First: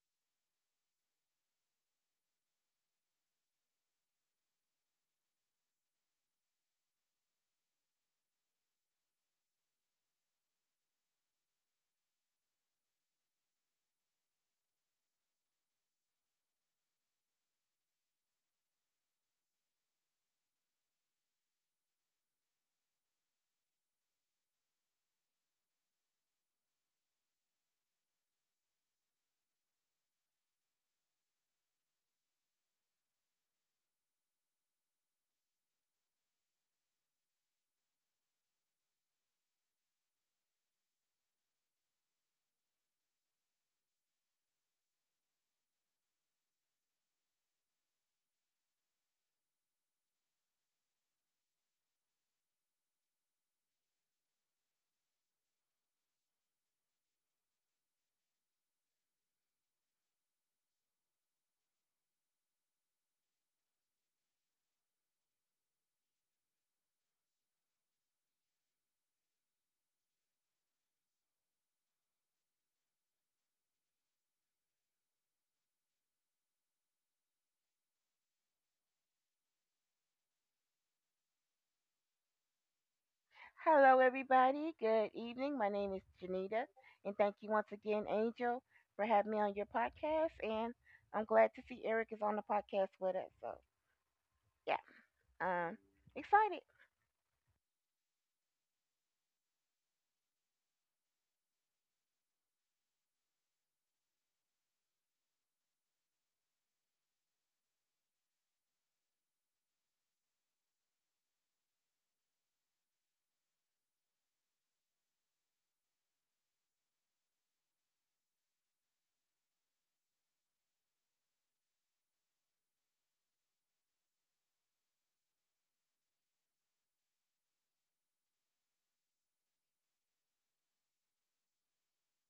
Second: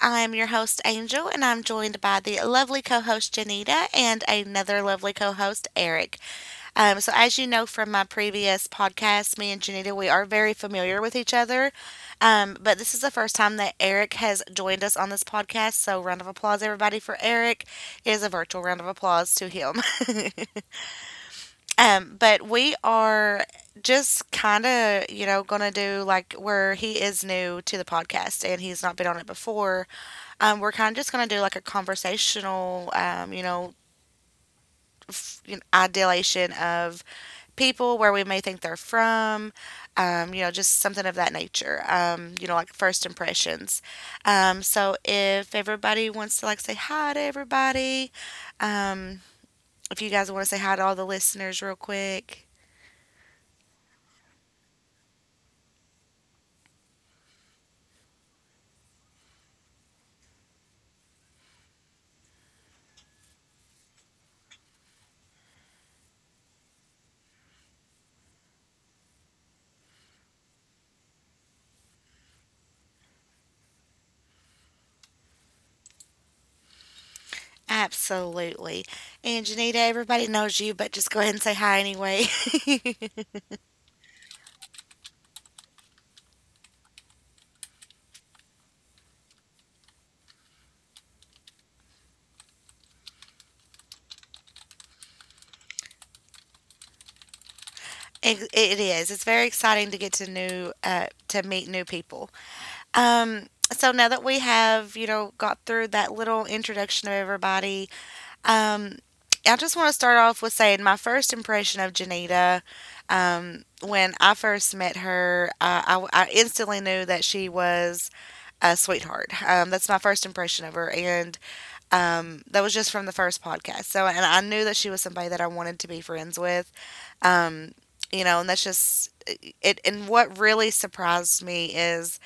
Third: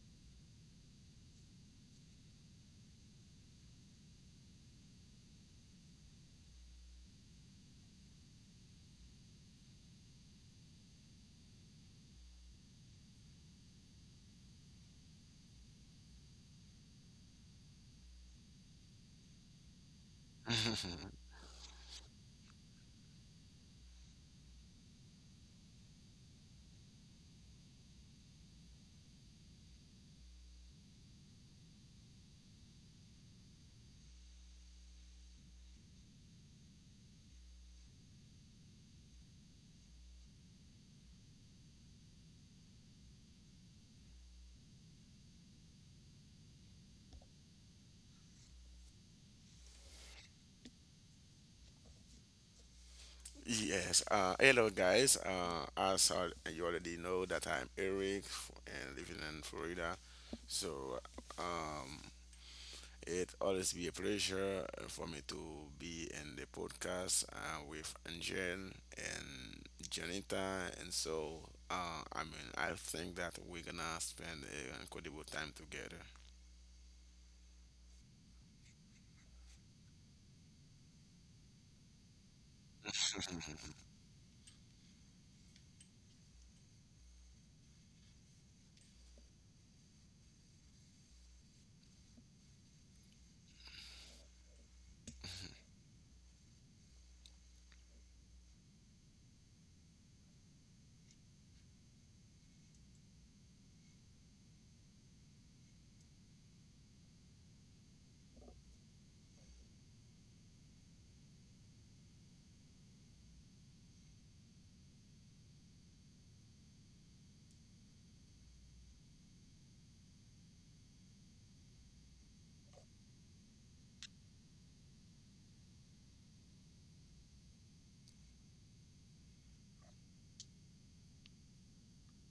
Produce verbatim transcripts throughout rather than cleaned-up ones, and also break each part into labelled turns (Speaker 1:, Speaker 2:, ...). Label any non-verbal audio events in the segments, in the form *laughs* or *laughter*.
Speaker 1: I am your host, Angel, and I'm joined by the lovely co host, Janita, and another lovely co host, Eric. Um, so, as you know from my previous podcast, me and Janita, we are very familiar with each other, um, but this is the first time that Eric has joined us on this podcast. So, round of applause, everybody, for Eric. It is a virtual round of applause to him. *laughs*
Speaker 2: *laughs*
Speaker 1: Um, but we are just kind of, you know, going to do like where he is new to the podcast and he's not been on it before. Um, we're kind of just going to do like a conversational, um, you know, f- you know, ideation of people where we may think they're from, um, you know, just something of that nature, um, you know, like first impressions. Um, so if everybody wants to like say hi to everybody, um, if you guys want to say hi to all the listeners real quick.
Speaker 2: Yes. Uh, hello, guys. Uh, as uh, you already know, that I'm Eric f- and living in Florida. So, um, it always be a pleasure uh, for me to be in the podcast uh, with Angel and Janita. And so, uh, I mean, I think that we're gonna spend an incredible time together.
Speaker 1: Absolutely. And Janita, everybody knows you, but just go ahead and say hi anyway. *laughs* it,
Speaker 3: Hello, everybody. Good evening. My name is Janita, and thank you once again, Angel, for having me on your podcast. And I'm glad to see Eric is on the podcast with us. So, yeah, um, Excited.
Speaker 1: it is. It's very exciting to get to new uh, to meet new people. Um, so now that we have, you know, got through that little introduction of everybody, um, I just want to start off with saying my first impression of Janita. Um, when I first met her, uh, I, I instantly knew that she was a sweetheart. Um, that's my first impression of her, and Um, that was just from the first podcast. So, and I knew that she was somebody that I wanted to be friends with. Um, you know, and that's just it. And what really surprised me is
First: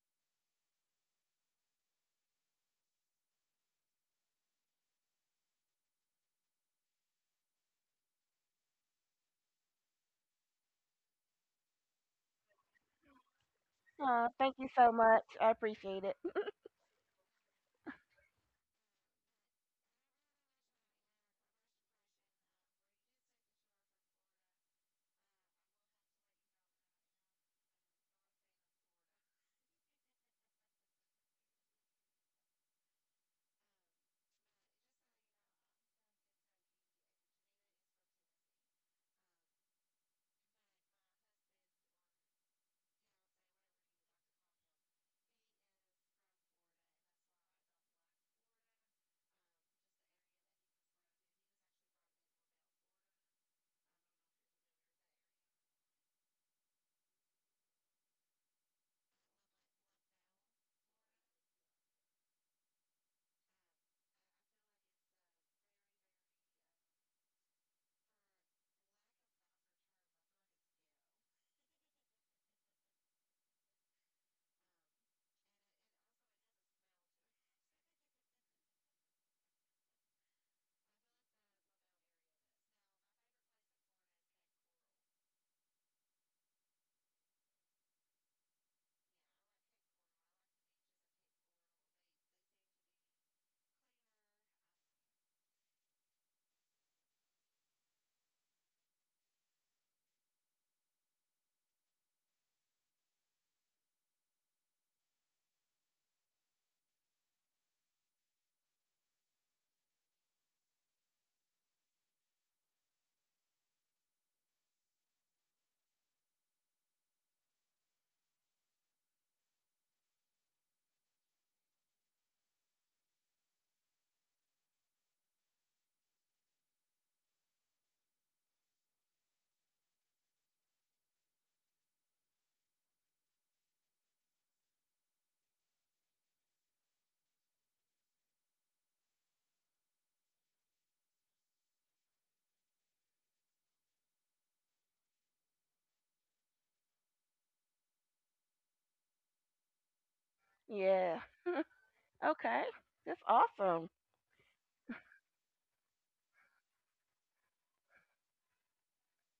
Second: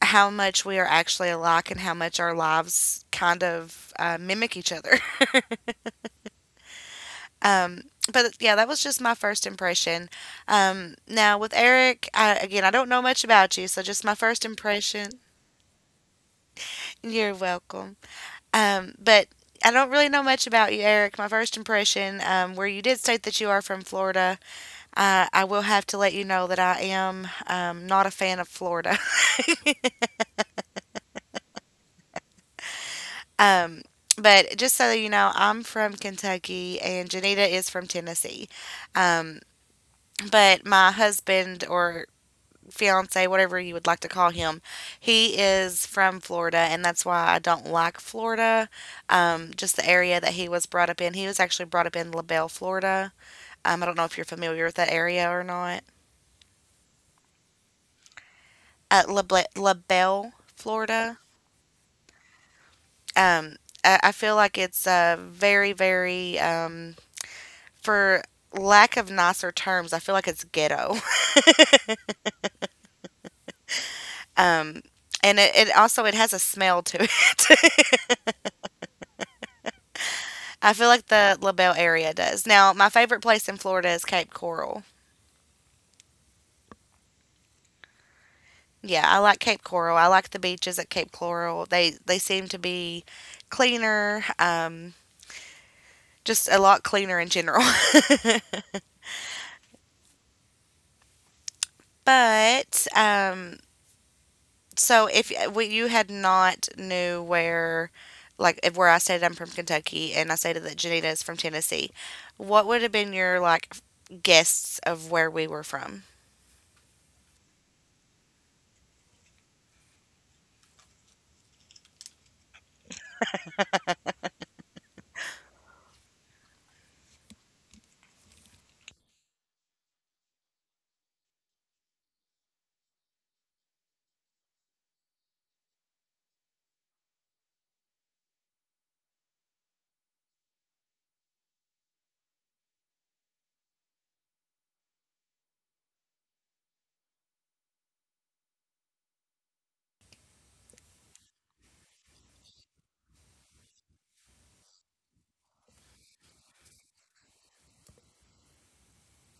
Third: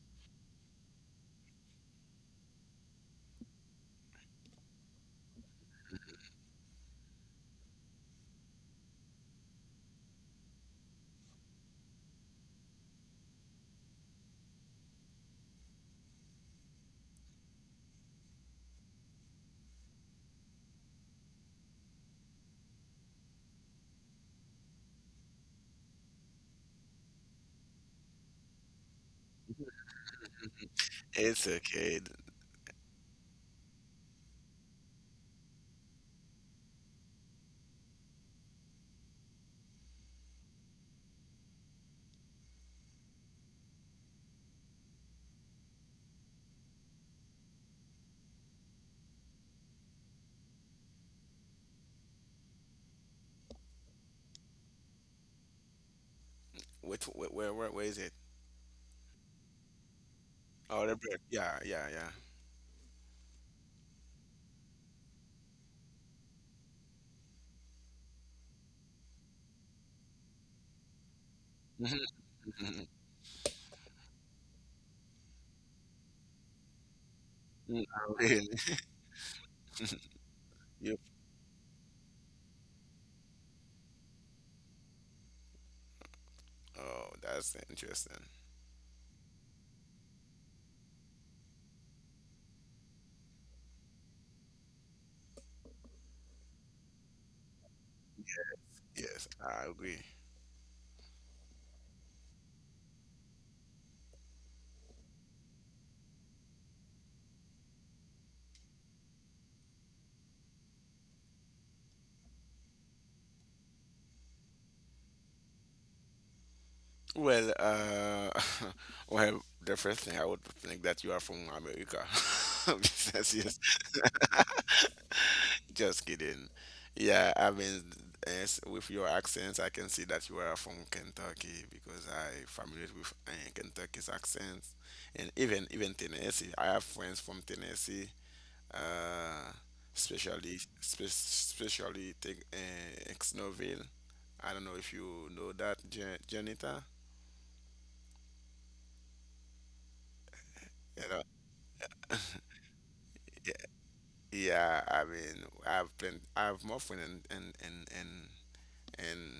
Speaker 1: how much we are actually alike and how much our lives kind of uh, mimic each other. *laughs* um, but yeah, that was just my first impression. Um, now with Eric, I, again, I don't know much about you, so just my
Speaker 3: Oh,
Speaker 1: first
Speaker 3: thank you so
Speaker 1: impression.
Speaker 3: much. I appreciate it. *laughs*
Speaker 1: You're welcome. Um, but I don't really know much about you, Eric. My first impression, um, where you did state that you are from Florida, uh, I will have to let you know that I am um, not a fan of Florida.
Speaker 2: It's okay.
Speaker 1: *laughs* um, but just so you know, I'm from Kentucky and Janita is from Tennessee. Um, but my husband or fiance, whatever you would like to call him, he is from Florida, and that's why I don't like Florida. Um, just the area that he was brought up in. He was actually brought up in LaBelle, Florida. Um, I don't know if you're familiar with that area or not.
Speaker 2: Wait, wait, where, where, where is it?
Speaker 1: At La, Ble- La Belle,
Speaker 2: Oh, the
Speaker 1: Florida.
Speaker 2: break. Yeah, yeah, yeah.
Speaker 1: Um, I, I feel like it's uh, very, very, um, for lack of nicer terms, I feel like it's ghetto. *laughs* um, and it, it also it has a smell to
Speaker 2: *laughs* *laughs*
Speaker 1: it.
Speaker 2: Really.
Speaker 1: *laughs* I feel
Speaker 2: Yep.
Speaker 1: like the La Belle area does. Now, my favorite place in Florida is Cape Coral.
Speaker 2: Oh, that's interesting.
Speaker 1: Yeah, I like Cape Coral. I like the beaches at Cape Coral. They they seem to be cleaner. Um, just a lot cleaner in general.
Speaker 2: Yes, I agree.
Speaker 1: *laughs* but um, so if we, you had not knew where, like if where I stated I'm from Kentucky and I stated that Janita is from Tennessee, what would have been your like guess of where we were from?
Speaker 2: Well, uh, *laughs* well, the first thing I would think that you are from America. *laughs* Because yes, just kidding. Yeah, I mean, yes, with your accents, I can see that you are from Kentucky because I familiar with uh, Kentucky's accents, and even even Tennessee. I have friends from Tennessee, uh, especially especially take uh, Exnoville. I don't know if you know that, Jan- Janita. You
Speaker 3: Yeah.
Speaker 2: know,
Speaker 3: Okay. That's
Speaker 2: y-
Speaker 3: awesome.
Speaker 2: yeah. I mean, I've been I've more fun in in in in, in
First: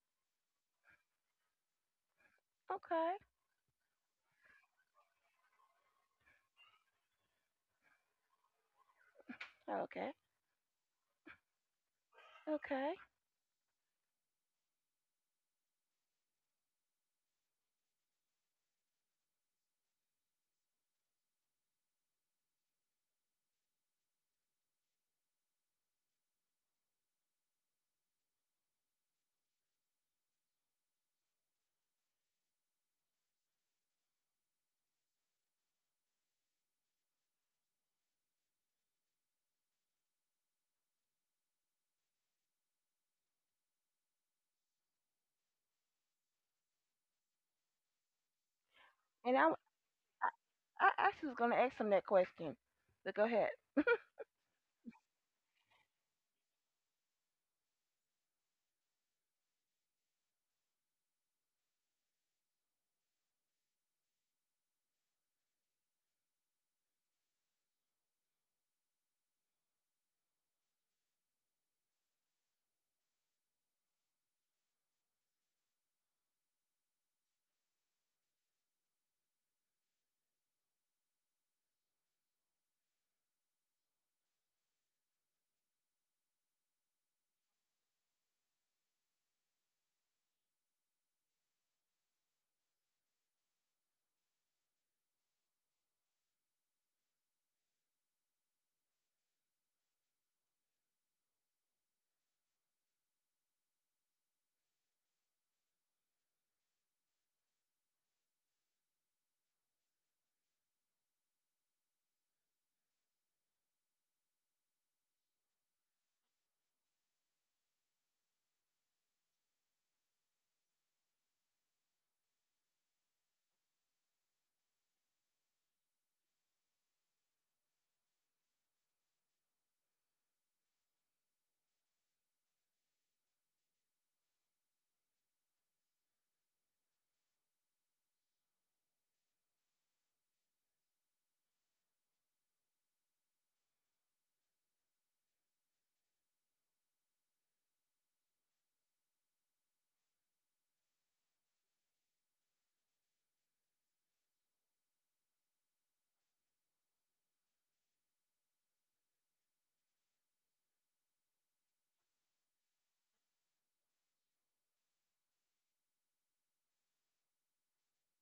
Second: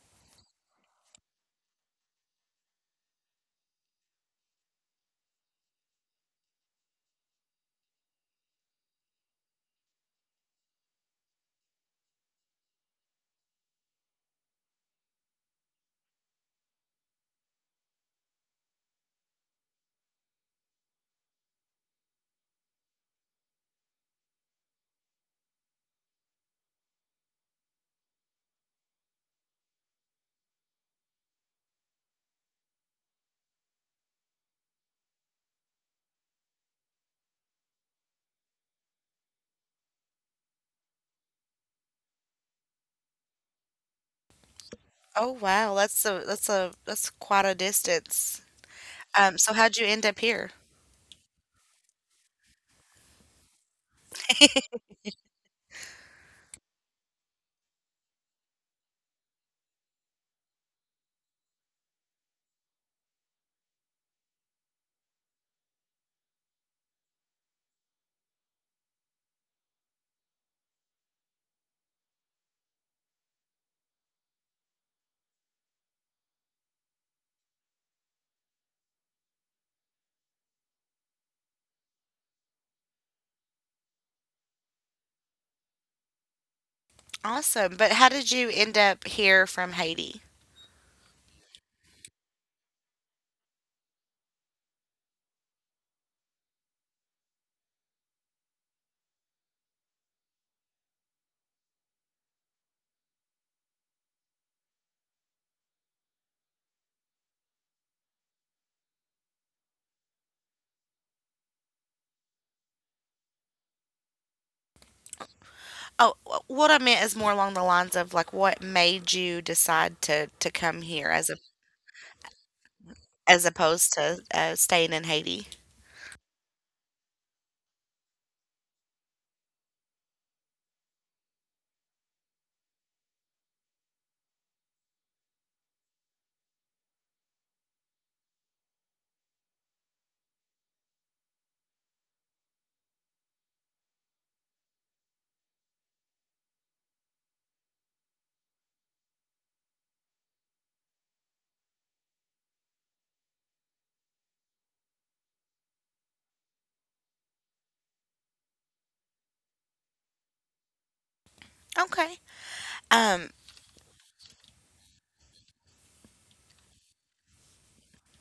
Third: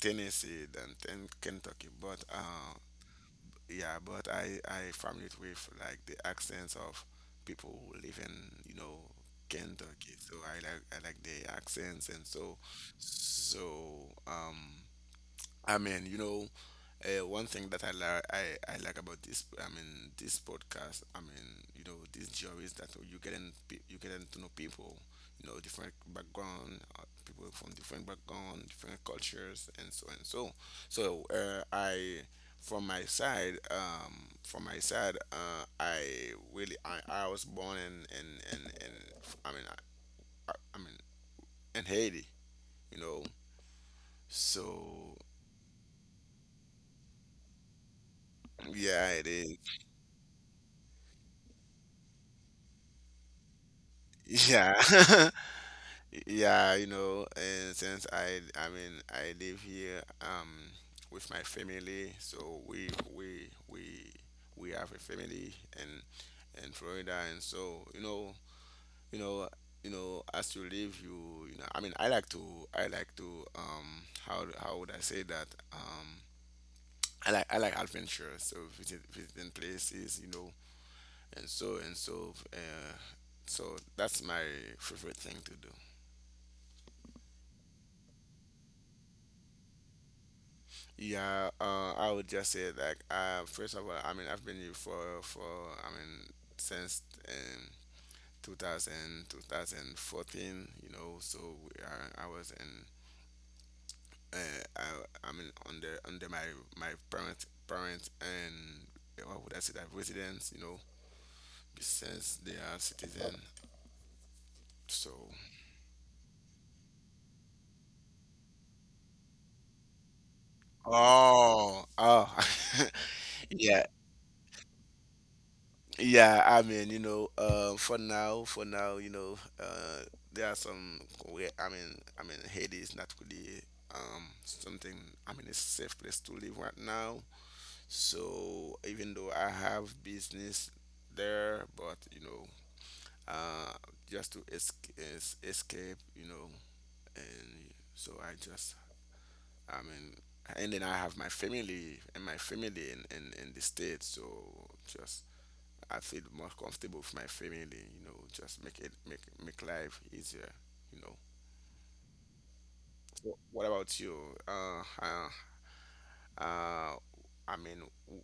Speaker 2: Tennessee than in Kentucky, but uh,
Speaker 3: Okay.
Speaker 2: yeah, but I I familiar with like the accents of people who live in, you know,
Speaker 3: Okay.
Speaker 2: Kentucky, so I like I like the accents and so
Speaker 3: Okay.
Speaker 2: so um I mean, you know, uh, one thing that I like I, I like about this, I mean, this podcast, I mean, you know, this job is that you getting pe- you getting to know people, you know, different background, uh, people from different background, different cultures, and so and so. So uh, I, from my side, um, from my side, uh, I really I, I was born in in in, in I mean I, I I mean in Haiti, you know. So
Speaker 1: Oh wow, that's a that's a that's quite a distance.
Speaker 2: yeah, it
Speaker 3: And
Speaker 1: Um,
Speaker 3: I,
Speaker 1: so
Speaker 2: is.
Speaker 1: how'd you end up here?
Speaker 3: I actually was going to ask him that question, but go ahead.
Speaker 2: Yeah, *laughs* yeah, you know, and since I, I mean, I live here um with my family, so we we we we have a family and in in Florida, and so you know, you know, you know, as you live, you you know, I mean, I like to, I like to um, how how would I say that um. I like I like adventure, so visit, visiting places, you know, and so and so. Uh, so that's my favorite thing to do.
Speaker 1: Awesome, but how did you end up here from Haiti?
Speaker 2: Yeah, uh, I would just say like uh, first of all, I mean I've been here for for I mean since um, two thousand twenty fourteen, you know. So we are, I was in uh, I, I mean under under my my parents parents and uh, what would I say that residents, you know, since they are citizen. So
Speaker 1: Oh, what I meant is more along the lines of like what made you decide to to come here as a
Speaker 2: oh oh
Speaker 1: as
Speaker 2: *laughs* yeah.
Speaker 1: opposed to uh, staying in Haiti.
Speaker 2: Yeah, I mean, you know, uh, for now, for now, you know, uh, there are some where I mean, I mean, Haiti is not really um something. I mean, it's a safe place to live right now. So even though I have business there, but you know, uh, just to es- es- escape, you know, and so I just, I mean, and then I have my family and my family in in, in the states. So just I feel more comfortable with my family, you know, just make it make make life easier, you know.
Speaker 1: Okay. Um.
Speaker 2: Wh- What about you? Uh, uh, uh I mean, w-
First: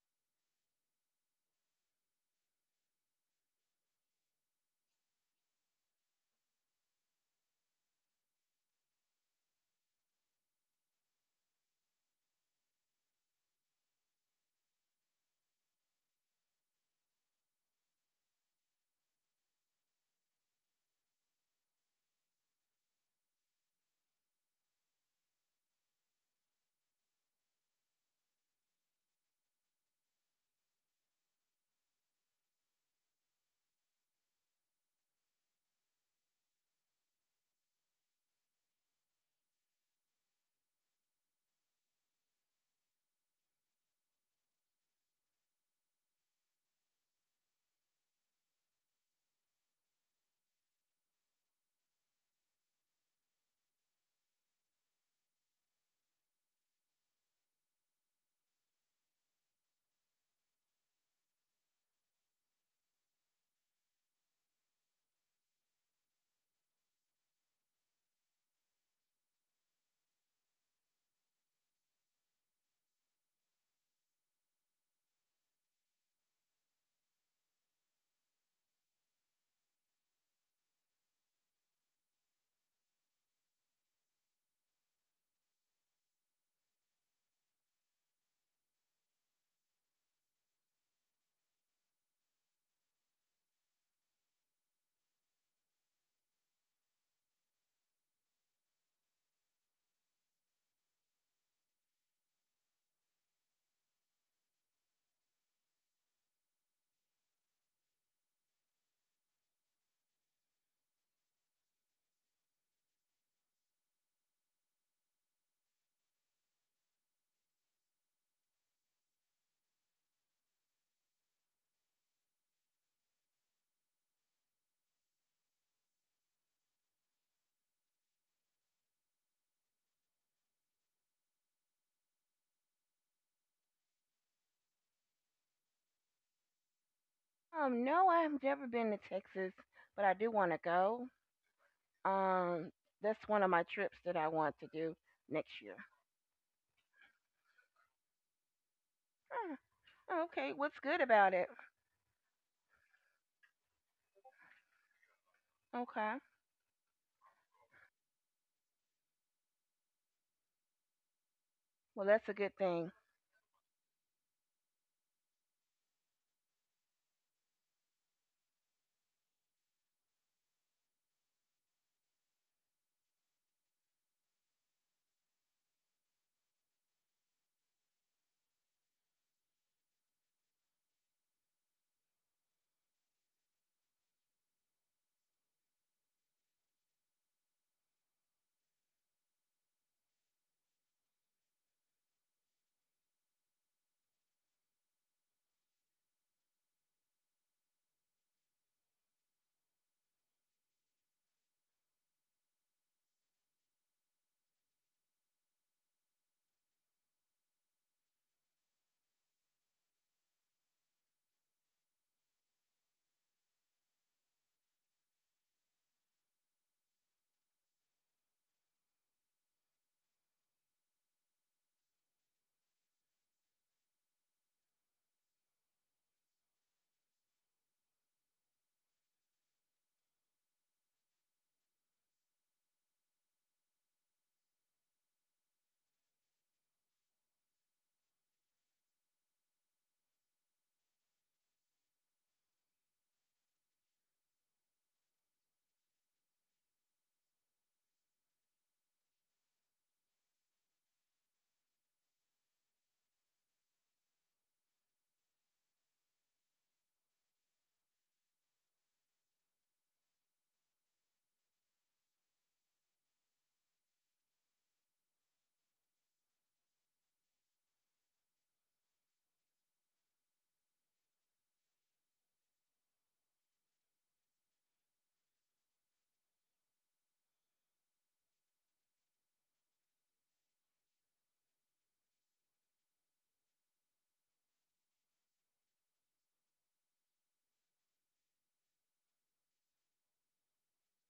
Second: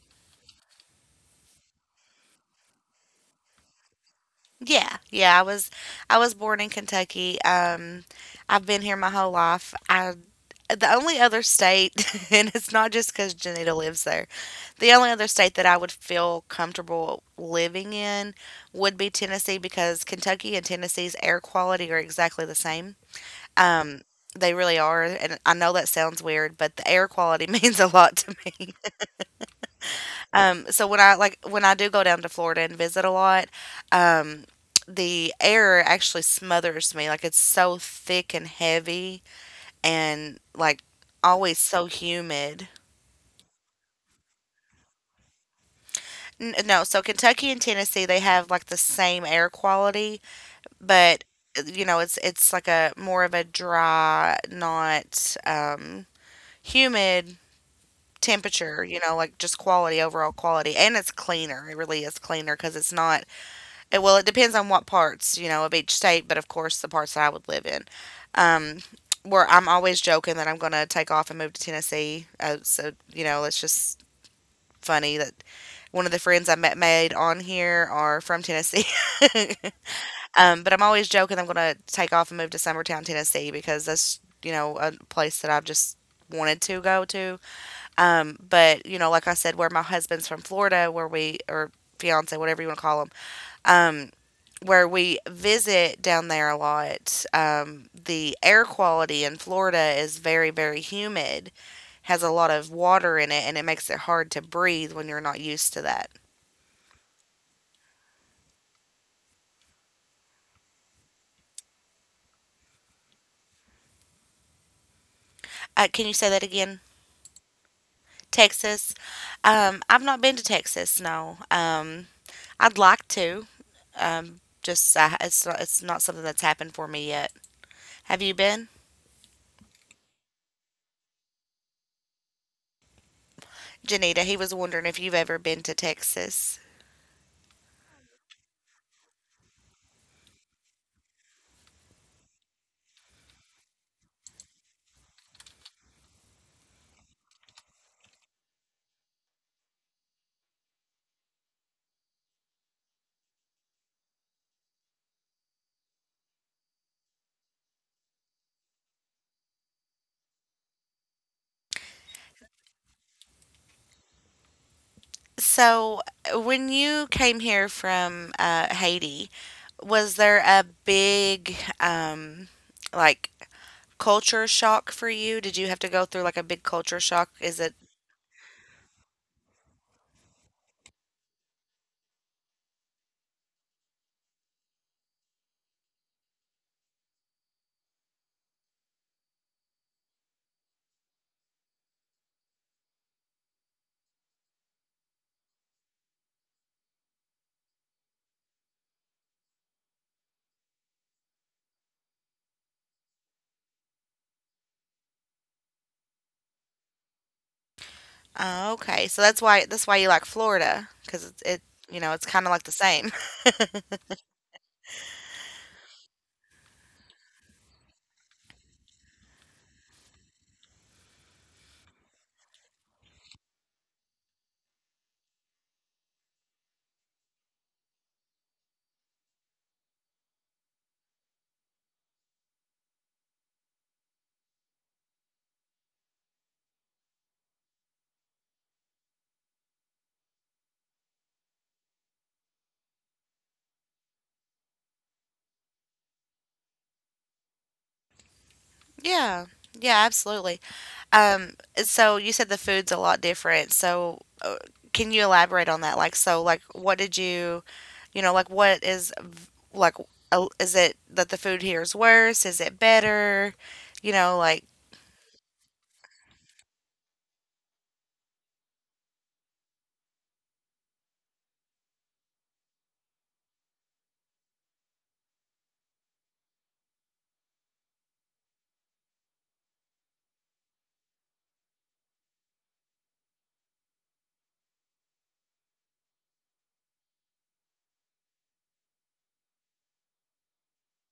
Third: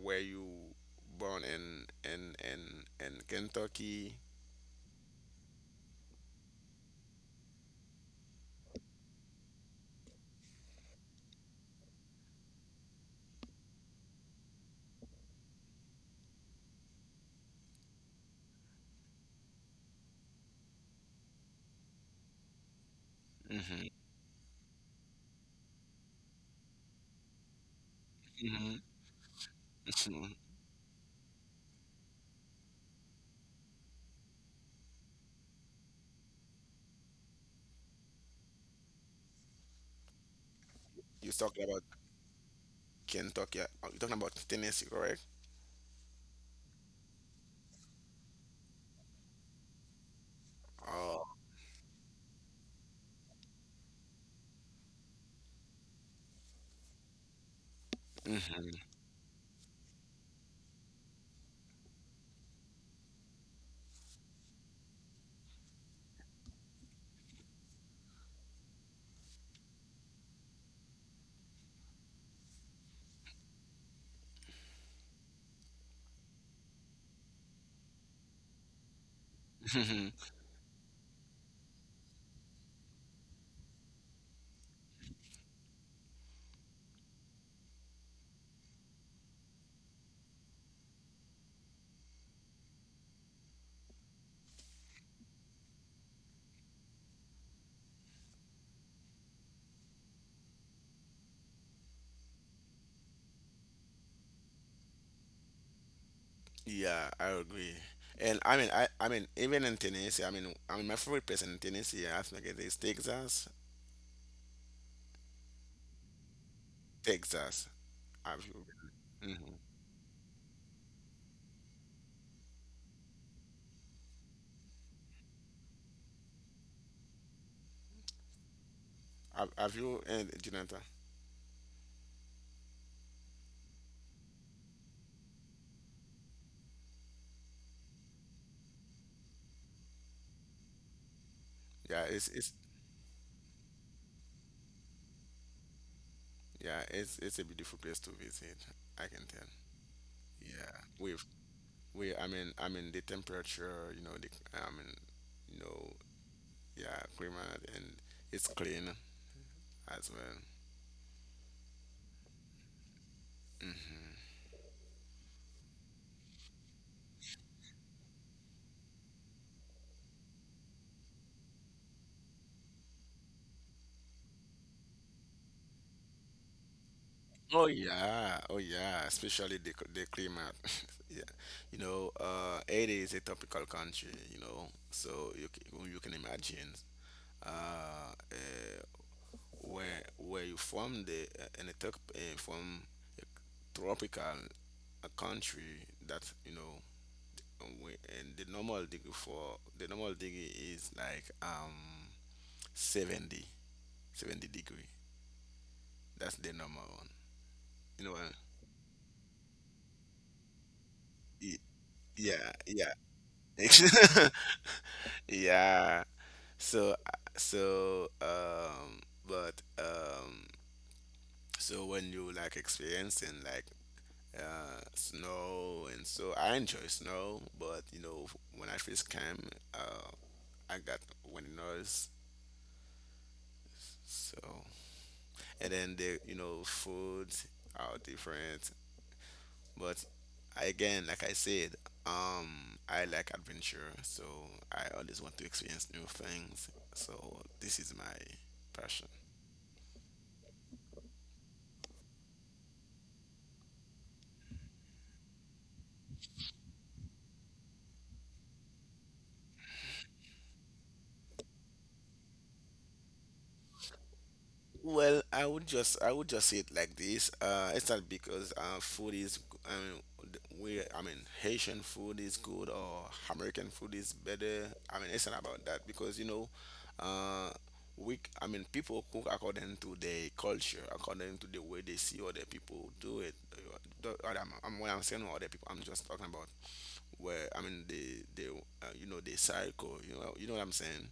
Speaker 2: were you born in in in in Kentucky?
Speaker 1: Yeah. Yeah. I was. I was born in Kentucky. Um. I've been here my whole life. I. The only other state, *laughs* and it's not just because Janita lives there. The only other state that I would feel comfortable living in would be Tennessee because Kentucky and Tennessee's air quality are exactly the same.
Speaker 2: Mhm,
Speaker 1: Um. They really are, and I know that sounds weird, but the air quality *laughs* means a lot.
Speaker 2: mhm, mhm. *laughs*
Speaker 1: Um, so when I like when I do go down to Florida and visit a lot, um, the air actually smothers me. Like it's so thick and heavy and like
Speaker 2: You're
Speaker 1: always
Speaker 2: talking about
Speaker 1: so humid.
Speaker 2: Kentucky. uh, You're talking about Tennessee, correct?
Speaker 1: N- no, so Kentucky and Tennessee they have like the same air quality, but
Speaker 2: Oh.
Speaker 1: you know it's it's like a more of a dry, not um, humid
Speaker 2: Mhm.
Speaker 1: temperature. You know, like just quality overall quality, and it's cleaner. It really is cleaner because it's not it- well, it depends on what parts, you know, of each state, but of course, the parts that I would live in. Um, where I'm always joking that I'm going to take off and move to Tennessee. Uh, so, you know, it's just funny that one of the friends I met made on here are from Tennessee. *laughs*
Speaker 2: *laughs*
Speaker 1: Um, but I'm always joking I'm going to take off and move to Summertown, Tennessee, because that's, you know, a place that I've just wanted to go to. Um, but, you know, like I said, where my husband's from Florida, where we, or fiance, whatever you want to call him, um, where we visit down there a lot, um, the air quality in Florida is very, very humid, has a lot of water in it, and it makes it hard to breathe when you're not used to that.
Speaker 2: Yeah, I agree. And I mean, I, I mean, even in Tennessee, I mean, I mean, my favorite place in Tennessee, I think it is Texas.
Speaker 1: Uh, can you say that again?
Speaker 2: Texas. Have you?
Speaker 1: Texas?
Speaker 2: Hmm.
Speaker 1: Um, I've not been to Texas, no. Um, I'd like to. Um, just uh, It's not, it's not something that's happened for me yet. Have you been?
Speaker 2: Have, have you and Jonathan?
Speaker 1: Janita, he was wondering if you've ever been to Texas.
Speaker 3: Um, no, I've never been to Texas, but I do want to go.
Speaker 2: Yeah, it's it's
Speaker 3: Um, that's one of my trips that I want to do next year.
Speaker 2: yeah, it's it's a beautiful place to visit. I can tell.
Speaker 3: Huh, okay,
Speaker 2: Yeah,
Speaker 3: what's good
Speaker 2: we've
Speaker 3: about it?
Speaker 2: we I mean I mean the temperature, you know the I mean you know
Speaker 3: Okay,
Speaker 2: yeah climate and it's clean as well.
Speaker 3: well that's a good thing.
Speaker 1: So, when you came here from uh, Haiti, was there a big um, like culture shock for you? Did you have to go through like a big culture shock? Is
Speaker 2: Oh
Speaker 1: it
Speaker 2: yeah, oh yeah, especially the c- the climate. *laughs* Yeah, you know, uh, it is a tropical country, you know, so you c- you can imagine. Uh, uh, where where you from the uh, in a top uh, from a tropical a country that you know. And we, and the normal degree for the normal degree is like um seventy seventy degree. That's the normal one, you know what.
Speaker 1: oh, okay? So that's why that's why you like Florida because it,
Speaker 2: y-
Speaker 1: it you know it's kind of
Speaker 2: yeah
Speaker 1: like the
Speaker 2: yeah
Speaker 1: same. *laughs*
Speaker 2: *laughs* yeah. So uh, so um but um so when you like experiencing like uh, snow, and so I enjoy snow. But you know, when I first came, uh, I got winters. So and then the you know foods are different, but I- again, like I said, um, I like adventure, so I always want to experience new things. So this is my passion.
Speaker 1: Yeah, yeah, absolutely. Um, so you said the food's a lot different. So uh, can you elaborate on that? Like, so, like, what did you, you know, like, what is, v- like, uh, is it that the food here is worse? Is it better? You know, like,
Speaker 2: Well, I would just I would just say it like this. Uh, it's not because uh, food is g- I mean th- we I mean Haitian food is good or American food is better. I mean it's not about that because you know, uh, we c- I mean people cook according to their culture, according to the way they see other people do it. Uh, the- uh, I'm, I'm, when I'm saying other people, I'm just talking about where I mean the the uh, you know the cycle. You know you know what I'm saying.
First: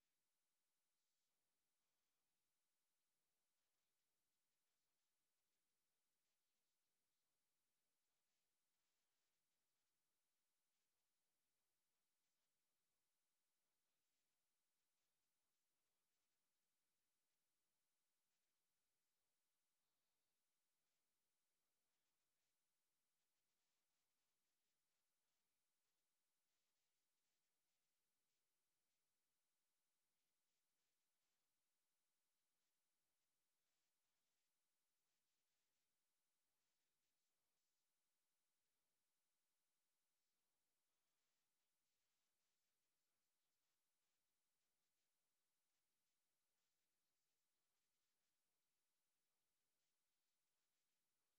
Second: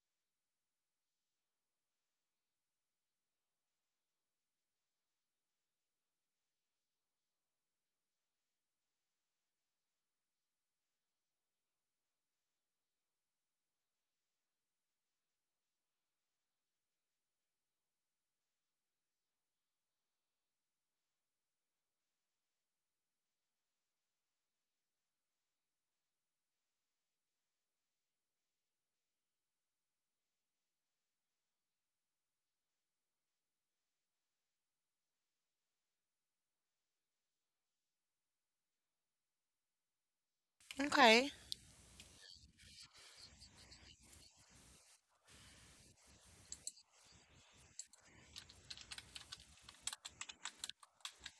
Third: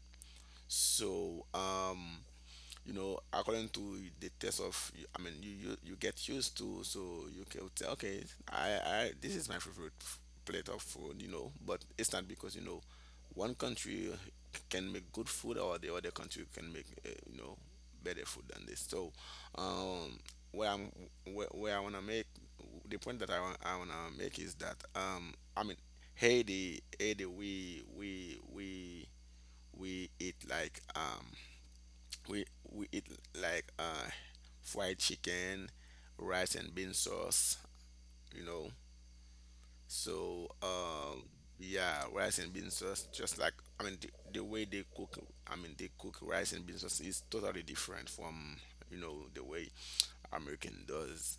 Speaker 2: So um you know according to the taste of I mean you you, you get used to. So you can say okay i I this is my favorite f- plate of food, you know. But it's not because you know one country can make good food or the other country can make uh, you know better food than this. So um where i'm where, where I want to make the point that i, wa- I want to make is that um I mean Haiti, Haiti, we we we we eat like um we we eat like uh fried chicken, rice and bean sauce, you know. So um
Speaker 1: okay,
Speaker 2: yeah, rice and bean sauce just like I mean the, the way they cook I mean they cook rice and bean sauce is totally different from you know the way American does.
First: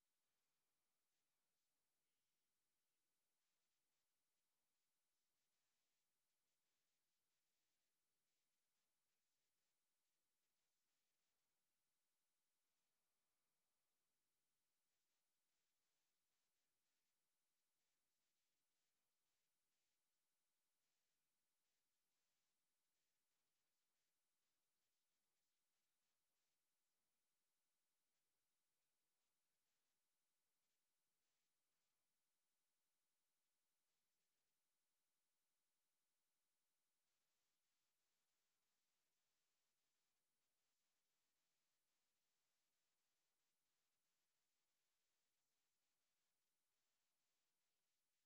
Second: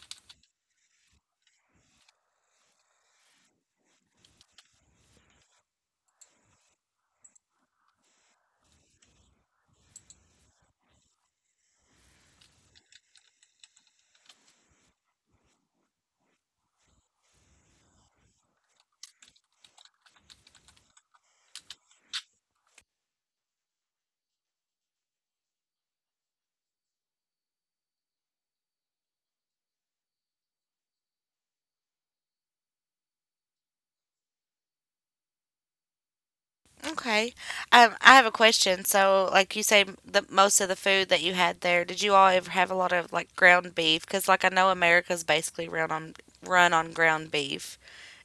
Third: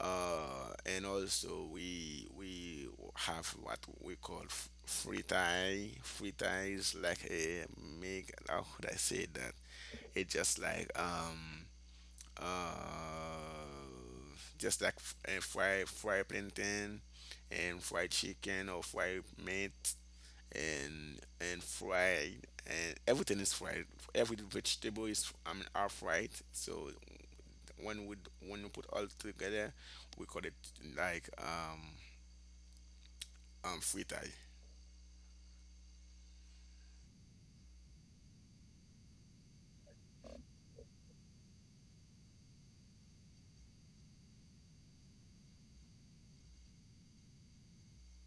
Speaker 2: Uh, and also we we have what we call f- Fritai thai is like a make. How could I say that? It's just like um uh, just like f- uh, fried fried plantain and fried chicken or fried meat and and fried and everything is fried. Every vegetable is I mean are fried. So when we when we put all together, we call it like um um fritai.
Speaker 1: okay. Um, I have a question. So, like, you say the most of the food that you had there, did you all ever have a lot of like ground beef? Because, like, I know America's basically run on run on ground beef.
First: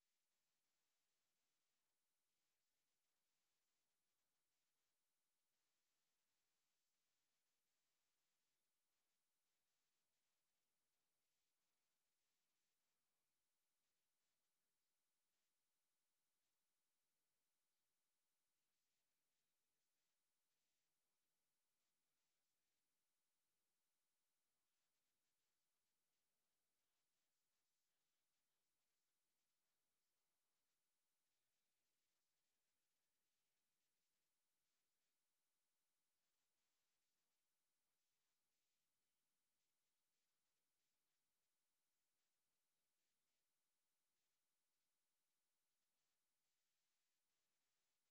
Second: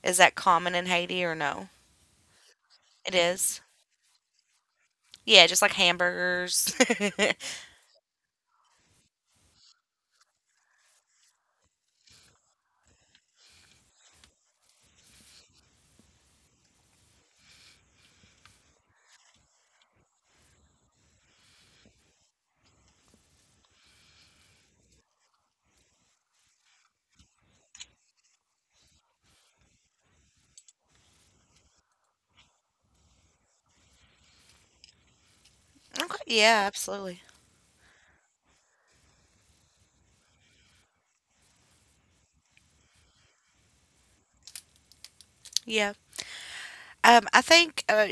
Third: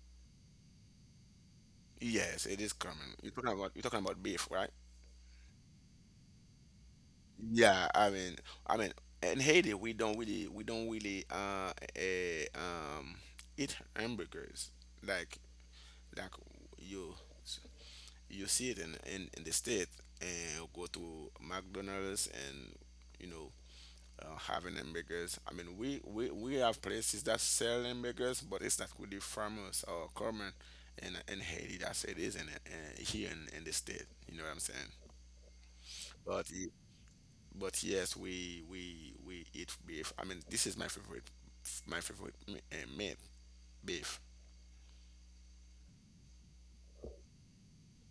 Speaker 1: Is that common in Haiti or no?
Speaker 2: Yes, it is
Speaker 1: It
Speaker 2: common. You're talking
Speaker 1: is.
Speaker 2: about you're talking about beef, right?
Speaker 1: Yeah, just like hamburgers. *laughs* okay,
Speaker 2: Yeah, I mean, I mean, in Haiti, we don't really, we don't really, uh, eh, um, eat hamburgers like, like you, you see it in, in, in the state, and go to McDonald's and, you know, uh, having hamburgers. I mean, we, we, we have places that sell hamburgers, but it's not really famous or common in, in Haiti. That's it is in, in here in, in the state. You know what I'm saying? But
Speaker 1: yeah, absolutely.
Speaker 2: but yes, we we we eat beef. I mean, this is my favorite my favorite me- uh, meat, beef.
Speaker 1: Yeah. Um, I think uh,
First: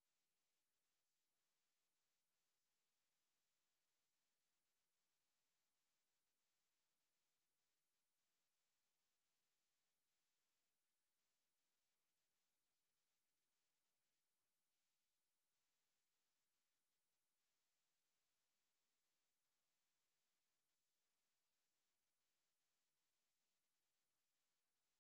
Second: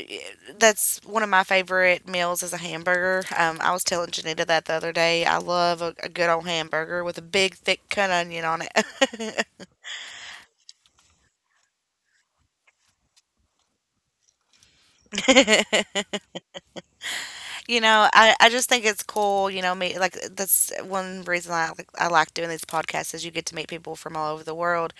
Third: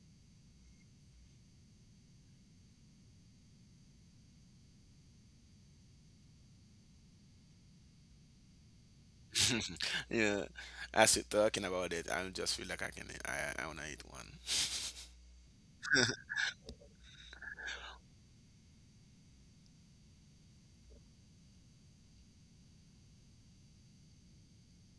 Speaker 1: that's one of my favorite meals is a hamburger. Um, I was telling Janita that the other day. I love a, a good old hamburger with a big, thick cut onion on it.
Speaker 2: *laughs* Yeah, as you're talking about it, I just feel like I can I, I wanna eat one.
Speaker 1: *laughs* you know, I, I just think it's cool. You know, me like that's one reason I like I like doing these podcasts is you get to meet people from all over the world.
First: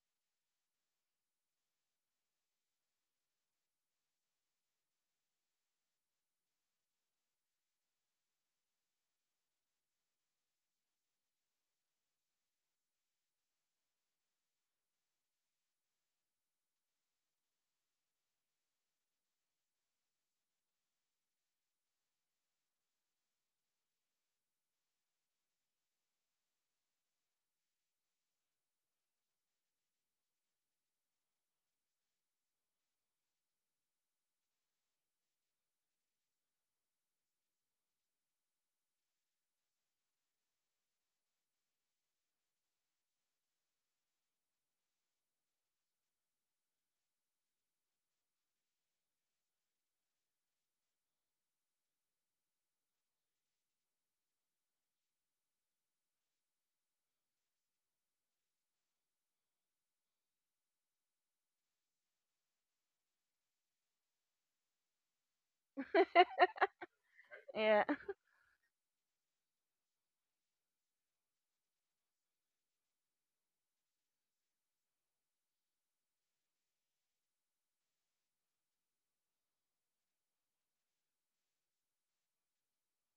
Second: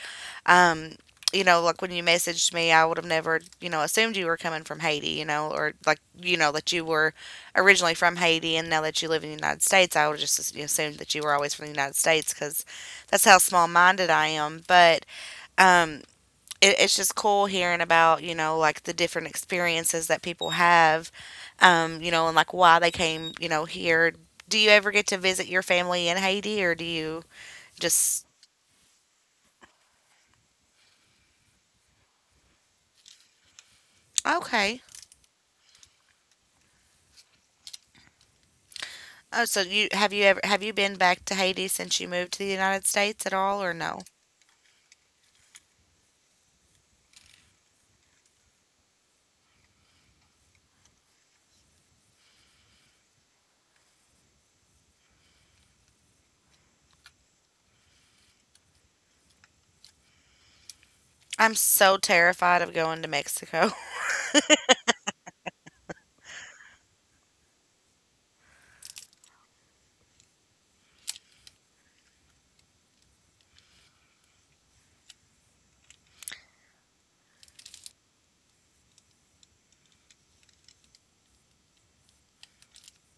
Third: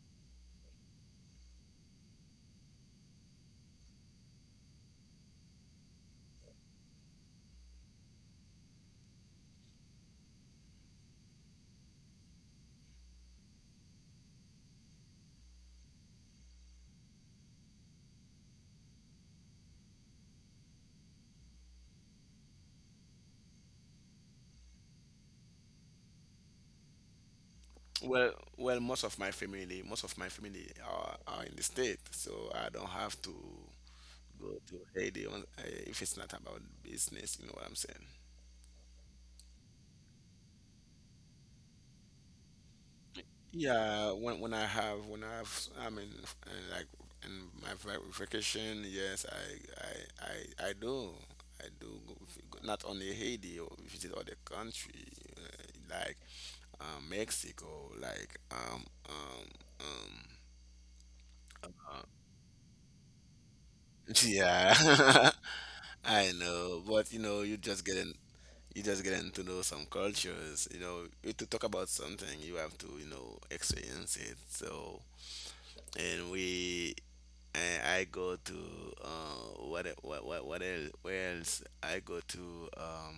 Speaker 1: Um, you know, like when you messaged me, I would have never, you know, assumed you were coming from Haiti, you know, or like, you know, that you were originally from Haiti and now that you live in the United States, I would have just assumed that you were always from the United States because that's how small minded I am. But um, it, it's just cool hearing about, you know, like the different experiences that people have, um, you know, and like why they came, you know, here. Do you ever get to visit your family in Haiti or do you just,
Speaker 2: Well, well, most of my family, most of my family are, are in the state, so I don't have to go
Speaker 1: okay.
Speaker 2: to Haiti on, uh, if it's not about business. You know what I'm saying?
Speaker 1: Oh, so you have you ever have you been back to Haiti since you moved to the United States at all or no?
Speaker 2: Yeah, when when I have when I have I mean and like in my va- vacation, yes, I I I, I do I do go, go- not only Haiti, or visit other country, uh, like uh, Mexico, like um um um
Speaker 1: I'm so
Speaker 2: uh,
Speaker 1: terrified of going to Mexico. *laughs*
Speaker 2: *laughs* yeah, *laughs* I know, but you know you
Speaker 3: Yeah,
Speaker 2: just getting you just getting to know some cultures. You know you- to talk about something, you have to you know experience it. So and we and I go to uh, what e- what what what else? Where else? I go to um,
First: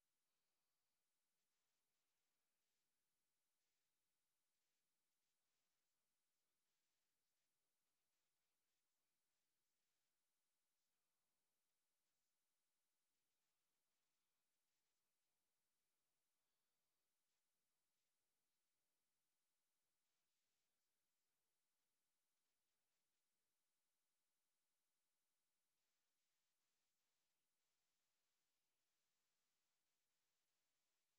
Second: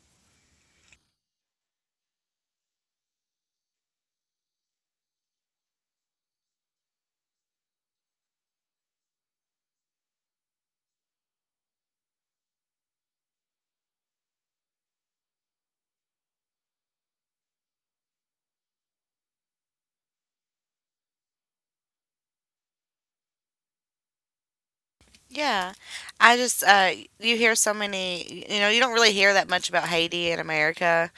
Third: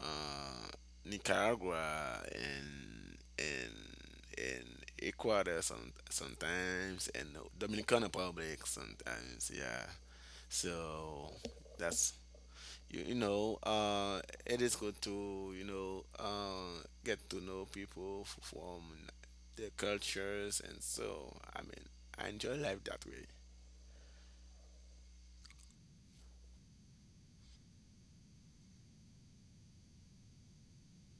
Speaker 2: uh, Nicaragua and and and Ecuador some, sometimes and Dominican Republic sometimes. Yeah. So that's you, you know uh, it is good to you know uh, get to know people f- from their cultures, and so I mean I enjoy life that way.
Speaker 1: Yeah. I just uh you hear so many, you know, you don't really hear that much about Haiti in America.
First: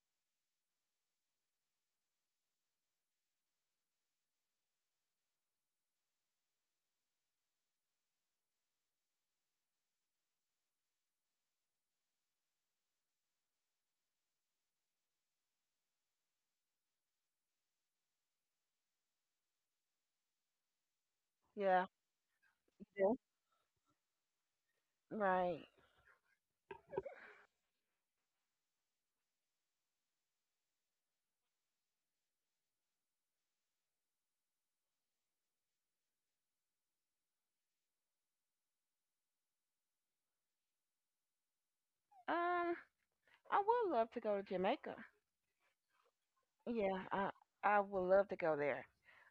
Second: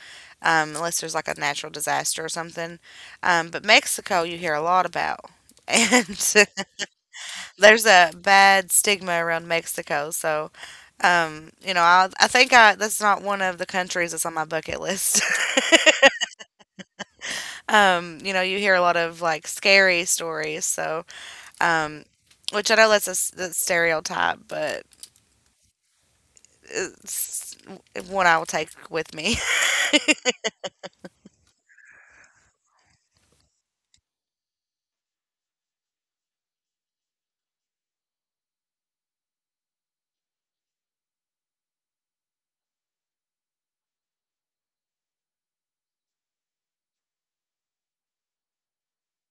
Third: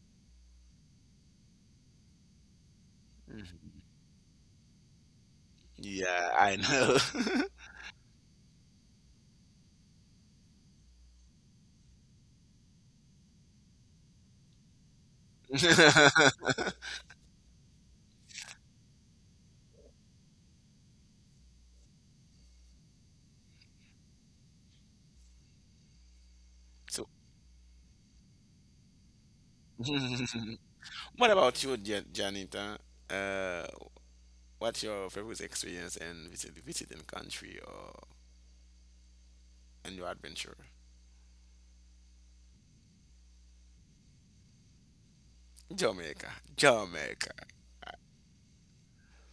Speaker 1: Um, unless there's like a natural disaster or something. Um, but Mexico you hear a lot about. *laughs* And
Speaker 2: Yeah, I know.
Speaker 1: there's a bad stigma around Mexico, so um, you know, I I think I that's not one of the countries that's on my bucket list. *laughs*
Speaker 2: *laughs*
Speaker 1: Um, you know, you hear a lot of like scary stories, so
Speaker 3: *laughs* yeah,
Speaker 1: um, which I know that's a,
Speaker 3: yeah,
Speaker 1: s- a stereotype, but
Speaker 3: Right.
Speaker 2: So,
Speaker 1: it's one I will take with me. *laughs*
Speaker 2: *laughs* what about you, Ja- Janita? Uh, what's your favorite experience in visit, visiting country or in your adventure?
Speaker 3: Um, I would love to go to Jamaica.
Speaker 2: Jamaica,
Speaker 3: Yeah,
Speaker 2: Jamaica.
Speaker 3: I I would love to go there,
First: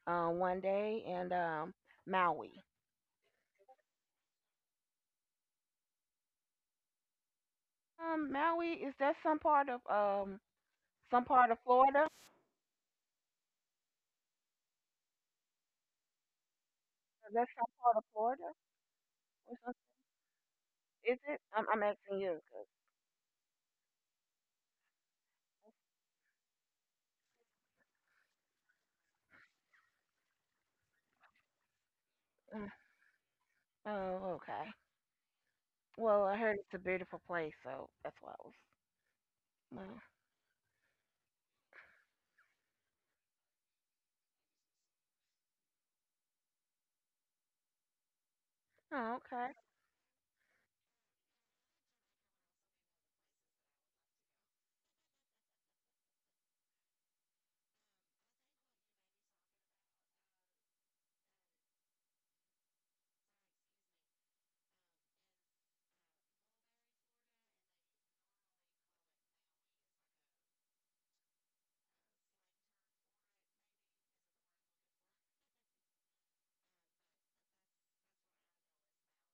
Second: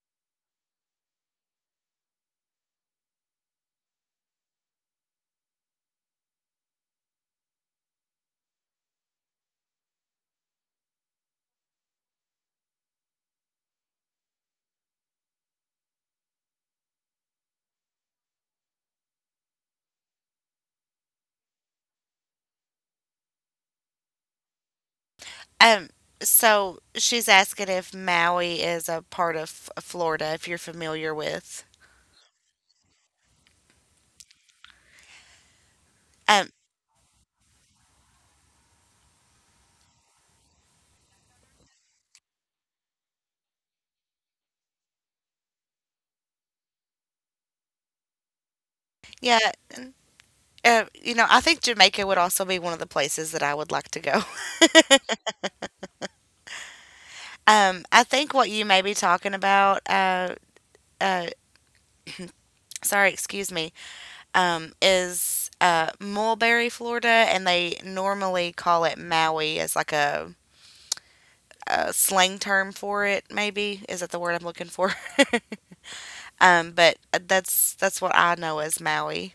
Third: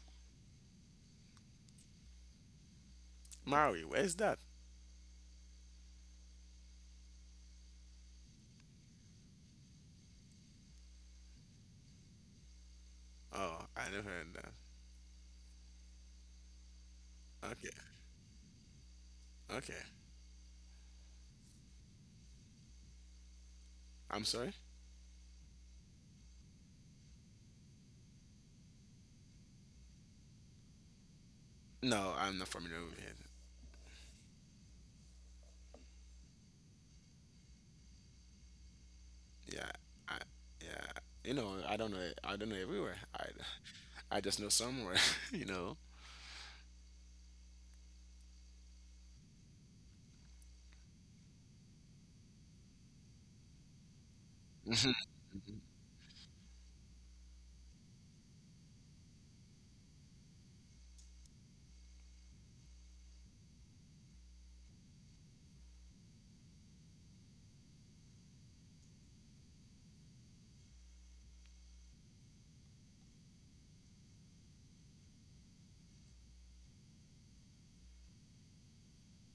Speaker 3: uh, one day and um Maui.
Speaker 2: Maui, where's that?
Speaker 3: Um, Maui is that some part of um some part of Florida?
Speaker 2: Oh, I never heard that.
Speaker 3: Is that some
Speaker 2: Okay,
Speaker 3: part of Florida? Or some-
Speaker 2: okay.
Speaker 3: Is it? I'm I'm asking you. 'Cause,
Speaker 2: I'm sorry.
Speaker 1: Um, so she's asking if Maui is a part of F- Florida, if you're familiar with.
Speaker 2: No, I'm not familiar with it.
Speaker 3: uh, oh, okay. Well, I
Speaker 1: Um,
Speaker 3: heard it's a beautiful place, so that's why I
Speaker 2: Yeah,
Speaker 3: was.
Speaker 2: I, yeah. You know, I don't know. I don't know everywhere. I, I just know somewhere. *laughs* You
Speaker 3: Uh, oh,
Speaker 1: yeah,
Speaker 3: okay.
Speaker 1: uh, you know, I think Jamaica would also be one of the places that I would like to go. *laughs* Um, I think what you may be talking about, uh, uh, sorry, excuse me, um, is uh, Mulberry, Florida, and they normally call it Maui as like a, a slang term for it. Maybe is that the word I'm looking for? *laughs* um, but that's that's what I know as Maui.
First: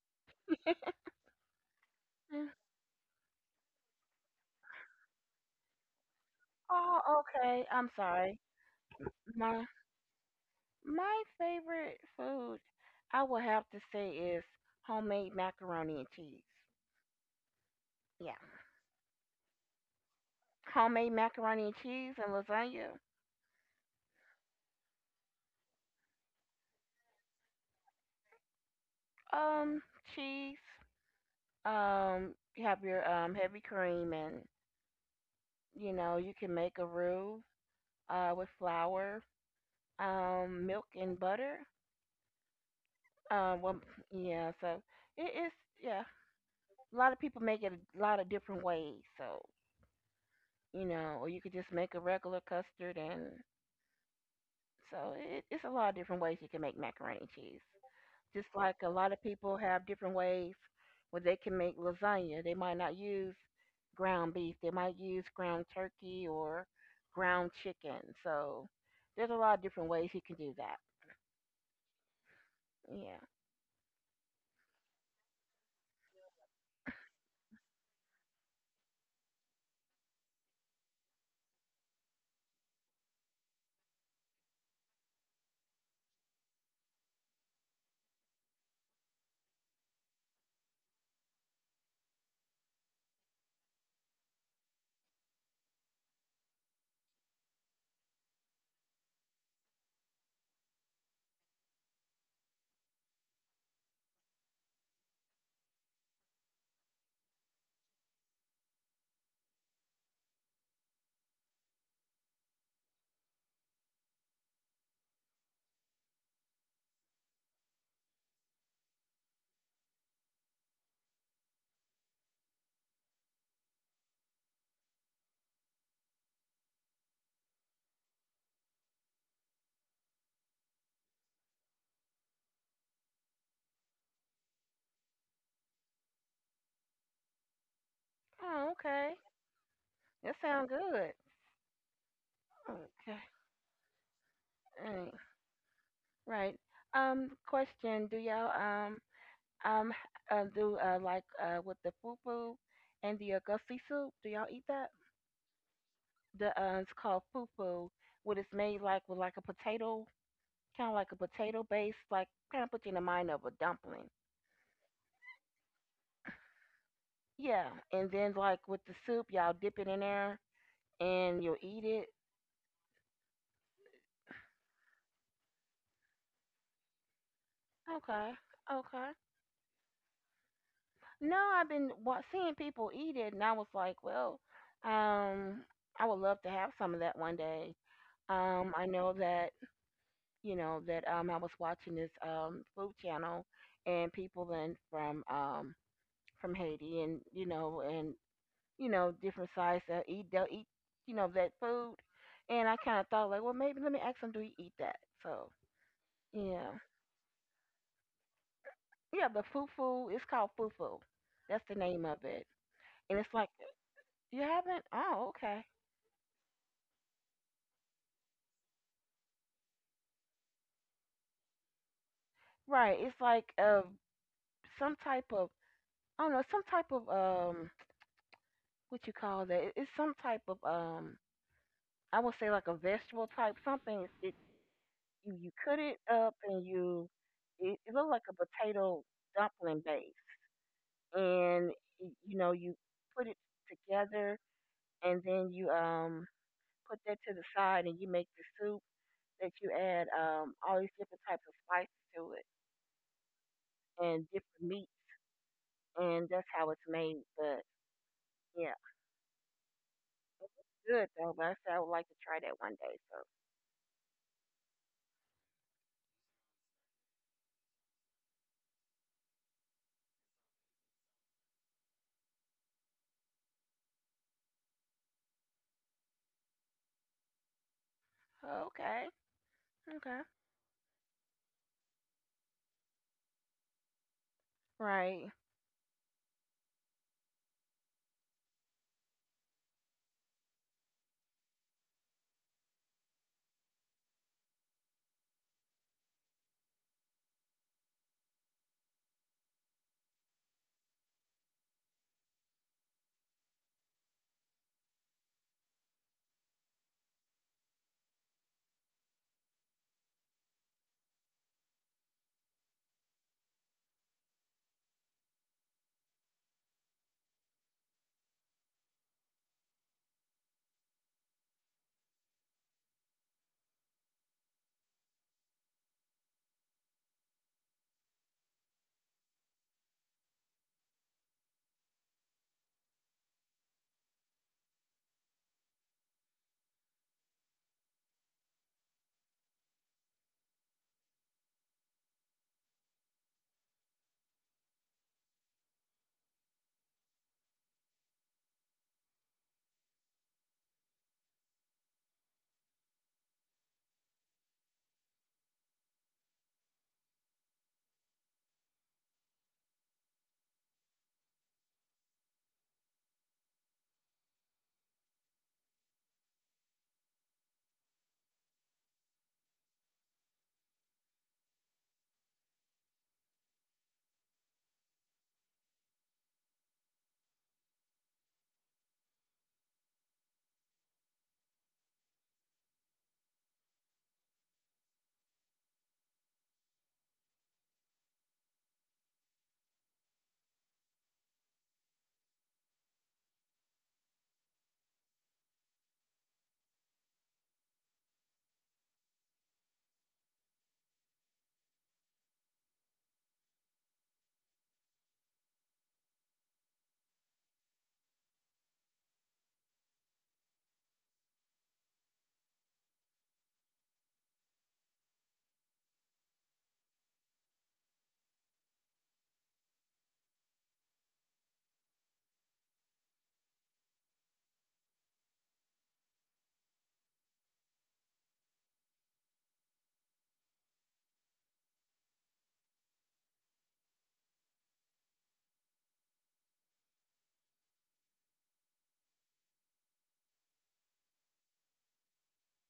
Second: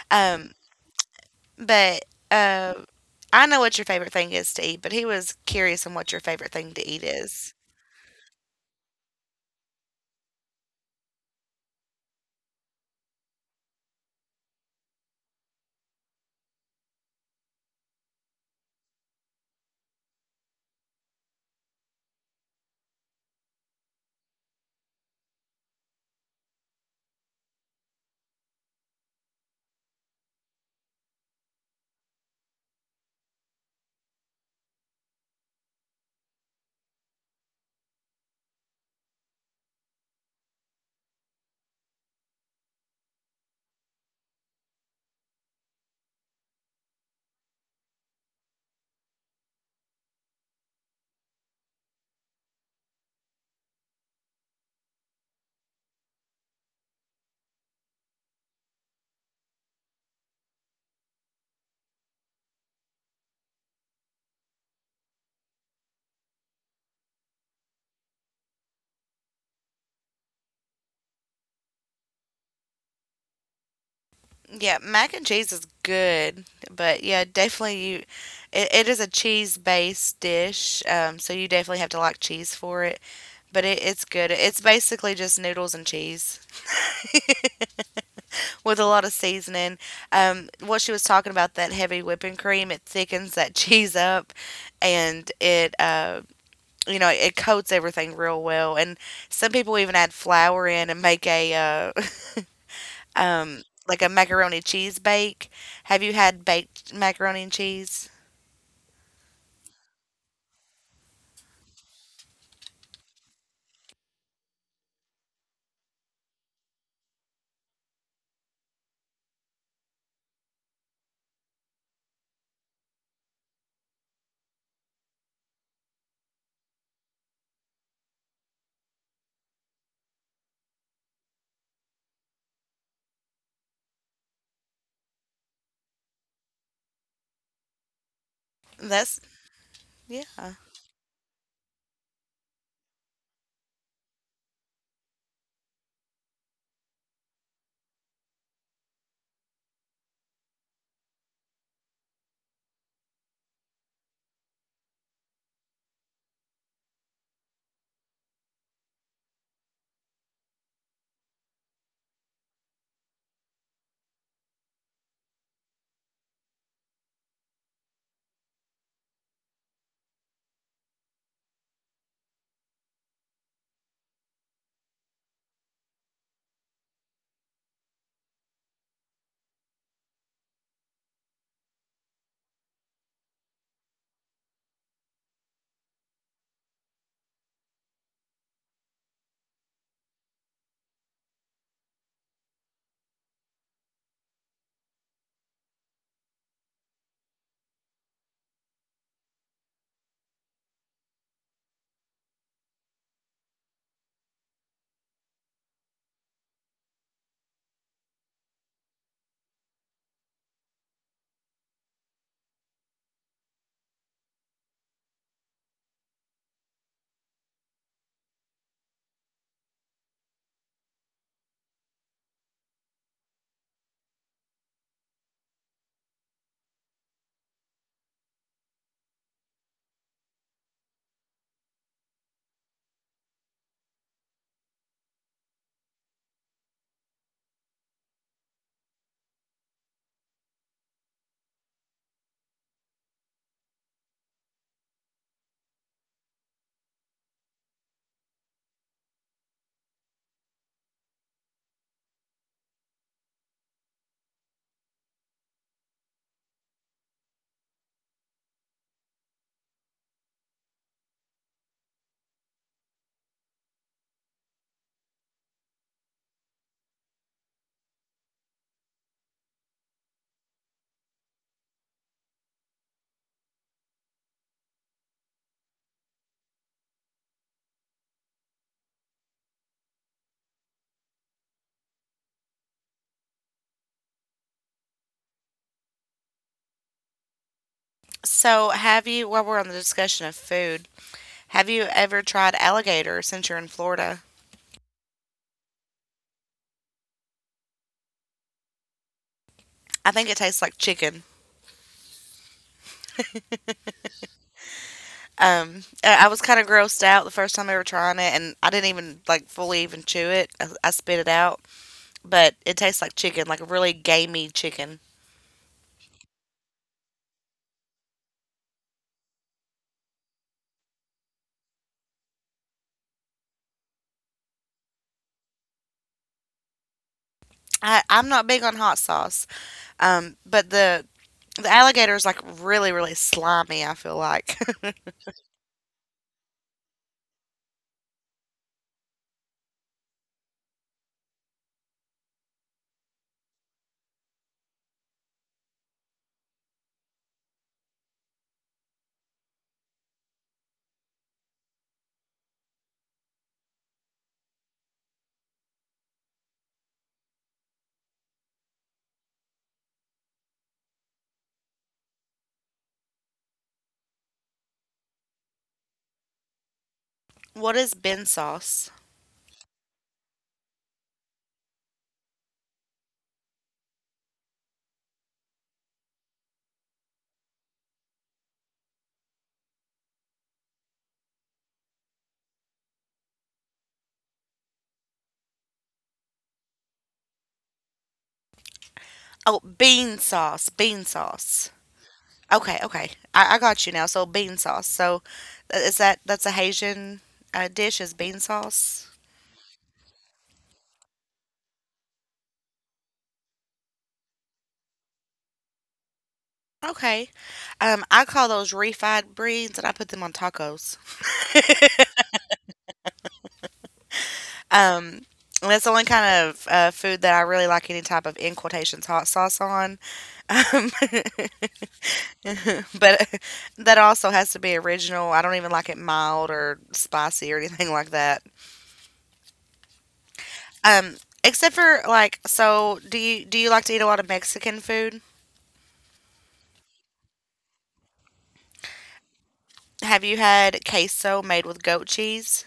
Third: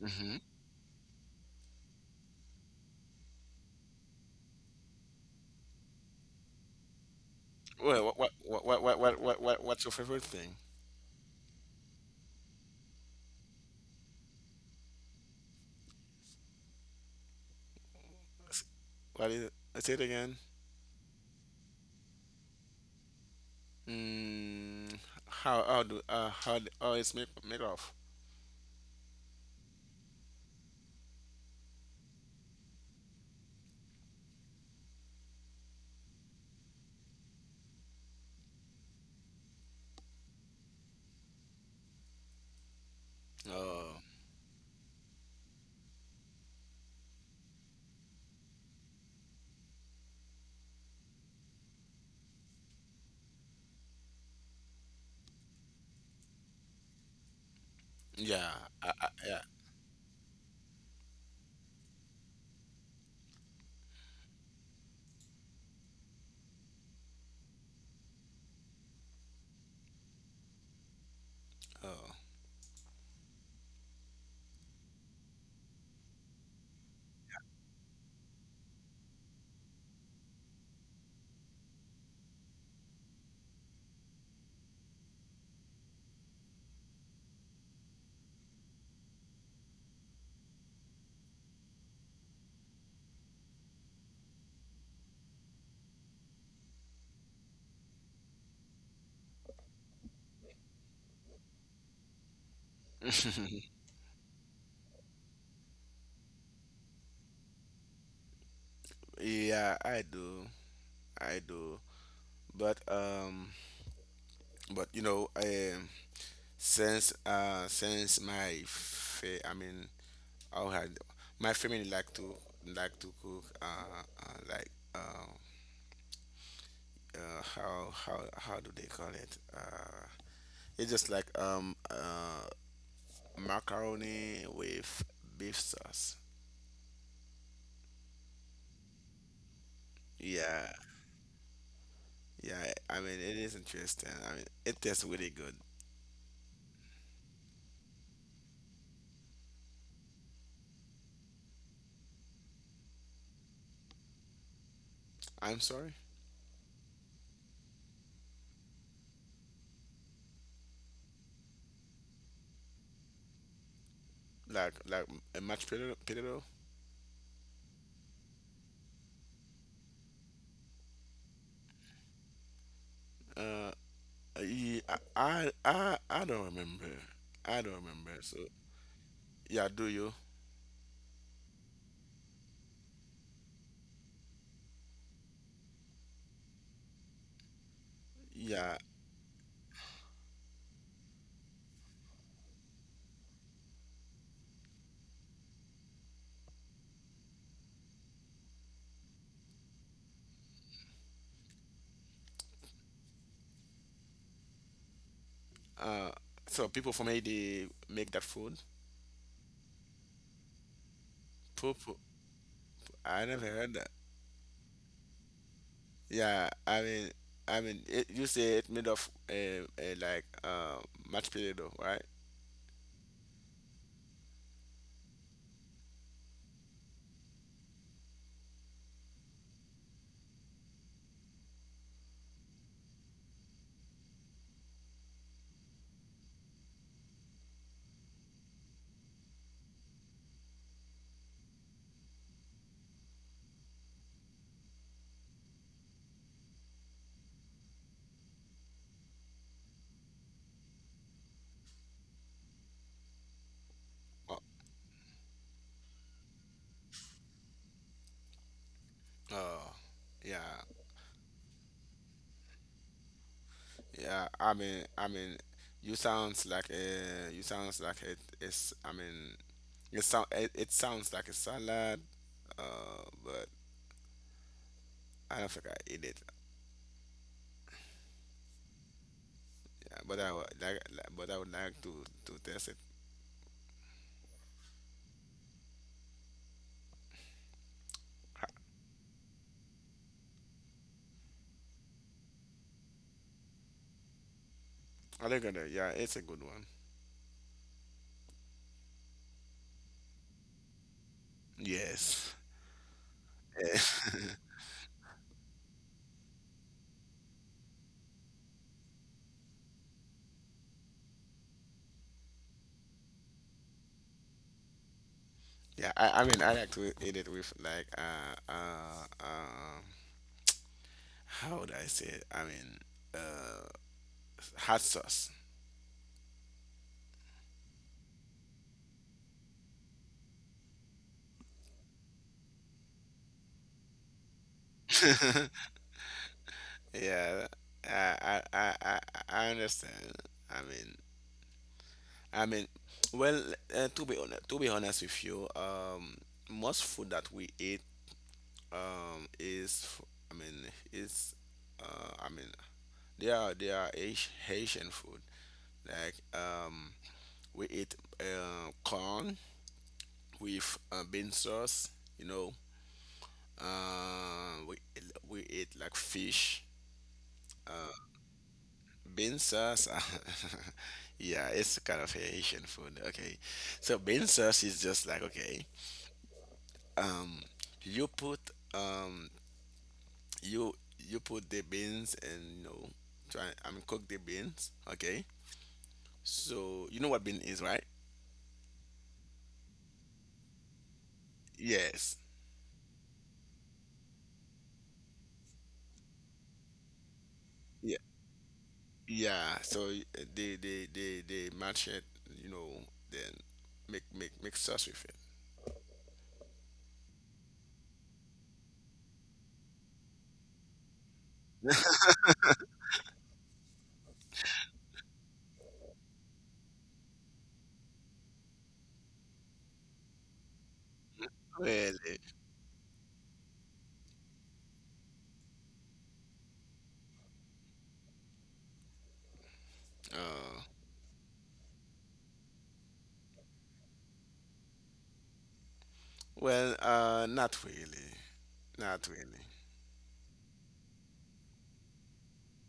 Speaker 2: know.
Speaker 1: Um,
Speaker 2: *laughs*
Speaker 1: but
Speaker 3: Yeah.
Speaker 1: uh, I know what your favorite thing is to eat, but he was curious on what your favorite thing to eat
Speaker 3: Oh,
Speaker 1: is.
Speaker 3: okay. I'm
Speaker 2: Well, what
Speaker 3: sorry.
Speaker 2: what what what what what what
Speaker 3: My
Speaker 2: what's your favorite thing?
Speaker 3: my favorite food, I would have to say, is homemade macaroni and cheese. Yeah,
Speaker 2: S- What is it? Say it again.
Speaker 3: homemade macaroni and cheese and lasagna.
Speaker 2: Mm, how how do uh, how d- how it's make made of?
Speaker 3: Um, Cheese. Um, you have your um heavy cream, and you know you can make a roux uh with flour, um, milk and butter. Um, well,
Speaker 2: Oh,
Speaker 3: yeah. So it is. Yeah, a lot of people make it a lot of different ways. So, you know, or you could just make a regular custard. And so it, it's a lot of different ways you can make macaroni and cheese. Just
Speaker 2: yeah,
Speaker 3: like a
Speaker 2: I, I,
Speaker 3: lot of
Speaker 2: yeah.
Speaker 3: people have different ways where they can make lasagna. They might not use ground beef, they might use ground turkey or ground chicken. So there's a lot of different ways you can do that. Yeah.
Speaker 1: Yeah, mac and cheese is good, but yeah, definitely you it, it is a cheese-based dish, um, so you definitely have to like cheese for it, but it, it's good. It's basically just noodles and cheese *laughs* with a lot of seasoning. Um, what she was talking about, that heavy whipping cream, it thickens that *laughs* cheese up, and it uh you know, it coats everything real well, and some people even add flour in and make a uh, *laughs*
Speaker 2: Oh,
Speaker 1: um, like a macaroni cheese bake. Have you had baked macaroni and cheese?
Speaker 2: *laughs* yeah. I do, I do. But um, but you know, um, since uh, since my fa- I mean, I had my family like to like to cook uh, uh like uh, uh how how how do they call it uh. It's just like um uh macaroni with beef sauce.
Speaker 3: Oh, okay.
Speaker 1: That's
Speaker 3: That
Speaker 1: yeah.
Speaker 3: sounds
Speaker 2: Yeah,
Speaker 3: good.
Speaker 2: yeah. I mean,
Speaker 3: Okay.
Speaker 2: it is interesting. I mean, it tastes
Speaker 3: Mm.
Speaker 2: really good.
Speaker 3: Right. Right. Um, question. Do y'all um Um, uh, do uh, like uh with the poo poo and the uh, guffy soup. Do y'all eat that?
Speaker 2: I'm sorry.
Speaker 3: The uh, it's called poo poo. What it's made like with like a potato, kind of like a potato base, like kind of put you in the mind of a dumpling.
Speaker 2: like like a mashed potato. Potato.
Speaker 3: Yeah, and then like with the soup, y'all dip it in there and you'll eat it.
Speaker 2: Uh, yeah, I I I don't remember. I don't remember.
Speaker 3: Okay,
Speaker 2: So
Speaker 3: okay.
Speaker 2: yeah, do you?
Speaker 3: No, I've been wa- seeing people eat it, and I was like, well, um, I would love to have some of that one day. Um,
Speaker 2: Yeah.
Speaker 3: I know that you know, that um I was watching this um food channel and people in from um from Haiti and you know and you know different sides that eat they'll eat you know that food and I kind of thought like well maybe let me ask them do you eat that so
Speaker 2: Uh, so
Speaker 3: yeah
Speaker 2: people from Haiti make that food.
Speaker 3: yeah the fufu it's called fufu that's the
Speaker 2: Poo poo.
Speaker 3: name of it and
Speaker 2: I
Speaker 3: it's
Speaker 2: never
Speaker 3: like
Speaker 2: heard that.
Speaker 3: you haven't oh okay
Speaker 2: Yeah, I mean, I mean, it, you say it made of uh, uh, like uh, mashed potato, right?
Speaker 3: right it's like uh some type of I don't know some type of um what you call that. It- it's some type of um I would say like a vegetable type something. It you, you cut it up and you it, it looked like a potato dumpling base, and y- you know you put it together and then you um put that to the side and you make the soup that you add um all these different types of spices to it and
Speaker 2: Oh,
Speaker 3: different meats and that's how it's made. But yeah,
Speaker 2: oh, yeah,
Speaker 3: it's good though. But I said I would like to try that one day. So
Speaker 2: yeah. I mean, I mean, you sounds like a, you sounds like it is. I mean, it sound it, it sounds like a salad, uh, but I don't think I eat it.
Speaker 3: okay,
Speaker 2: Yeah, but
Speaker 3: okay,
Speaker 2: I would like, like but I would like to to test it.
Speaker 3: right.
Speaker 1: So have you? While we're on the discussion of food, have you ever tried alligator since you're in Florida?
Speaker 2: I think that, yeah, it's a good one.
Speaker 1: I think it tastes like chicken.
Speaker 2: Yes. *laughs*
Speaker 1: Um, I I was kind of grossed out the first time ever trying it, and I didn't even like fully even chew it. I, I spit it out, but it tastes like chicken, like a really gamey chicken.
Speaker 2: Yeah, I, I mean, I actually eat it with like uh uh um how would I say it? I mean, uh, hot sauce.
Speaker 1: I, I'm not big on hot sauce, um, but the The alligator is like really, really slimy, I feel like. *laughs*
Speaker 2: Yeah, I I I I I understand. I mean, I mean, well, uh, to be honest, to be honest with you, um, most food that we eat, um, is f- I mean, is uh, I mean, they are, they are Haitian food. Like um, we eat uh, corn with uh, bean sauce. You know, uh, we we eat like fish,
Speaker 1: What is bean sauce?
Speaker 2: bean sauce. *laughs* Yeah, it's kind of a Haitian food. Okay, so bean sauce is just like, okay, um, you put um, you you put the beans and you know, try, I mean, cook the beans. Okay, so you know what bean is, right?
Speaker 1: Oh, bean sauce. Bean sauce.
Speaker 2: Yes.
Speaker 1: Okay, okay. I, I got you now. So bean sauce. So uh, is that that's a Haitian uh, dish,
Speaker 2: Yeah.
Speaker 1: is bean sauce?
Speaker 2: Yeah. So y- they they they they match it, you know, then make make make sauce with it.
Speaker 1: Okay. Um, I call those refried beans and I put them on tacos. *laughs* um, and that's the only kind of uh, food that I really like any type of, in quotations, hot sauce on. Um, *laughs*
Speaker 2: Really?
Speaker 1: *laughs* But *laughs* that also has to be original. I don't even like it mild or spicy or anything like that.
Speaker 2: Oh,
Speaker 1: Um, Except for like, so do you do you like to eat a lot of Mexican food?
Speaker 2: well, uh, not really, not really.
Speaker 1: Have you had queso made with goat cheese?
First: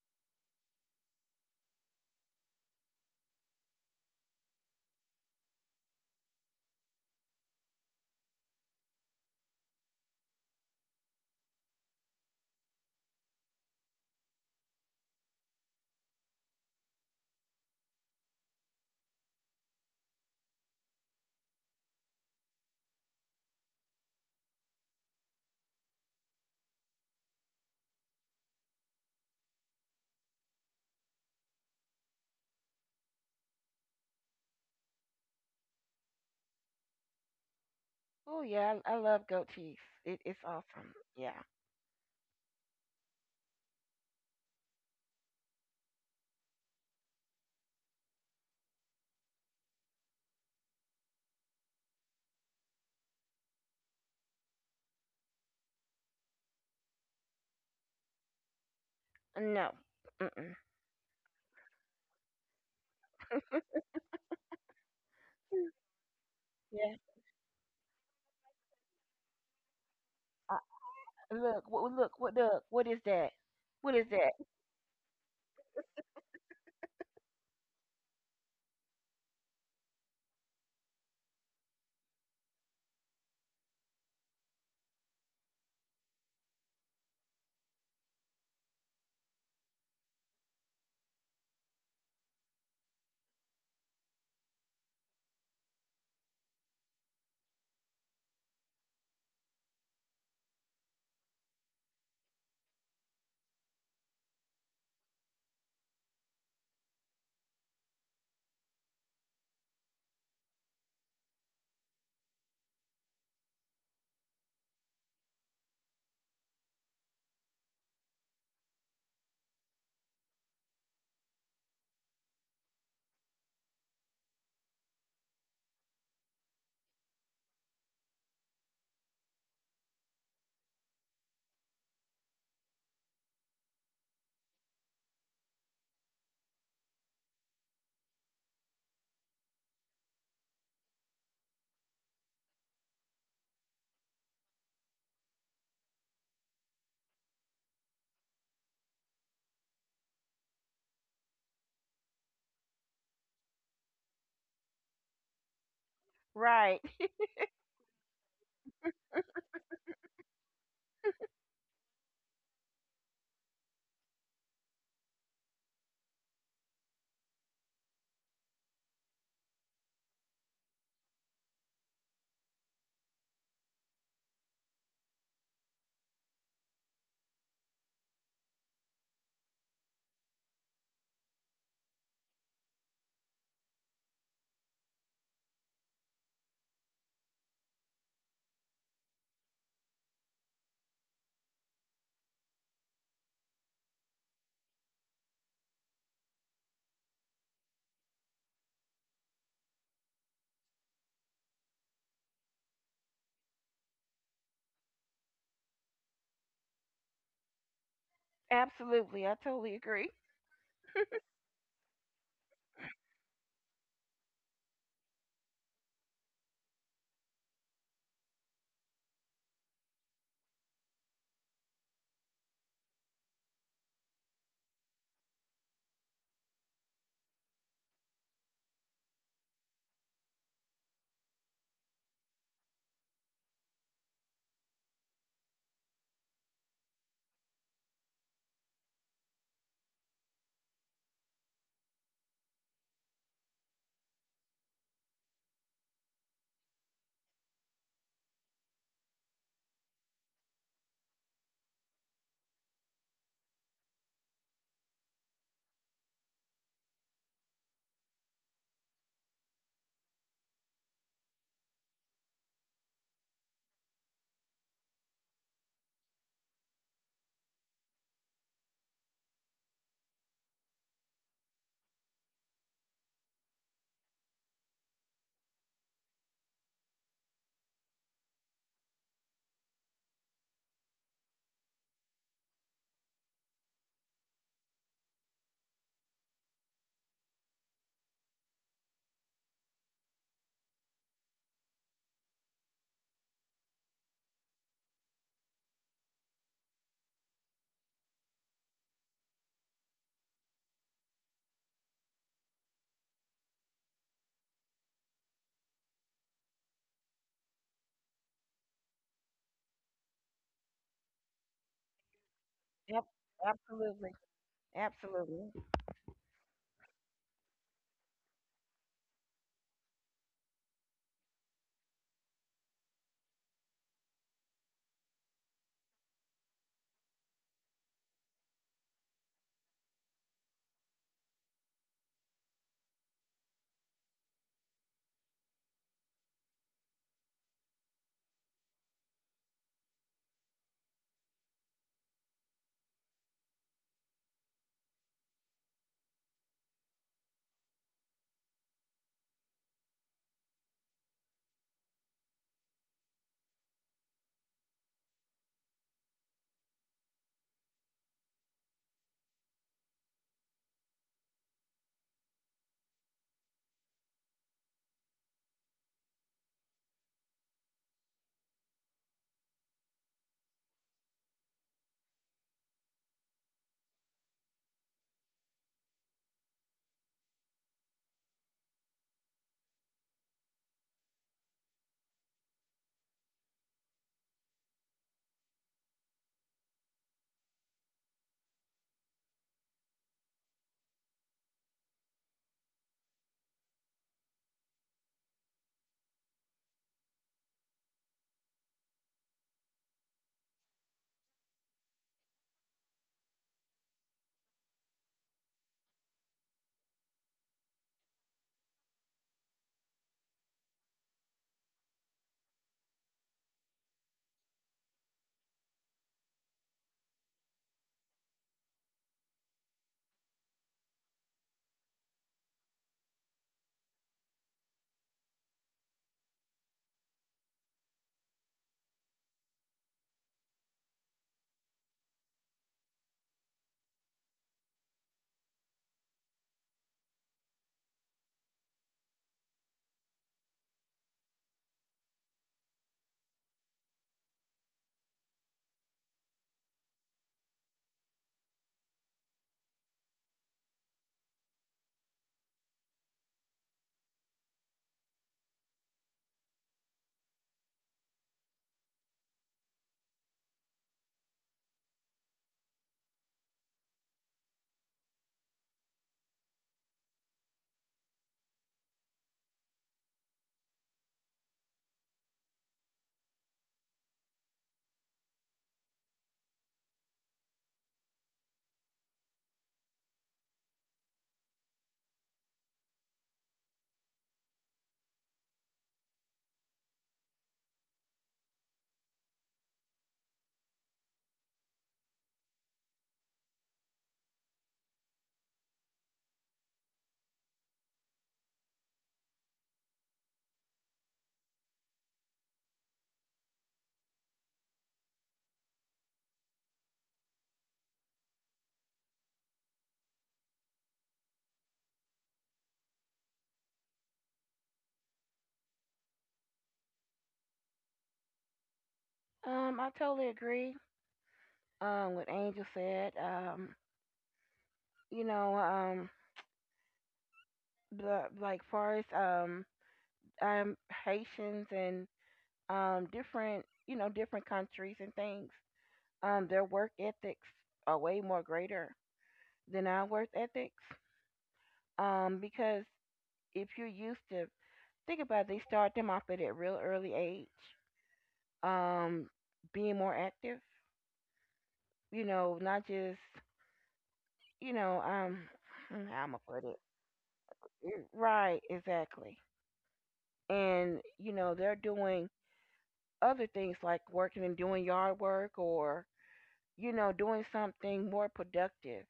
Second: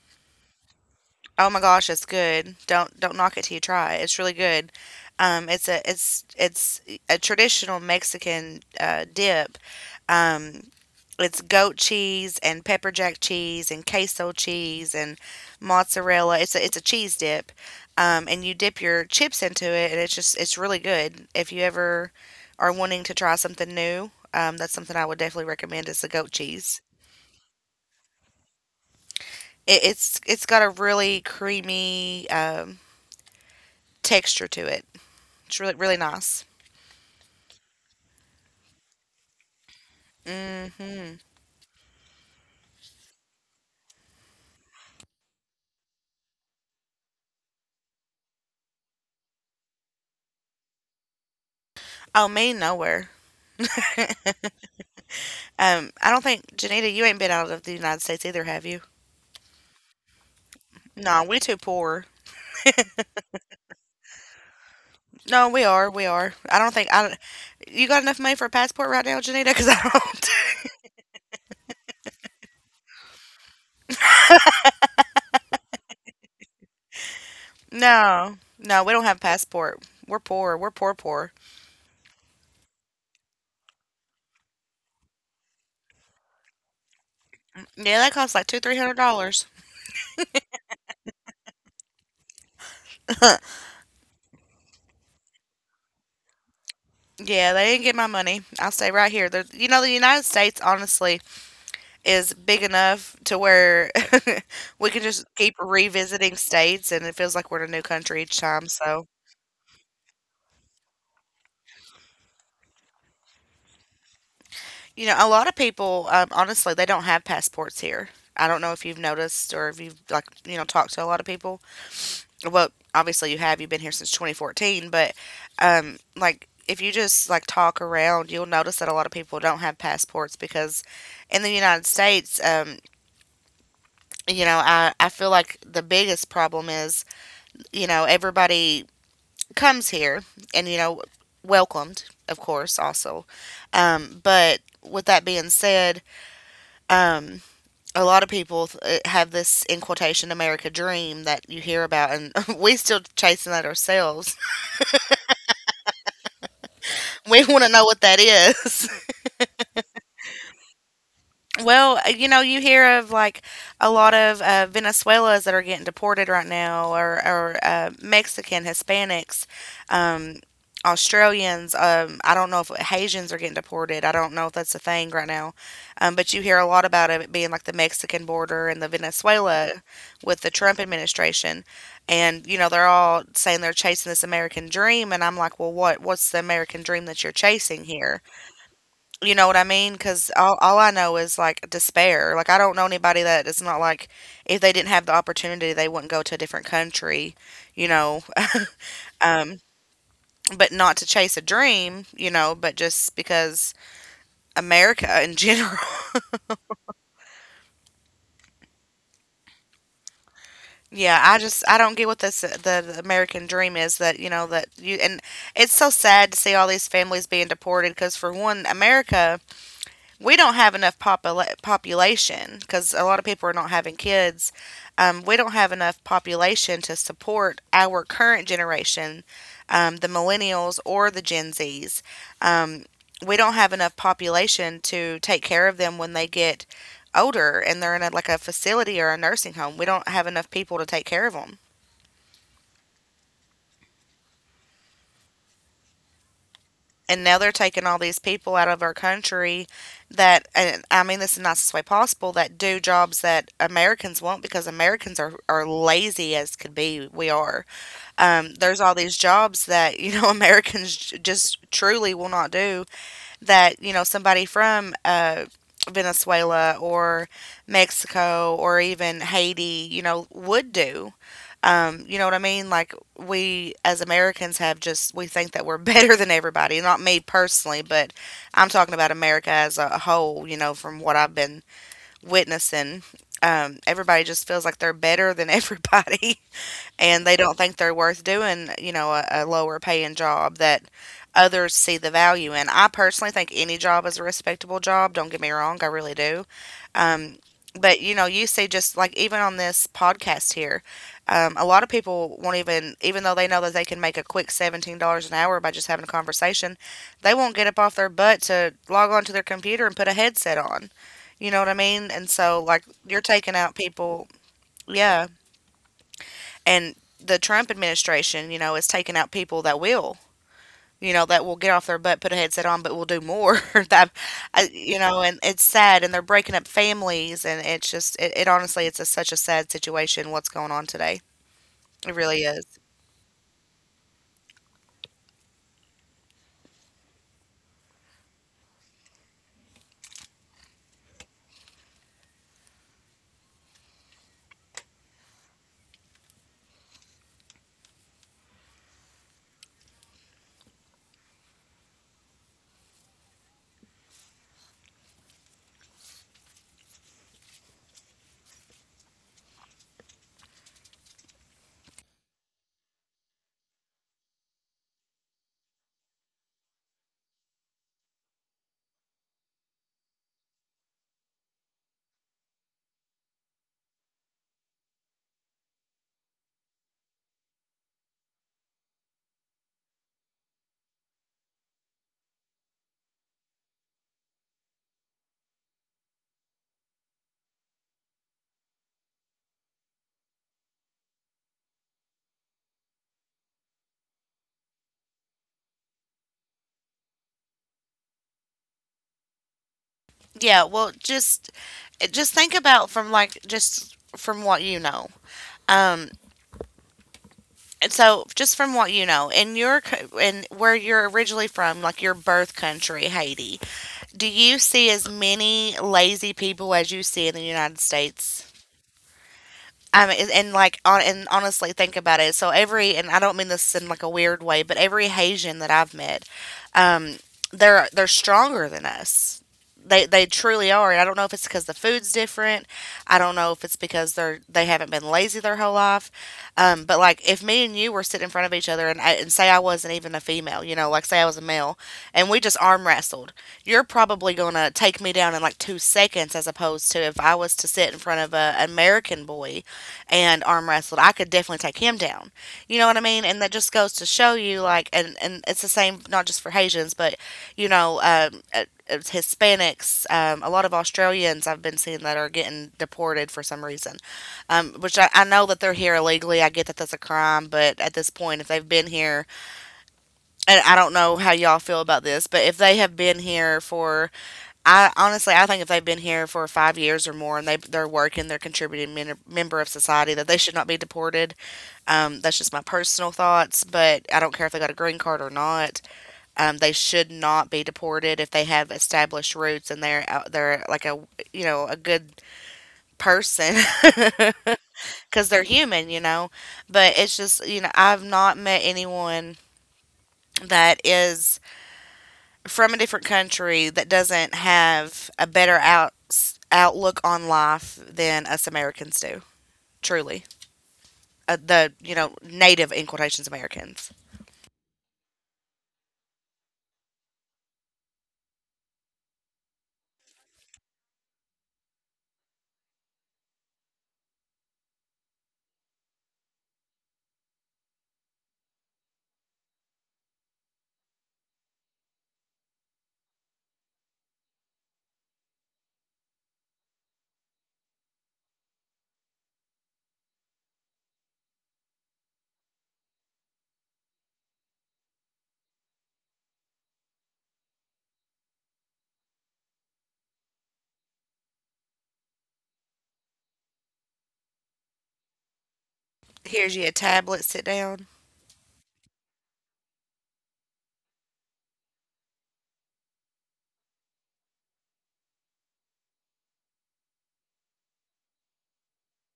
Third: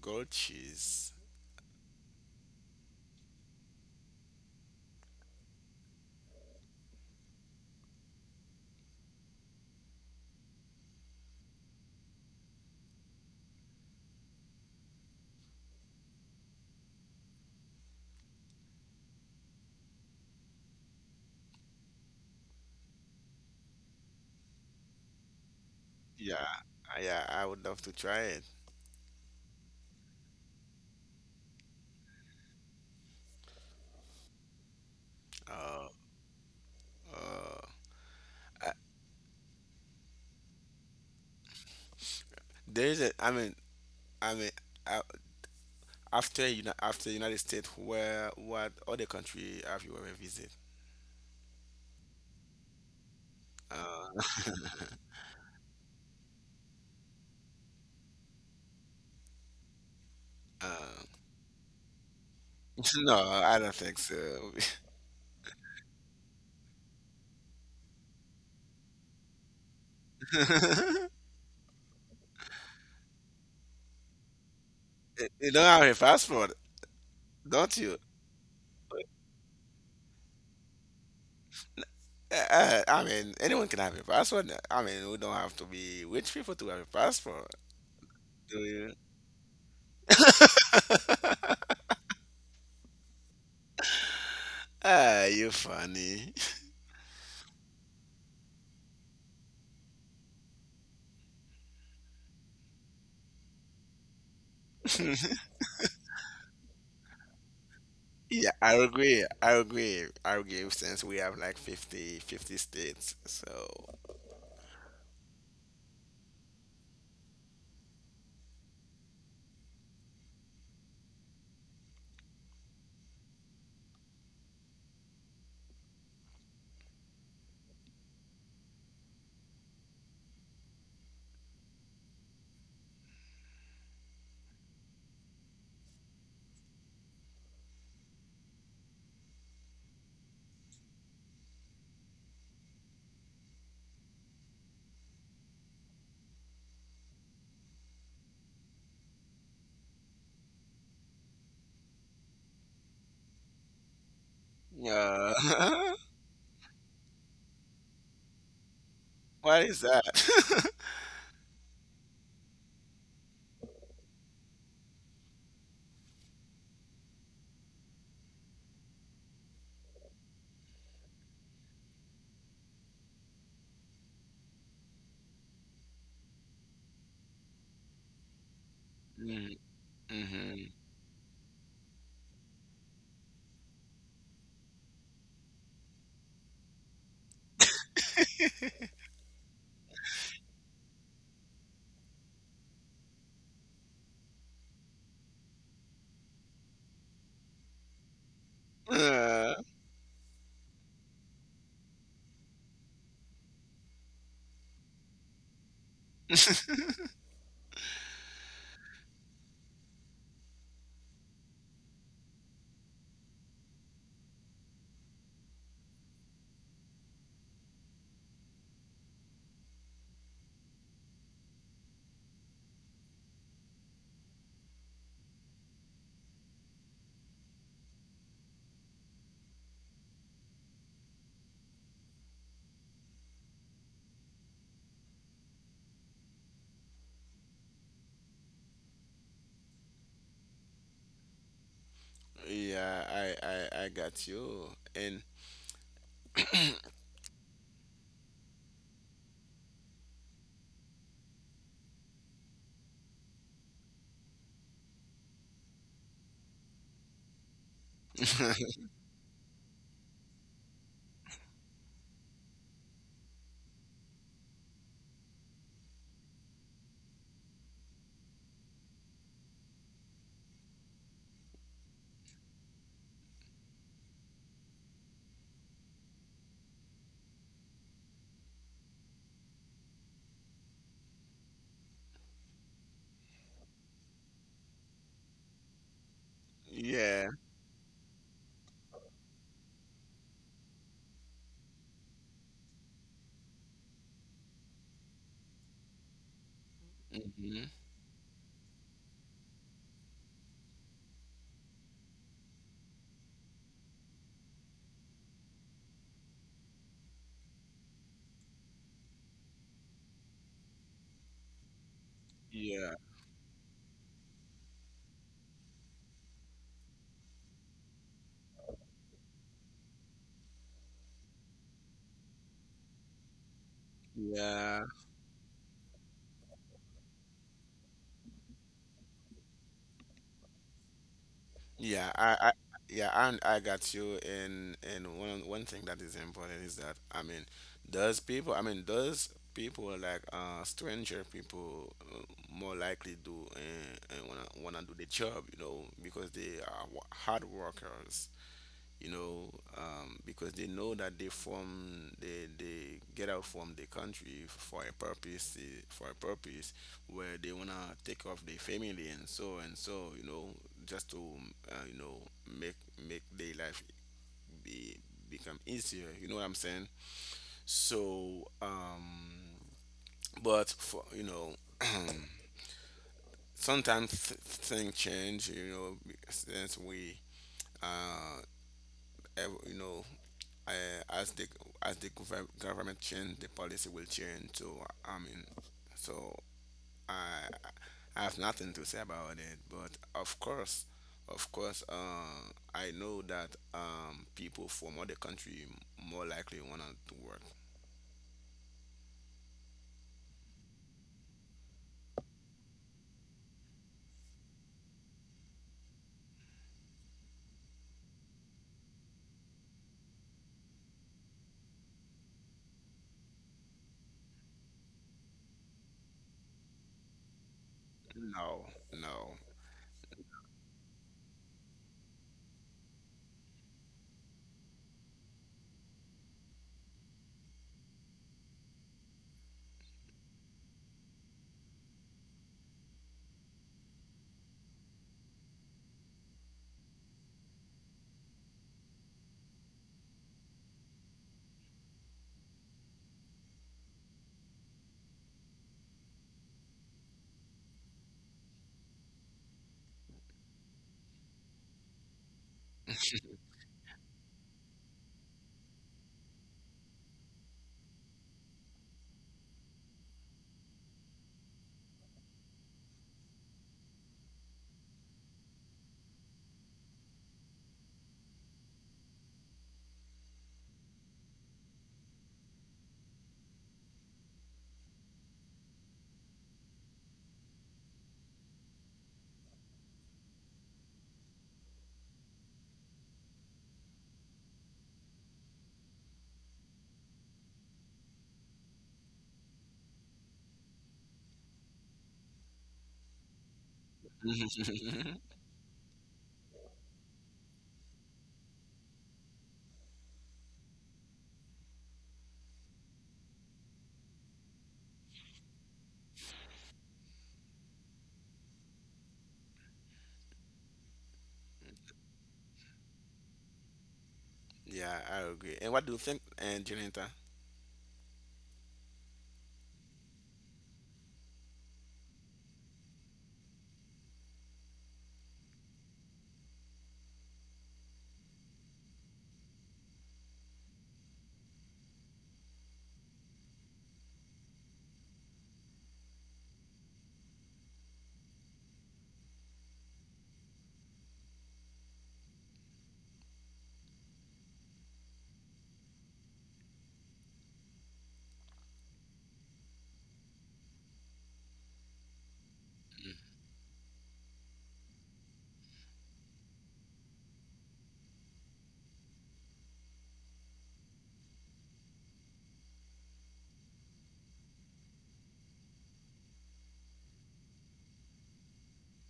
Speaker 2: Goat cheese.
Speaker 1: Oh my gosh, it's good. Don't don't knock it till you try it. It's really good. Um, it's a it's it's a traditional Mexican uh, dip. Um, It's goat cheese and pepper jack cheese and queso cheese and mozzarella. It's a it's a cheese dip, um, and you dip your chips into it, and it's just it's really good. If you ever are wanting to try something new, um, that's something I would definitely recommend. Is the goat
Speaker 2: Yeah,
Speaker 1: cheese.
Speaker 2: I- yeah, I would love to try it.
Speaker 1: It, it's it's got a really creamy um, texture to it. It's really
Speaker 2: Uh,
Speaker 1: really nice.
Speaker 2: uh,
Speaker 3: Oh
Speaker 2: I,
Speaker 3: yeah, I, I love goat cheese. It, it's awesome.
Speaker 1: Mm-hmm.
Speaker 3: Yeah.
Speaker 2: there's a. I mean, I mean, uh, after you after United States, where, what other country have you ever visited?
Speaker 1: Oh, me nowhere.
Speaker 2: Uh,
Speaker 1: Um, I don't think Janita, you ain't been out of the United States either, have you?
Speaker 3: No. Mm-mm.
Speaker 2: uh,
Speaker 1: No, we too poor.
Speaker 2: *laughs* no, I don't think so.
Speaker 1: No, we are. We are. I don't think
Speaker 3: Yeah.
Speaker 1: I don't. You got enough money for a passport right now, Janita? *laughs* Because I don't. *laughs*
Speaker 3: I,
Speaker 2: *laughs* You
Speaker 3: look. What, look. What? Look. What is that? What is that?
Speaker 2: you don't have a passport, don't you?
Speaker 1: No, no, we don't have passport. We're poor. We're poor, poor.
Speaker 2: Uh, uh, I mean, anyone can have a passport. I mean, we don't have to be rich people to have a passport.
Speaker 1: Yeah, that costs like two,
Speaker 2: Do
Speaker 1: three
Speaker 2: you?
Speaker 1: hundred dollars.
Speaker 2: Ah, you funny.
Speaker 1: Yeah, they didn't get my money. I'll stay right here. There, you know, the United States honestly is big enough to where *laughs* we can just
Speaker 2: *laughs*
Speaker 1: keep revisiting states, and it feels like we're in a new country each
Speaker 2: Yeah,
Speaker 1: time.
Speaker 2: I
Speaker 1: So,
Speaker 2: agree. I agree. I agree since we have like fifty, fifty states. So,
Speaker 1: you know, a lot of people, um, honestly, they don't have passports here. I don't know if you've noticed or if you've like you know talked to a lot of people. Well, obviously you have. You've been here since twenty fourteen, but um, like if you just like talk around, you'll notice that a lot of people don't have passports because in the United States, um, you know, I, I feel like the biggest problem is, you know, everybody comes here and, you know, welcomed, of course, also. Um, but with that being said, um, a lot of people uh, have this, in quotation, America dream that you hear about, and *laughs* we still chasing that ourselves.
Speaker 2: yeah. *laughs*
Speaker 3: Right.
Speaker 1: We want to know what that is. *laughs*
Speaker 2: What is that? *laughs*
Speaker 1: Well, uh, you know, you hear of like a lot of uh, Venezuelans that are getting deported right now, or, or uh, Mexican, Hispanics, um, Australians. Um, I don't know if Haitians are getting deported. I don't know if that's a thing right now. Um, but you hear a lot about it being like the Mexican border and the Venezuela with the
Speaker 2: Mm-hmm.
Speaker 1: Trump administration. And, you know, they're all saying they're chasing this American dream. And I'm like, well, what? What's the American dream that you're chasing here? You know what I mean? Because all, all I know is like despair. Like, I don't know anybody that it's not like if they didn't have the opportunity, they wouldn't go to a different country, you know, *laughs*
Speaker 2: Uh,
Speaker 1: um, but not to chase a dream, you know, but just because America in general.
Speaker 3: Absolutely. I totally agree.
Speaker 1: *laughs* Yeah, I just, I don't get what this, the, the American dream is that, you know, that you, and it's so sad to see all these families being deported because for one, America, we don't have enough popula- population because a lot of people are not having kids. Um, we don't have enough population to support our current generation, um, the millennials or the Gen Zs. Um, we don't have enough population to take care of them when they get older and they're in a, like a facility or a nursing home. We don't have enough people to take care of them.
Speaker 2: yeah, I, I, I got you. And
Speaker 1: And now they're taking all these people out of our country that, and I mean this in the nicest way possible, that do jobs that Americans won't because Americans are, are lazy as could be. We are. Um,
Speaker 2: *laughs*
Speaker 1: there's all these jobs that you know *laughs* Americans j- just truly will not do that, you know, somebody from uh, Venezuela or Mexico or even Haiti, you know, would do. Um, you know what I mean? Like, we as Americans have just, we think that we're *laughs* better than everybody. Not me personally, but I'm talking about America as a whole. You know, from what I've been witnessing, um, everybody just feels like they're better than everybody, *laughs* and
Speaker 2: yeah.
Speaker 1: they don't think they're worth doing. You know, a, a lower paying job that others see the value in. I personally think any job is a respectable job. Don't get me wrong, I really do. Um,
Speaker 2: Hmm.
Speaker 1: but you know, you see, just like even on this podcast here, um, a lot of people won't even, even though they know that they can make a quick seventeen dollars an hour by just having a conversation, they won't get up off their butt to log onto their computer and put a headset on. You know what I mean? And so, like,
Speaker 2: Yeah.
Speaker 3: Yep.
Speaker 1: you're taking out
Speaker 3: Absolutely.
Speaker 1: people, yeah.
Speaker 3: Absolutely.
Speaker 1: And the Trump administration, you know, is taking out people that will, you know, that will get off their butt, put a headset on, but will do more. *laughs* That, I,
Speaker 2: Yeah.
Speaker 1: you know, and it's sad, and they're breaking up families, and it's just, it, it honestly, it's a, such a sad situation what's going on today. It
Speaker 2: Yeah,
Speaker 1: really
Speaker 2: I, I
Speaker 1: is.
Speaker 2: yeah, and I got you. And and one one thing that is important is that, I mean, does people, I mean, does people like uh stranger people, uh, more likely do and, and wanna wanna do the job, you know, because they are wo- hard workers, you know, um, because they know that they form, they, they get out from the country for a purpose, eh, for a purpose where they wanna take off their family and so and so, you know, just to, uh, you know, make make their life be become easier. You know what I'm saying? So, um, but for you know. *clears throat* Sometimes th- things change, you know, be- since we, uh, ev- you know, uh, as the as the gov- government change, the policy will change. So I mean, so I I have nothing to say about it. But of course, of course, uh, I know that um, people from other country more likely wanna to work.
Speaker 1: Yeah. Well, just, just think about from like just from what you know. Um. And so, just from what you know, in your co- in where you're originally from, like your birth country, Haiti, do you see as many lazy people as you see in the United States?
Speaker 2: No, no.
Speaker 1: Um, and, and like, on, and honestly, think about it. So every, and I don't mean this in like a weird way, but every Haitian that I've met, they're they're stronger than us. They they truly are. And I don't know if it's because the food's different. I don't know if it's because they're they haven't been lazy their whole life. Um, but like if me and you were sitting in front of each other and I, and say I wasn't even a female, you know, like say I was a male, and we just arm wrestled, you're probably gonna take me down in like two seconds, as opposed to if I was to sit in front of a American boy and arm wrestled, I could definitely take him down. You know what I mean? And that just goes to show you like, and and it's the same not just for Haitians, but you know, um, uh, uh, Hispanics, um, a lot of Australians I've been seeing that are getting deported for some reason, um, which I, I know that they're here illegally. I get that that's a crime, but at this point, if they've been here, and I don't know how y'all feel about this, but if they have been here for, I honestly, I think if they've been here for five years or more and they, they're working, they're contributing, men, member of society, that they should not be deported. Um, that's just my personal thoughts, but I don't care if they got a green card or not. Um, they should not be deported if they have established roots and they're out they're like a you know a good person *laughs* because
Speaker 2: *laughs*
Speaker 1: they're human, you know. But it's just, you know I've not met anyone that is from a different country that doesn't have a better out outlook on life than us Americans do. Truly, uh, the you know native in quotations Americans.
Speaker 2: Yeah, I agree. And what do you think, uh, Janita?
Speaker 3: Um, I totally agree. Um, what Angel said. Um, you know, um, the, like far as um, um, Haitians and um, different, you know, different countries and things. Um, their work ethics are way more greater than our worth ethics. Um, because if you're used to think about it, they start them off at a real early age, um, being more active, you know, not just, you know, um *sighs* how am I
Speaker 1: Here's you
Speaker 3: put
Speaker 1: a
Speaker 3: it?
Speaker 1: tablet. Sit down.
Speaker 3: Right, exactly. And, you know, they're doing other things like working and doing yard work or, you know, doing something more productive,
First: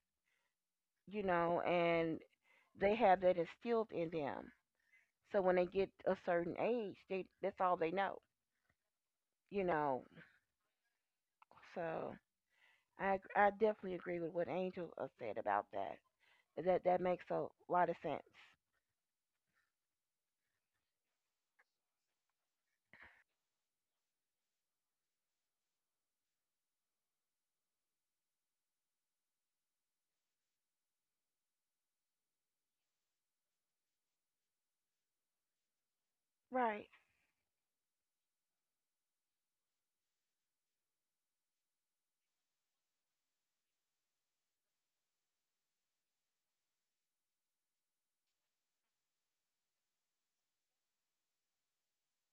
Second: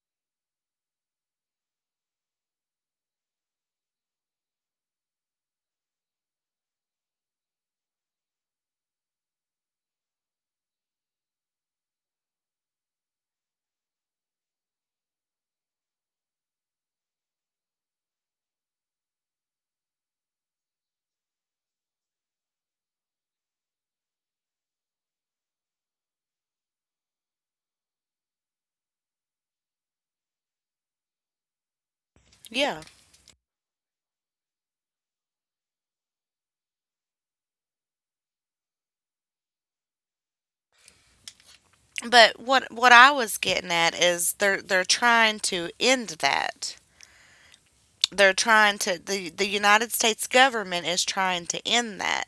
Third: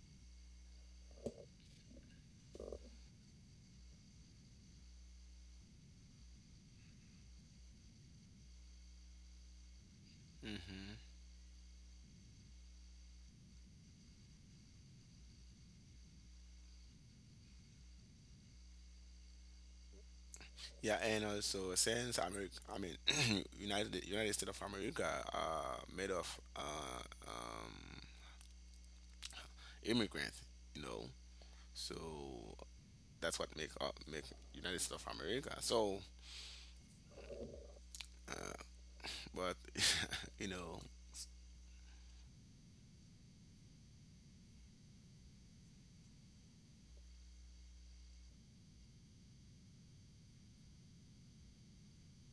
Speaker 3: you know, and they have that instilled in them. So when they get a certain age, they that's all they know. You know, so i ag- I definitely agree with what Angel uh, said about that. That that makes a lot of sense.
Speaker 2: Yeah, and also since America, I mean, *clears throat* United United States of America are made of uh, um, immigrants, you know. So
Speaker 1: Yeah.
Speaker 2: that's what make up make United States of America. So,
Speaker 3: Right.
Speaker 2: uh, but *laughs* you know,
Speaker 1: But what what I was getting at is they're they're trying to end that. They're trying to the the United States government is trying to end that,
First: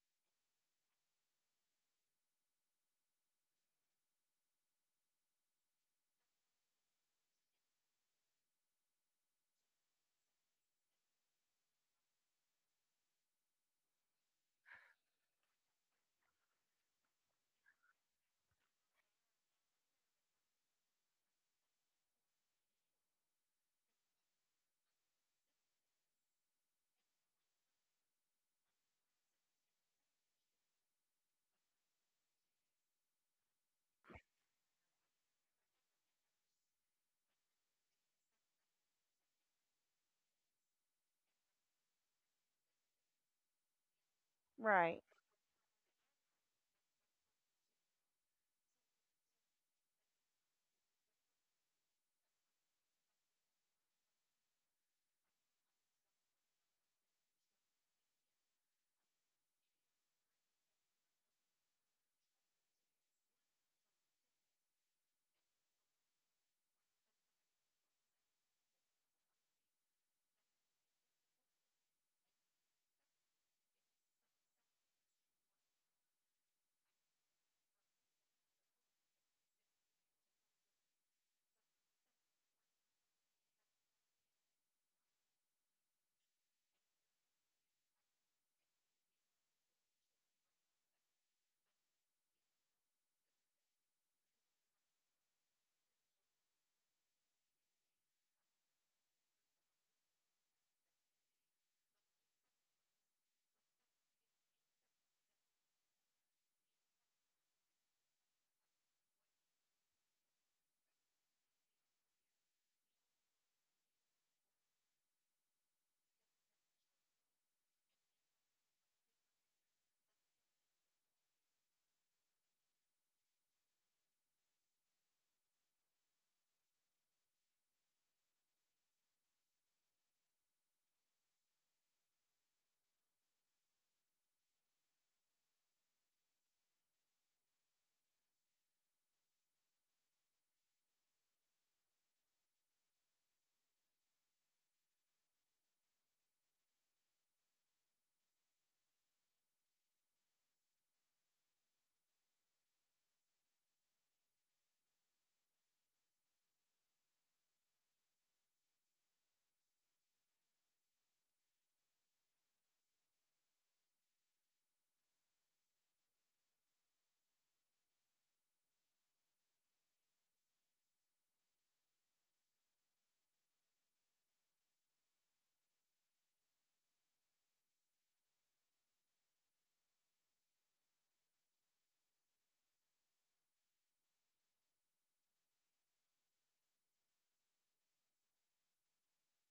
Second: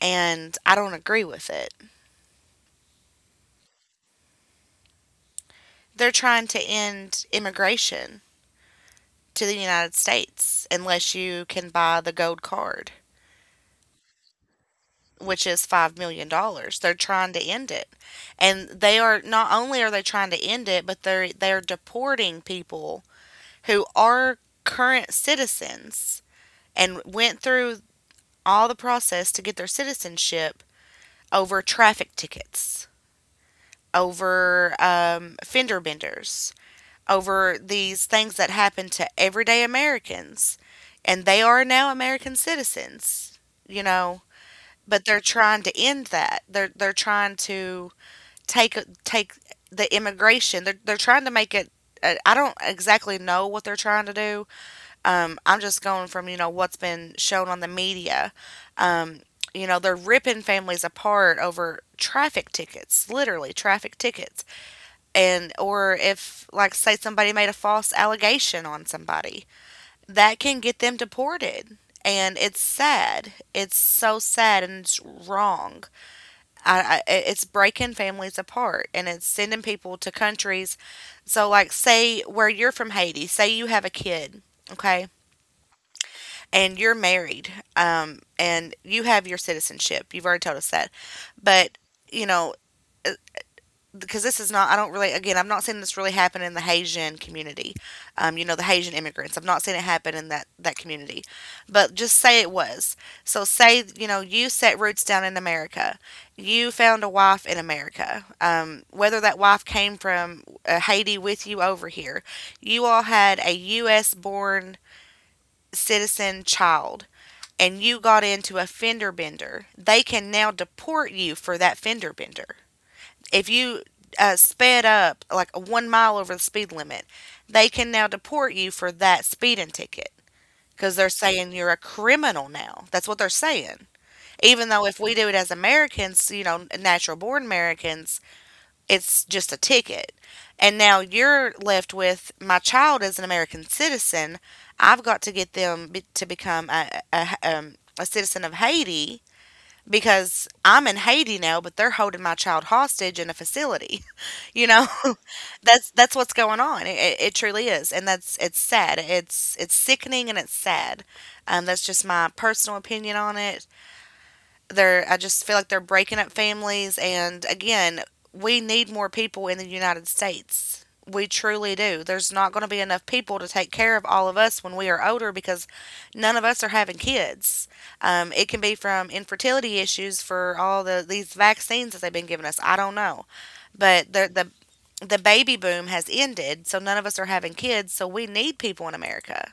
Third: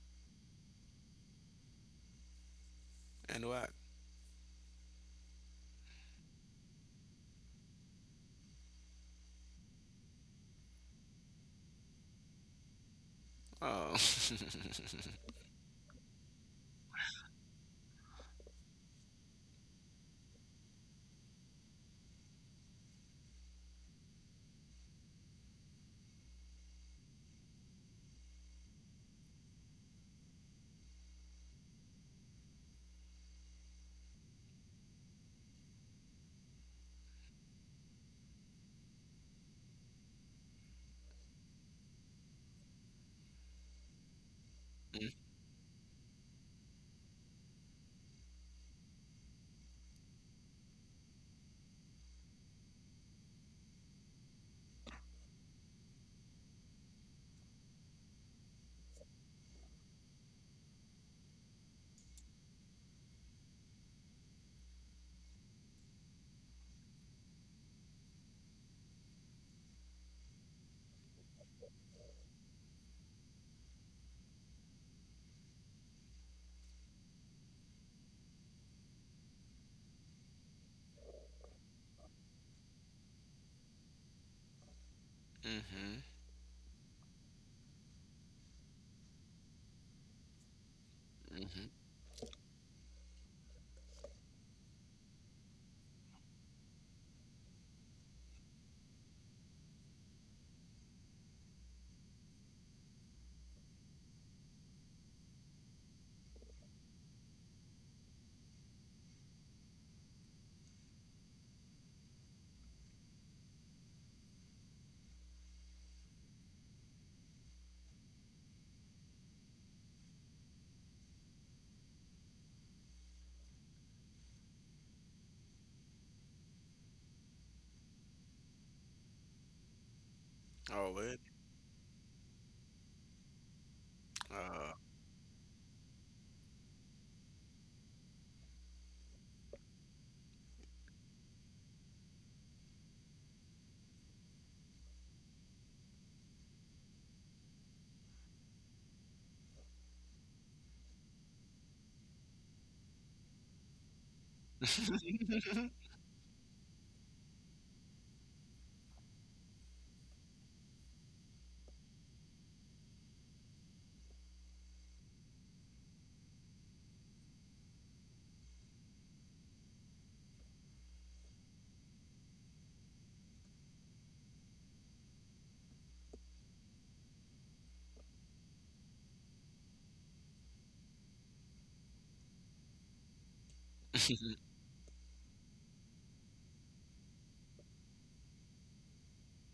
Speaker 1: and I don't agree with it.
Speaker 2: and what?
Speaker 1: They're trying to end immigration to the United States unless you can buy the gold card,
Speaker 2: Oh, *laughs*
Speaker 1: which is five million dollars. They're trying to end it. And they are not only are they trying to end it, but they're they're deporting people who are current citizens and went through all the process to get their citizenship over traffic tickets, over um, fender benders, over these things that happen to everyday Americans. And they are now American citizens, you know,
Speaker 3: Right.
Speaker 1: but
Speaker 2: mm-hmm,
Speaker 1: they're trying to end that. They're, they're trying to take, take the immigration, they're, they're trying to make it. I I don't exactly know what they're trying to do. um, I'm just going from, you know, what's been shown on the media. Um, you know, they're ripping families apart over traffic tickets, literally traffic tickets. And, or if, like, say somebody made a false allegation on somebody, that can get them deported. And it's sad. It's so sad and it's wrong. I, I, it's breaking families apart and it's sending people to countries. So, like, say where you're from Haiti, say you have a kid, okay?
Speaker 2: mm-hmm.
Speaker 1: And you're married, um, and you have your citizenship. You've already told us that. But, you know, uh, because this is not, I don't really, again, I'm not seeing this really happen in the Haitian community. Um, you know, the Haitian immigrants. I've not seen it happen in that, that community. But just say it was. So say, you know, you set roots down in America. You found a wife in America. Um, whether that wife came from uh, Haiti with you over here, you all had a U S born citizen child and you got into a fender bender, they can now deport you for that fender bender. If you uh, sped up like one mile over the speed limit, they can now deport you for that speeding ticket
Speaker 2: Oh
Speaker 1: because they're
Speaker 2: wait.
Speaker 1: saying you're a criminal now. That's what they're saying. Even
Speaker 2: Uh,
Speaker 1: though if we do it as Americans, you know, natural born Americans, it's just a ticket. And now you're left with my child is an American citizen. I've got to get them be- to become a, a, um, a citizen of Haiti because I'm in Haiti now, but they're holding my child hostage in a facility. *laughs* You know, *laughs* that's that's what's going on. It, it, it truly is, and that's it's sad. It's it's sickening and it's sad. Um, that's just my personal opinion on it. They're, I just feel like they're breaking up families, and again, we need more people in the United States. We truly do. There's not going to be enough people to take care of all of us when we are older because none of us are having kids. Um, it can be from infertility issues for all the these vaccines that they've been giving us. I don't know, but the the the baby boom has ended, so none of us are having kids. So we need people in America.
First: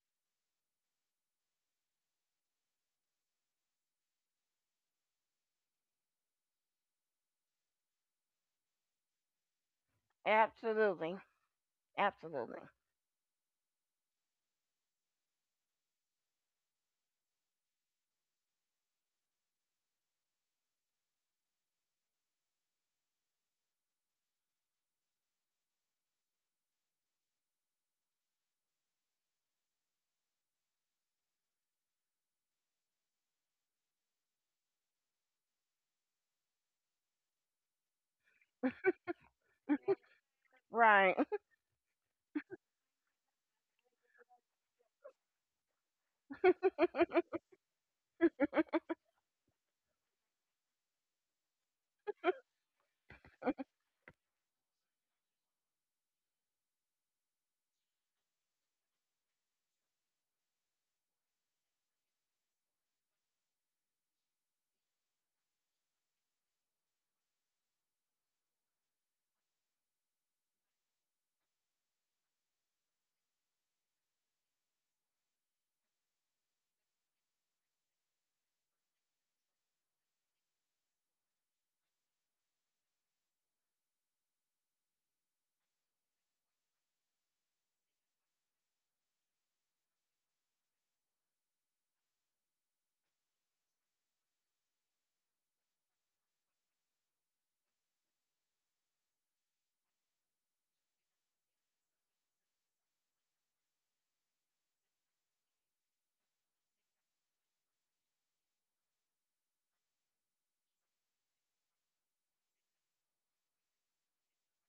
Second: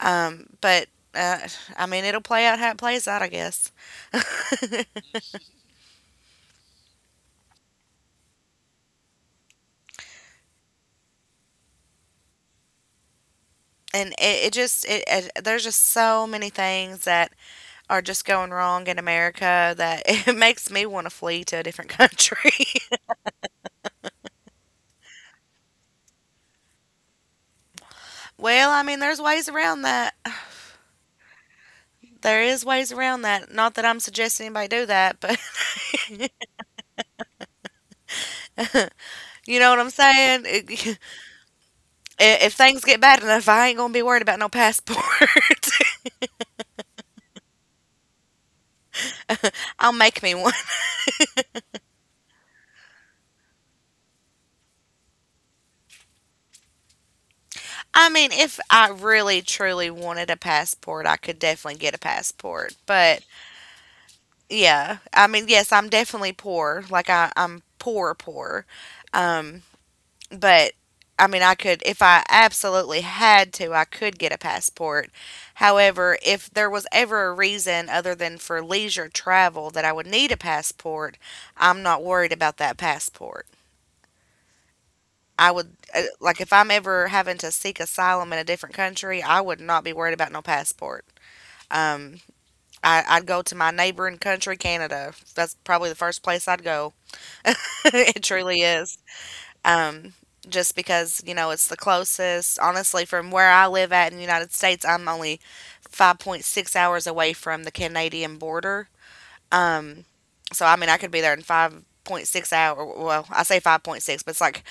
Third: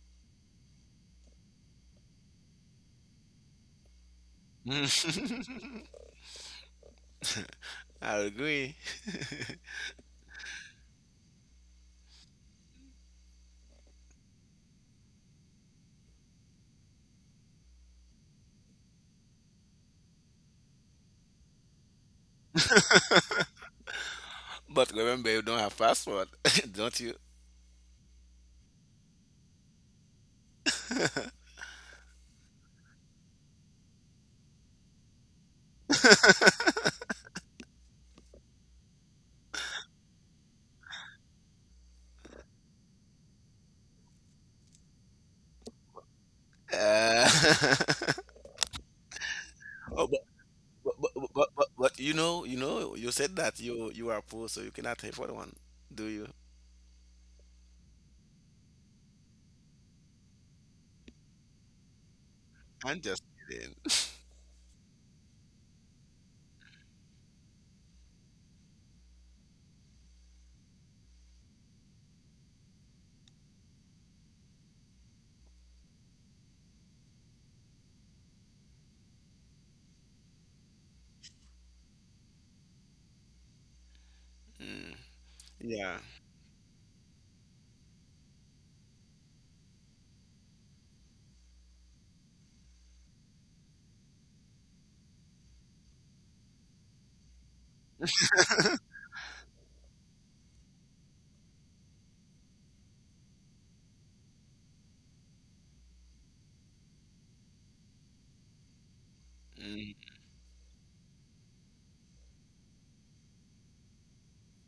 Speaker 1: Um, but uh, I mean, it'll play out how it plays out, I guess. *laughs*
Speaker 2: *laughs* I agree.
Speaker 3: Absolutely. Absolutely.
Speaker 1: And it, it just it, it there's just so many things that are just going wrong in America that *laughs* it makes me want to flee to a different country.
Speaker 2: But remember, you don't have passport, *laughs* don't you?
Speaker 1: *laughs* Well, I mean, there's ways around that. There is ways around that. Not that I'm suggesting anybody do that, but *laughs* you know what I'm saying. It,
Speaker 3: Right.
Speaker 1: *laughs* i- if things get bad enough, I ain't gonna be worried about no passport. *laughs*
Speaker 2: Uh, *laughs*
Speaker 1: I'll
Speaker 2: oh,
Speaker 1: make
Speaker 2: but,
Speaker 1: me one.
Speaker 2: but, but, but, but you know, you know, you said that you you are poor, so you cannot pay for the one, do you?
Speaker 1: I mean, if I really truly wanted a passport, I could definitely get a passport,
Speaker 2: I'm
Speaker 1: but
Speaker 2: just kidding. *laughs*
Speaker 1: yeah. I mean, yes, I'm definitely poor. Like I, I'm poor, poor. Um, but I mean, I could, if I absolutely had to, I could get a passport. However, if there was ever a reason other than for leisure travel that I would need a passport, I'm not worried about that passport.
Speaker 2: Mm,
Speaker 1: I would,
Speaker 2: yeah.
Speaker 1: uh, like, if I'm ever having to seek asylum in a different country, I would not be worried about no passport. Um, I, I'd go to my neighboring country, Canada. That's probably the first place I'd go. *laughs* It truly is. Um, just because, you know, it's the closest. Honestly, from where I live at in the United States, I'm only five point six hours away from the Canadian border.
Speaker 2: Mm,
Speaker 1: Um, so I mean, I could be there in five point six hour. Well, I say five point six, but it's like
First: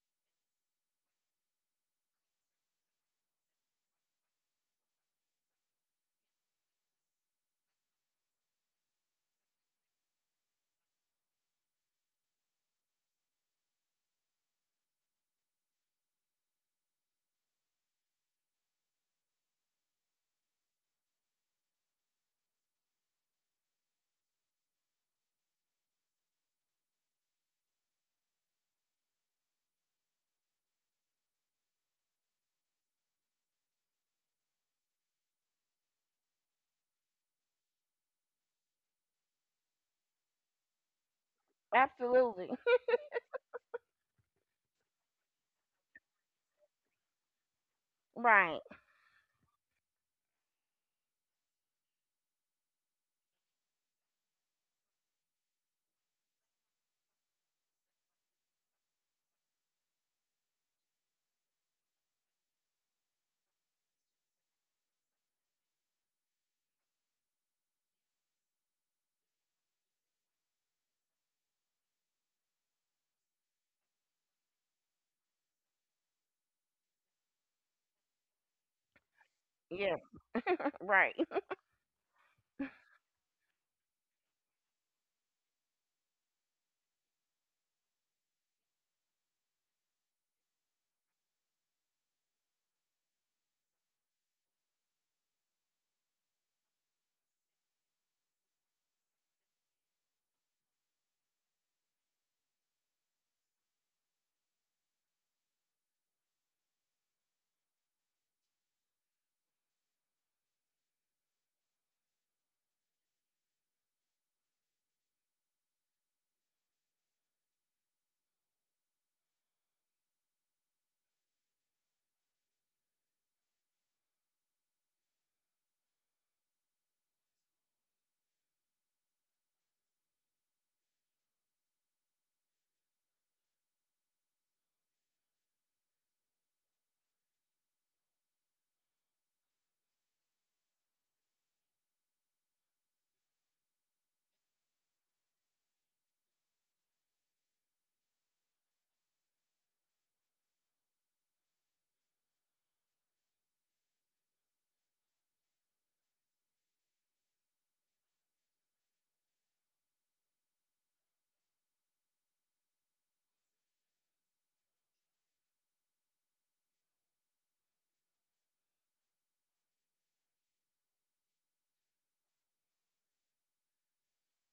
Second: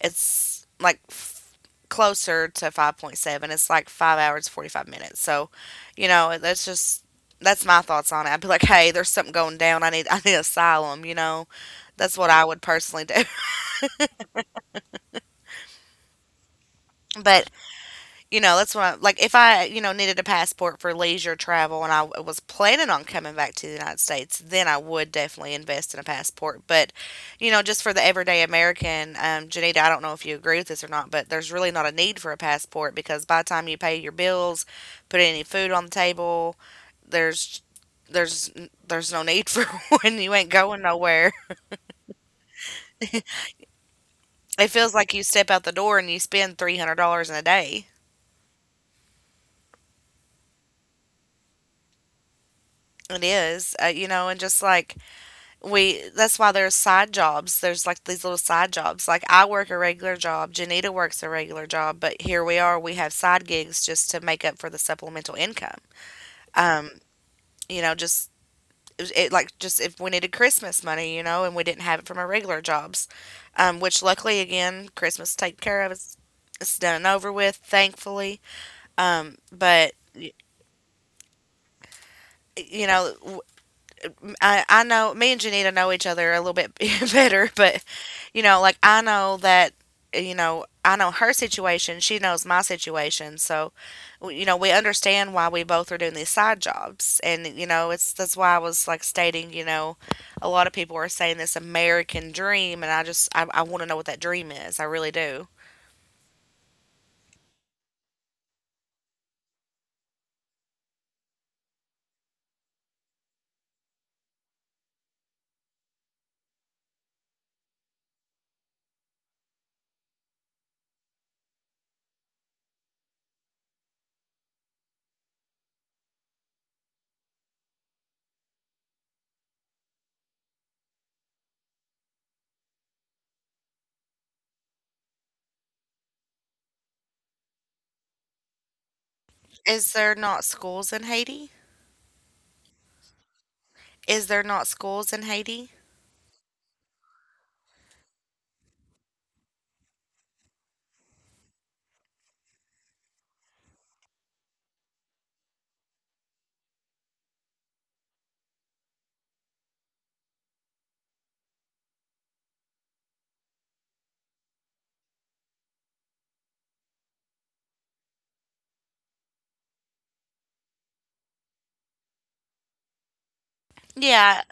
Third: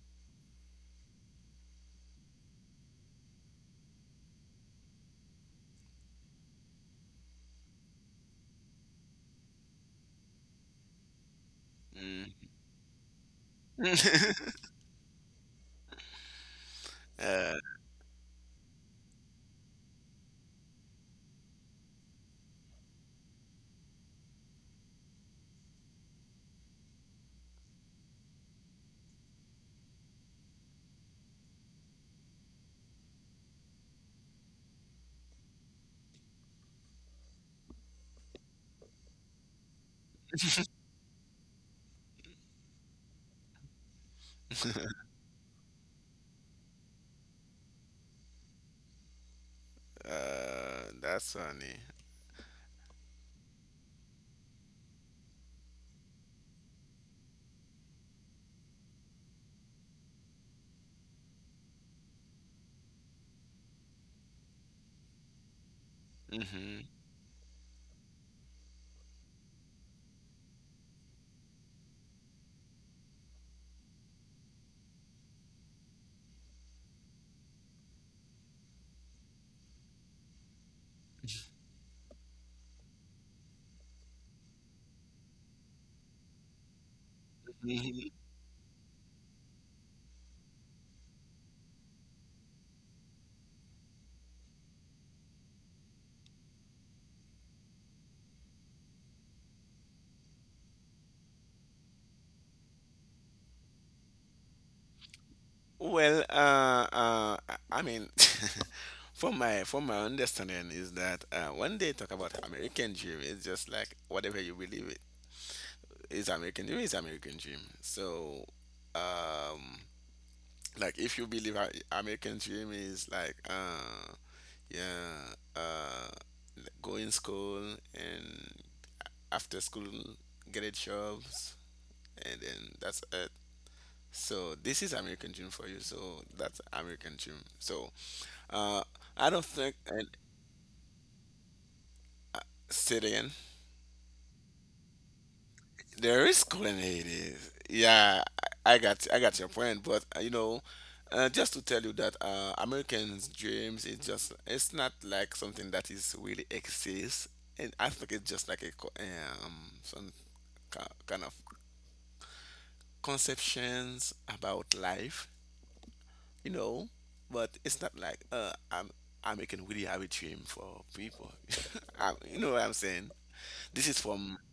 Speaker 1: it's like f- closer to five point seven. It's like five hours forty-five minutes. So, you know, that's just that's my thoughts on it. I'd be like, "Hey, there's something going down. I need, I need asylum," you know. That's what I
Speaker 2: mm.
Speaker 1: would personally do. *laughs*
Speaker 2: *laughs*
Speaker 1: But
Speaker 2: uh,
Speaker 1: you know, that's what I, like if I, you know, needed a passport for leisure travel and I w- was planning on coming back to the United States, then I would definitely invest in a passport. But, you know, just for the everyday American, um, Janita, I don't know if you agree with this or not, but there's really not a need for a passport because by the time you pay your bills, put any food on the table, there's there's there's no need for *laughs* when you ain't going nowhere.
Speaker 3: *laughs* Absolutely.
Speaker 1: It feels like you step out the door and you spend three hundred dollars in a day.
Speaker 3: *laughs* Right.
Speaker 2: uh, that's funny.
Speaker 1: It is, uh, you know, and just like we that's why there's side jobs. There's like these little side jobs, like I work a regular job, Janita works a regular job, but here we are, we have side gigs just to make up for the supplemental income.
Speaker 2: Hmm.
Speaker 1: Um, you know, just it, like just if we needed Christmas money, you know, and we didn't have it from our regular jobs. Um, which luckily, again, Christmas taken care of. It's, it's done and over with, thankfully. um but
Speaker 3: Yeah.
Speaker 1: y-
Speaker 3: *laughs* Right.
Speaker 1: you know, I, I know me and Janita know each other a little bit *laughs* better, but
Speaker 2: Hmm.
Speaker 1: you know, like I know that, you know, I know her situation, she knows my situation, so you know, we understand why we both are doing these side jobs, and you know, it's that's why I was like stating, you know, a lot of people are saying this American dream, and I just I, I want to know what that dream is, I really do.
Speaker 2: Well, uh, uh, I I mean, *laughs* from my from my understanding is that, uh, when they talk about American dream, it's just like whatever you believe it is. American dream is American dream. So, um, like if you believe I- American dream is like uh yeah uh go in school and after school get a jobs and then that's it. So this is American dream for you, so that's American dream. So, uh I don't think.
Speaker 1: Is
Speaker 2: And
Speaker 1: there not schools in Haiti?
Speaker 2: say it again.
Speaker 1: Is there not schools in Haiti?
Speaker 2: There is coordinators. Yeah, I I got, I got your point, but uh, you know, uh, just to tell you that uh, Americans' dreams is just, it's not like something that is really exists, and I think it's just like a co- um some ki- kind of conceptions about life, you know. But it's not like uh, I'm American really have a dream for people. *laughs* I, you know what I'm saying? This is from
Speaker 1: Yeah,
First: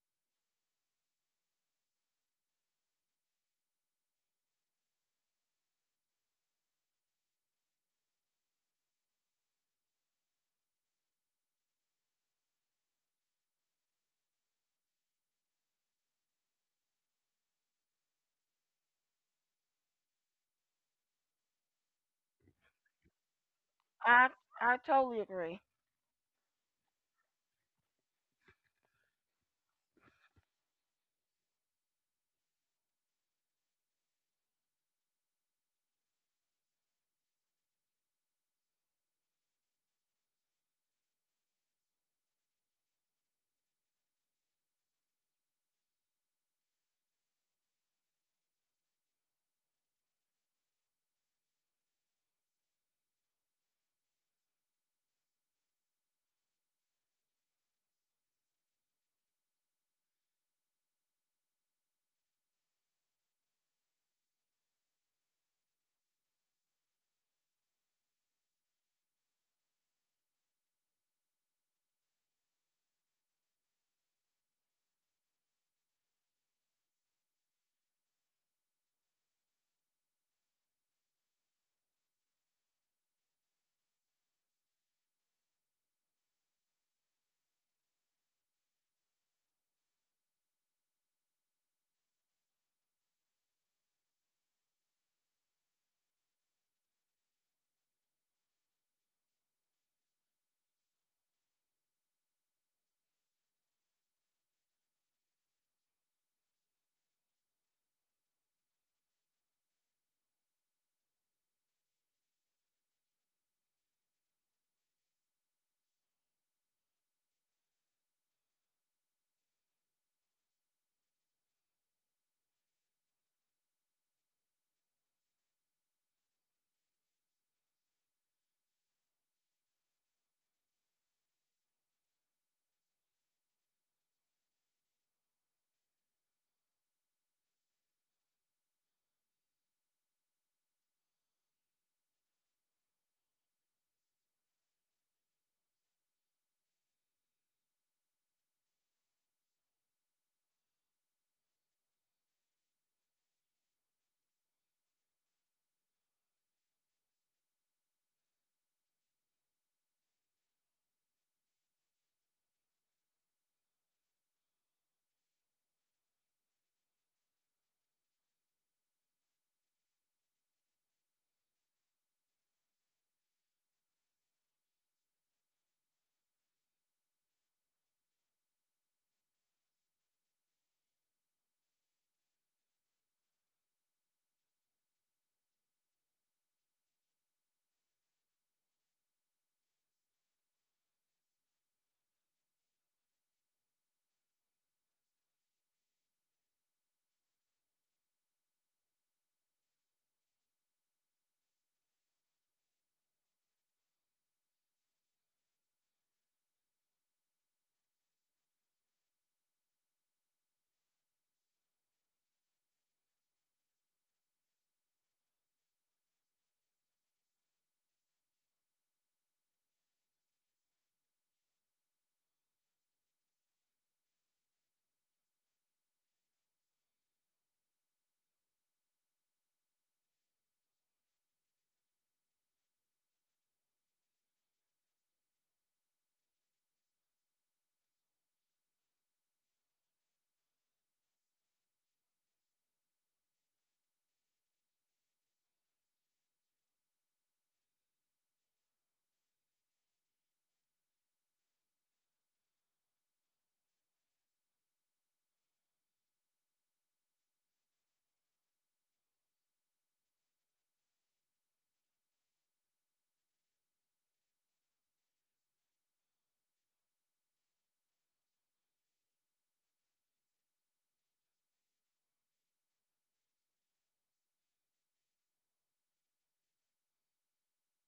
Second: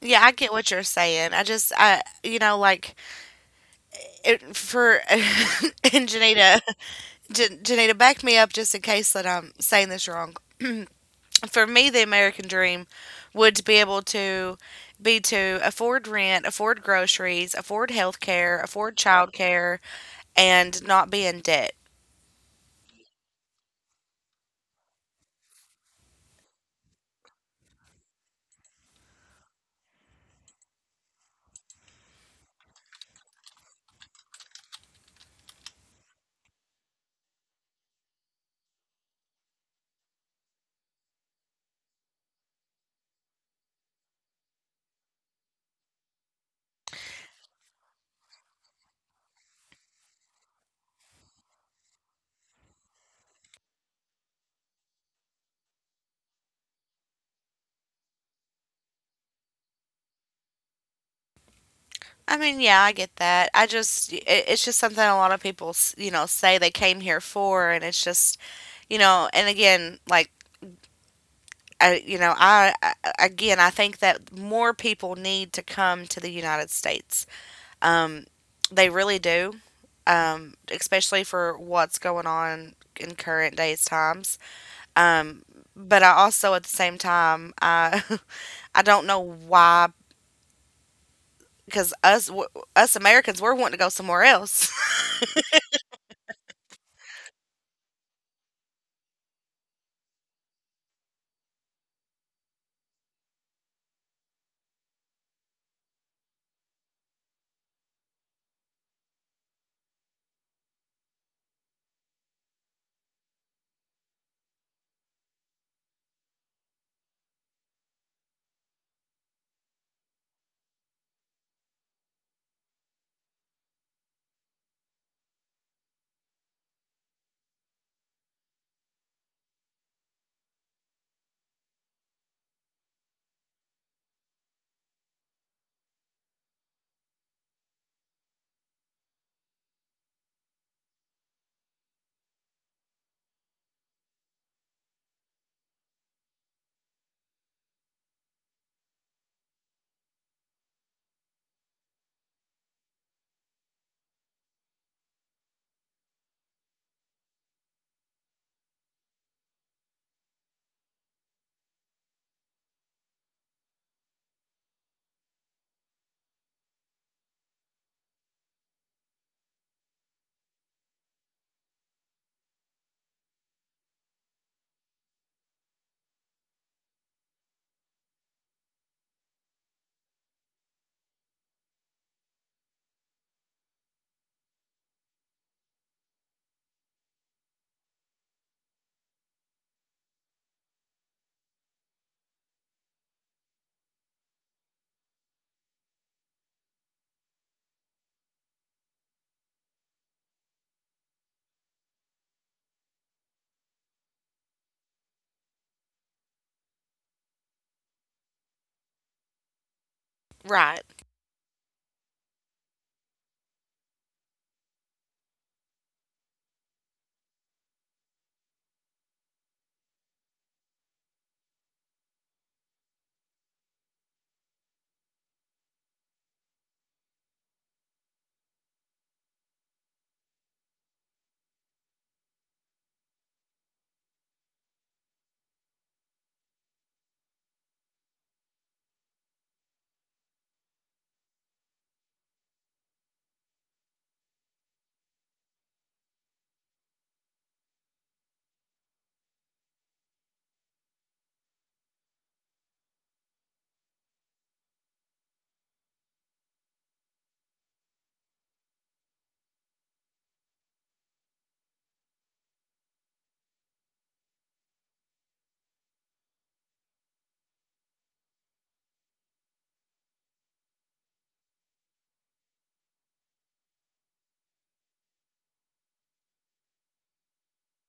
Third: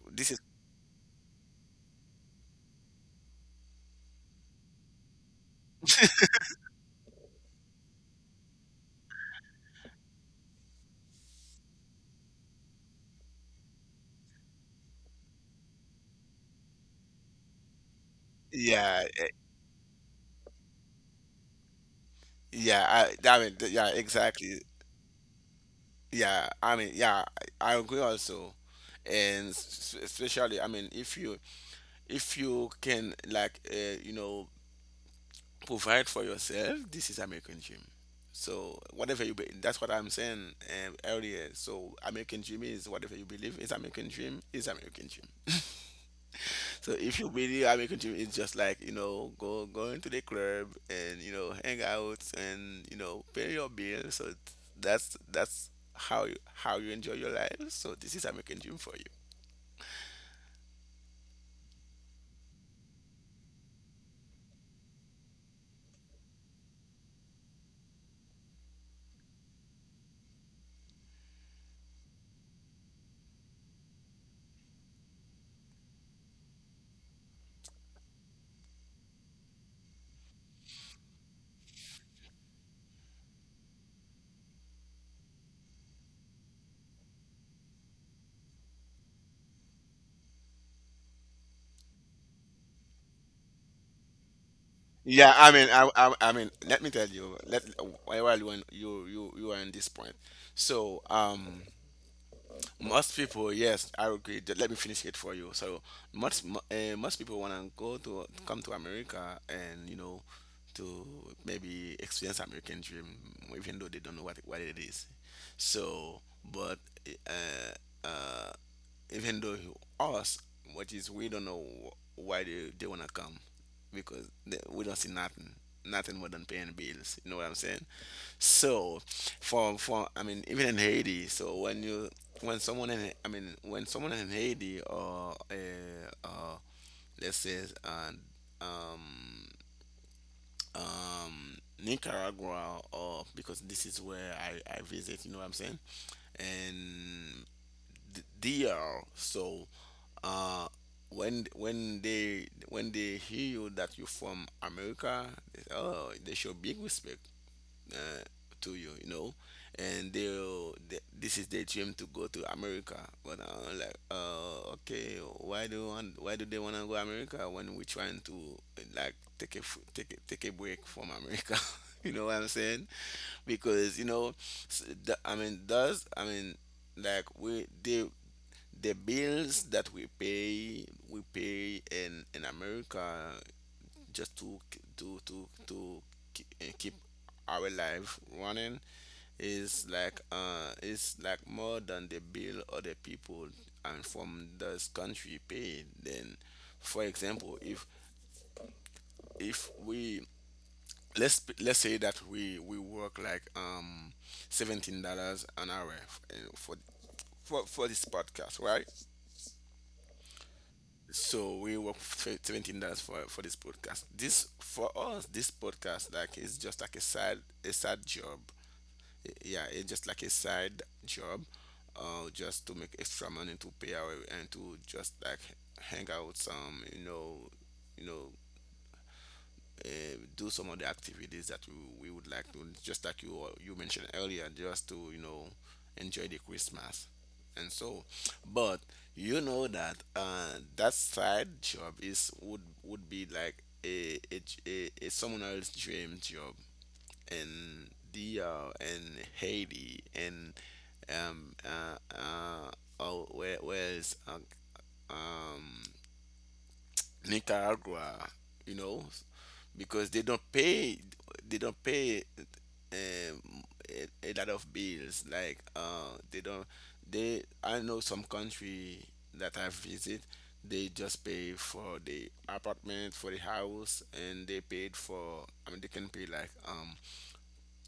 Speaker 1: yeah, I
Speaker 2: this is.
Speaker 1: get what you're saying. I just I you know like it, for *laughs* and Janita, Jan- Janita, back me up just in case that I'm saying this wrong. For me, the American dream would be able to be to afford rent, afford groceries, afford health care, afford
Speaker 2: Yeah,
Speaker 1: childcare, and not be in debt.
Speaker 2: yeah, I, I mean, yeah,
Speaker 3: i
Speaker 2: exactly.
Speaker 3: i totally agree.
Speaker 2: Yeah, I mean, yeah, i I agree also. And s- s- especially, I mean, if you, if you can like, uh, you know, provide for yourself, this is American dream. So whatever you be, that's what I'm saying, uh, earlier. So American dream is whatever you believe is American dream is American dream. So if you really are making dream, it's just like you know, go going to the club and you know, hang out and you know, pay your bills. So that's that's how you how you enjoy your life. So this is American dream for you.
Speaker 1: I mean, yeah, I get that. I just, it, it's just something a lot of people, s- you know, say they came here for, and it's just, you know, and again, like I you know, I, I again, I think that more people need to come to the United States. Um, they really do, um, especially for what's going on in current days times. Um, but I also, at the same time, I *laughs* I don't know why because us w- us Americans we're wanting to go somewhere else.
Speaker 2: Yeah, I mean, I, I, I mean, let me tell you. Let while you are- you you you are in this point. So, um, most people, yes, I agree. Th- Let me finish it for you. So, most uh, most people want to go to come to America and you know, to maybe experience American dream, even though they don't know what what it is. So, but eh, uh, even though you ask, which is we don't know wh- why they, they want to come because they, we don't see nothing, nothing more than paying bills. You know what I'm saying? So, for for I mean, even in Haiti, so when you, when someone in, I mean, when someone in Haiti or uh, uh let's say uh, um um Nicaragua, or because this is where I I visit. You know what I'm saying? And th- D R. So uh when when they when they hear you that you're from America, they say, oh, they show big respect uh, to you, you know, and they'll they, this is their dream to go to America. But uh, like, uh, okay, why do want, why do they want to go America when we're trying to uh, like take a f- take a, take a break from America? *laughs* You know what I'm saying? Because you know, s- the, I mean, does I mean like we they, the bills that we pay we pay in in America just to k- to to to k- eh, keep our life running is like uh is like more than the bill other people and from this country pay. Then for example, if if we, let's let's say that we we work like um seventeen dollars an hour f- eh, for for for this podcast, right?
Speaker 1: *laughs* Right?
Speaker 2: So we work f- seventeen dollars for for this podcast. This for us, this podcast like is just like a side a side job. I- Yeah, it's just like a side job, uh, just to make extra money to pay our, and to just like hang out some, you know, you know, uh, do some of the activities that we, we would like to, just like you you mentioned earlier, just to you know enjoy the Christmas. And so, but you know that uh that side job is would would be like a a, a, a someone else's dream job. And the uh and Haiti and um uh uh oh, where where is uh, um Nicaragua, you know, because they don't pay, they don't pay um, a, a lot of bills. Like uh, they don't they I know some country that I visit, they just pay for the apartment for the house and they paid for, I mean, they can pay like um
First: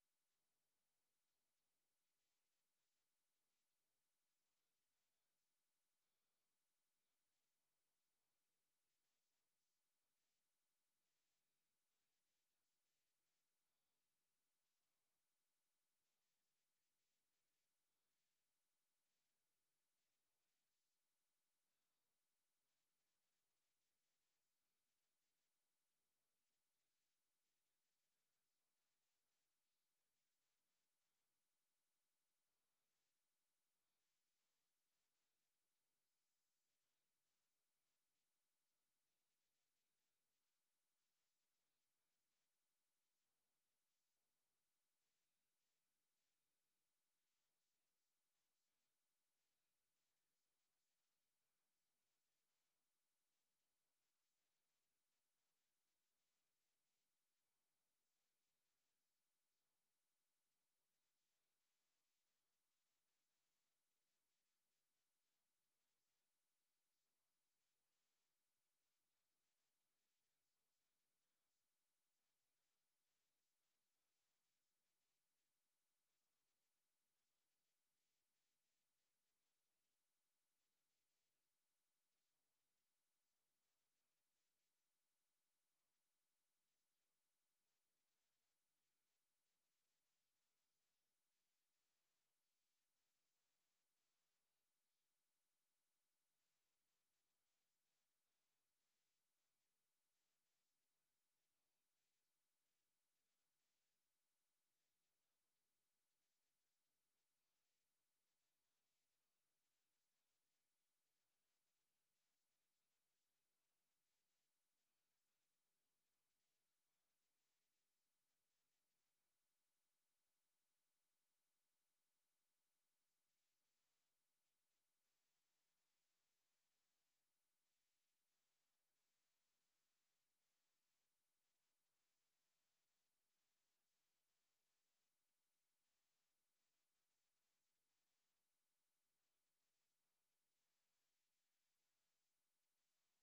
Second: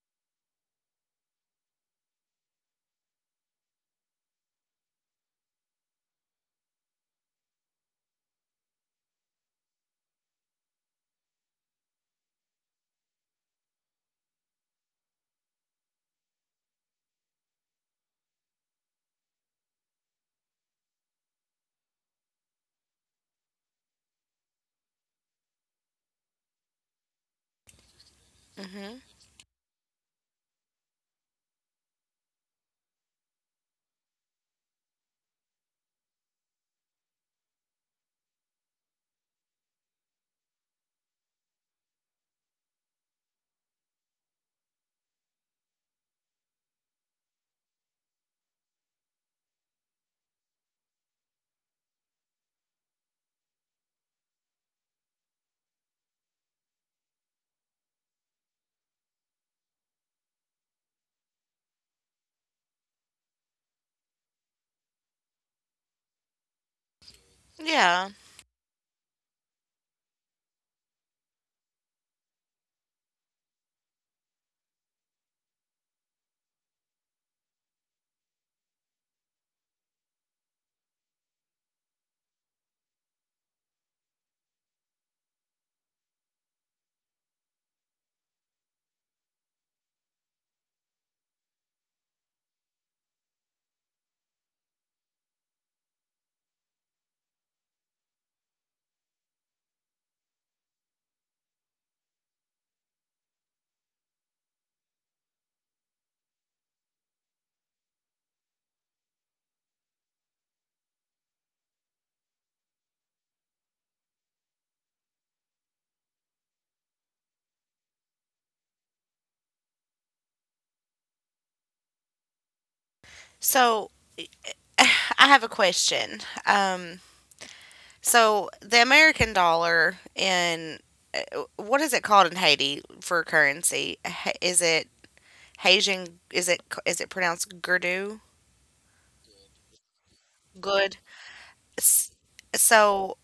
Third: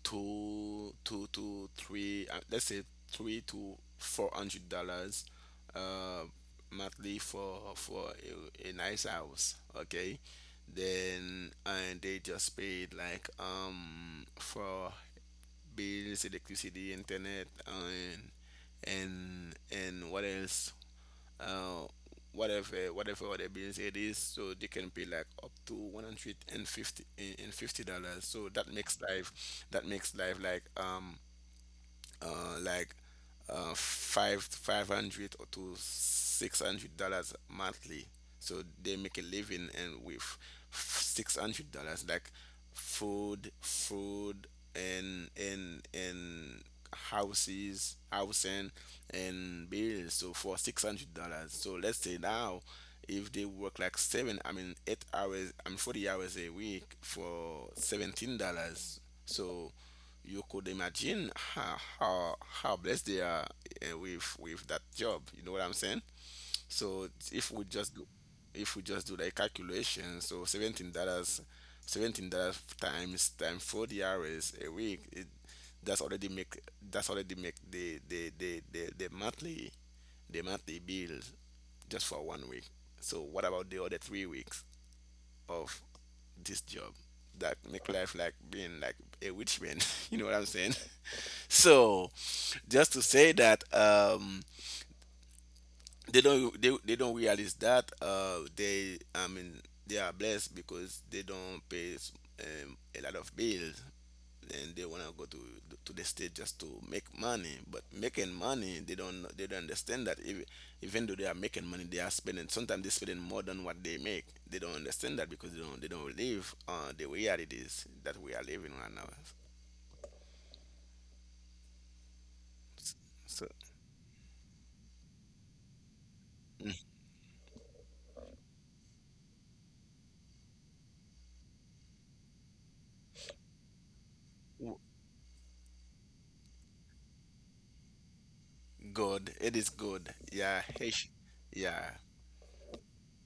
Speaker 2: two, two to three, uh, let's say three to four hundred dollars uh monthly for for a, a nice house, okay. Then and they just paid like um for bills, electricity, internet, and and and what else, uh, whatever whatever other bills it is, so they can pay like up to one hundred fifty and fifty, eh, and fifty dollars, so that makes
Speaker 1: Hmm.
Speaker 2: life that makes life like um uh, like uh, five five hundred or to six hundred dollars monthly. So they make a living and with six hundred dollars, like food, food, and and and houses, housing, and bills. So for six hundred dollars. So let's say now, if they work like seven, I mean eight hours, I mean forty hours a week for seventeen dollars. So you could imagine how how, how blessed they are, eh, with with that job. You know what I'm saying? So if we just do,
Speaker 1: Yeah.
Speaker 2: if we just do the calculation. So seventeen dollars, seventeen dollars times times forty hours a week, it, that's already make that's already make the the the the, the monthly the monthly bill just for one week. So what about the other three weeks of this job that make life like being like a rich man? *laughs* You know what I'm saying? *laughs* So just to say that um they don't they, they don't realize that uh they I mean they are blessed because they don't pay s- um, a lot of bills, and they want to go to to the state just to make money. But making money, they don't know- they don't understand that, even, even though they are making money they are spending. Sometimes they're spending more than what they make. They don't understand that because they don't they don't live uh, the realities that we are living right now. So,
Speaker 1: So *sighs* I have a question. Um, so the American dollar in what is it called in Haiti for currency? Ha- Is it Haitian? Is it is it pronounced Gerdu?
Speaker 2: good. It is good, yeah.
Speaker 1: Good.
Speaker 2: Haitian-. Yeah,
Speaker 1: S- So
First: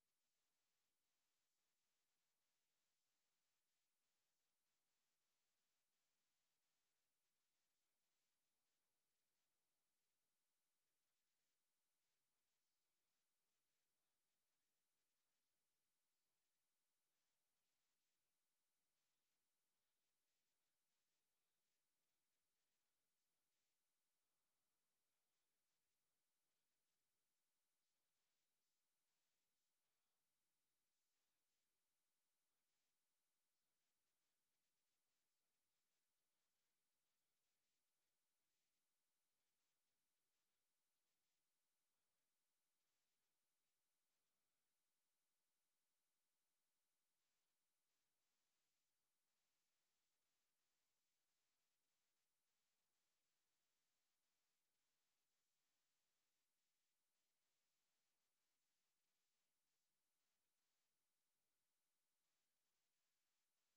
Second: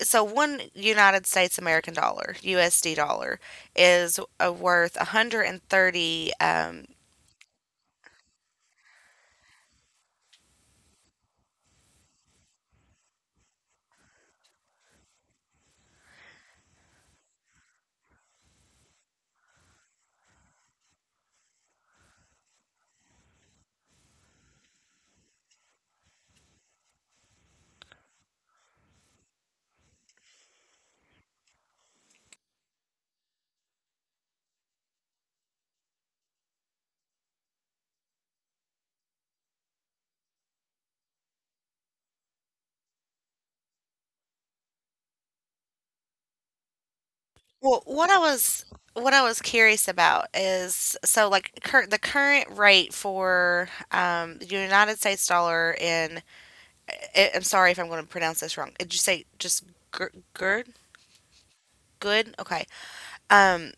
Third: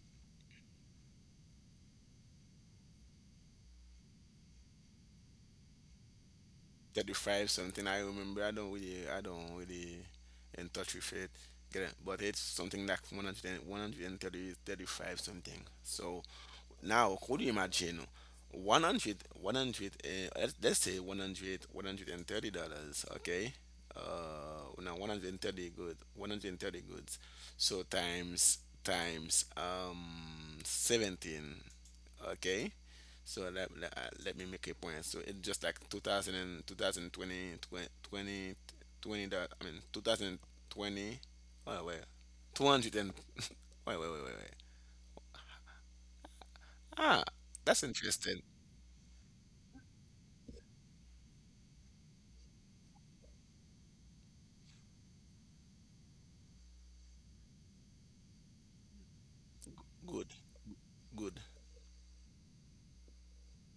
Speaker 1: so one United States American dollar U S D dollar is uh, worth one hundred thirty. Um,
Speaker 2: thirty-five something. I remember i don't really I don't really in touch with it get it, but it's something like one hundred, and one hundred and thirty, thirty-five something. So now could you imagine? One hundred, one hundred? uh, let's let's say one hundred, one hundred and thirty dollars, okay. Uh now one hundred thirty good, one hundred thirty goods, so times times um seventeen, okay. So let, let, uh, let me make a point. So it's just like two thousand and two thousand twenty, 20 20, twenty that I mean twenty twenty. Oh, wait. two hundred and *laughs* wait wait wait wait wait. Ah. That's
Speaker 1: well, what I
Speaker 2: interesting.
Speaker 1: was what I was curious about is so like cur- the current rate for um, the United States dollar in I- I'm sorry if I'm going to pronounce this wrong. Did you say just
Speaker 2: Good.
Speaker 1: Ger-
Speaker 2: Good.
Speaker 1: Good. Okay. Um,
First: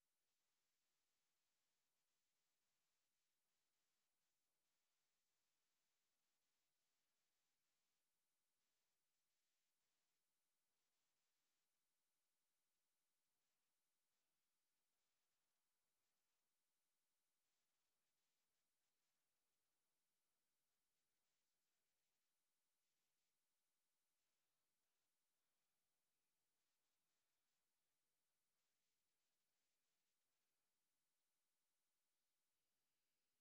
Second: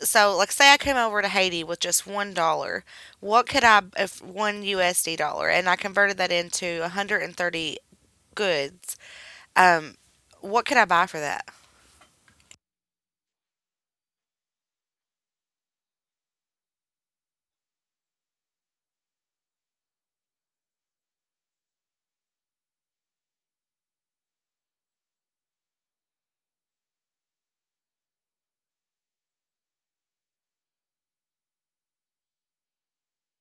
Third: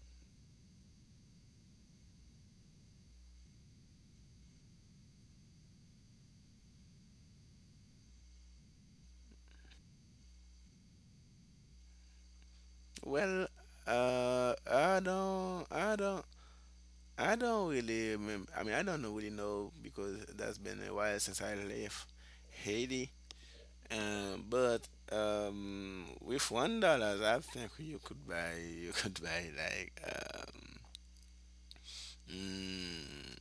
Speaker 1: so like say I came over to Haiti with just one dollar, what could I if one U S D dollar and I converted that into one hundred thirty goods, um, what could I buy for that?
Speaker 2: Well, uh i don't i don't I don't really remember. I mean, I don't know really know, because that's been a while since I left Haiti. Uh, but um, with one dollars, I think you could buy you could buy like um, mm,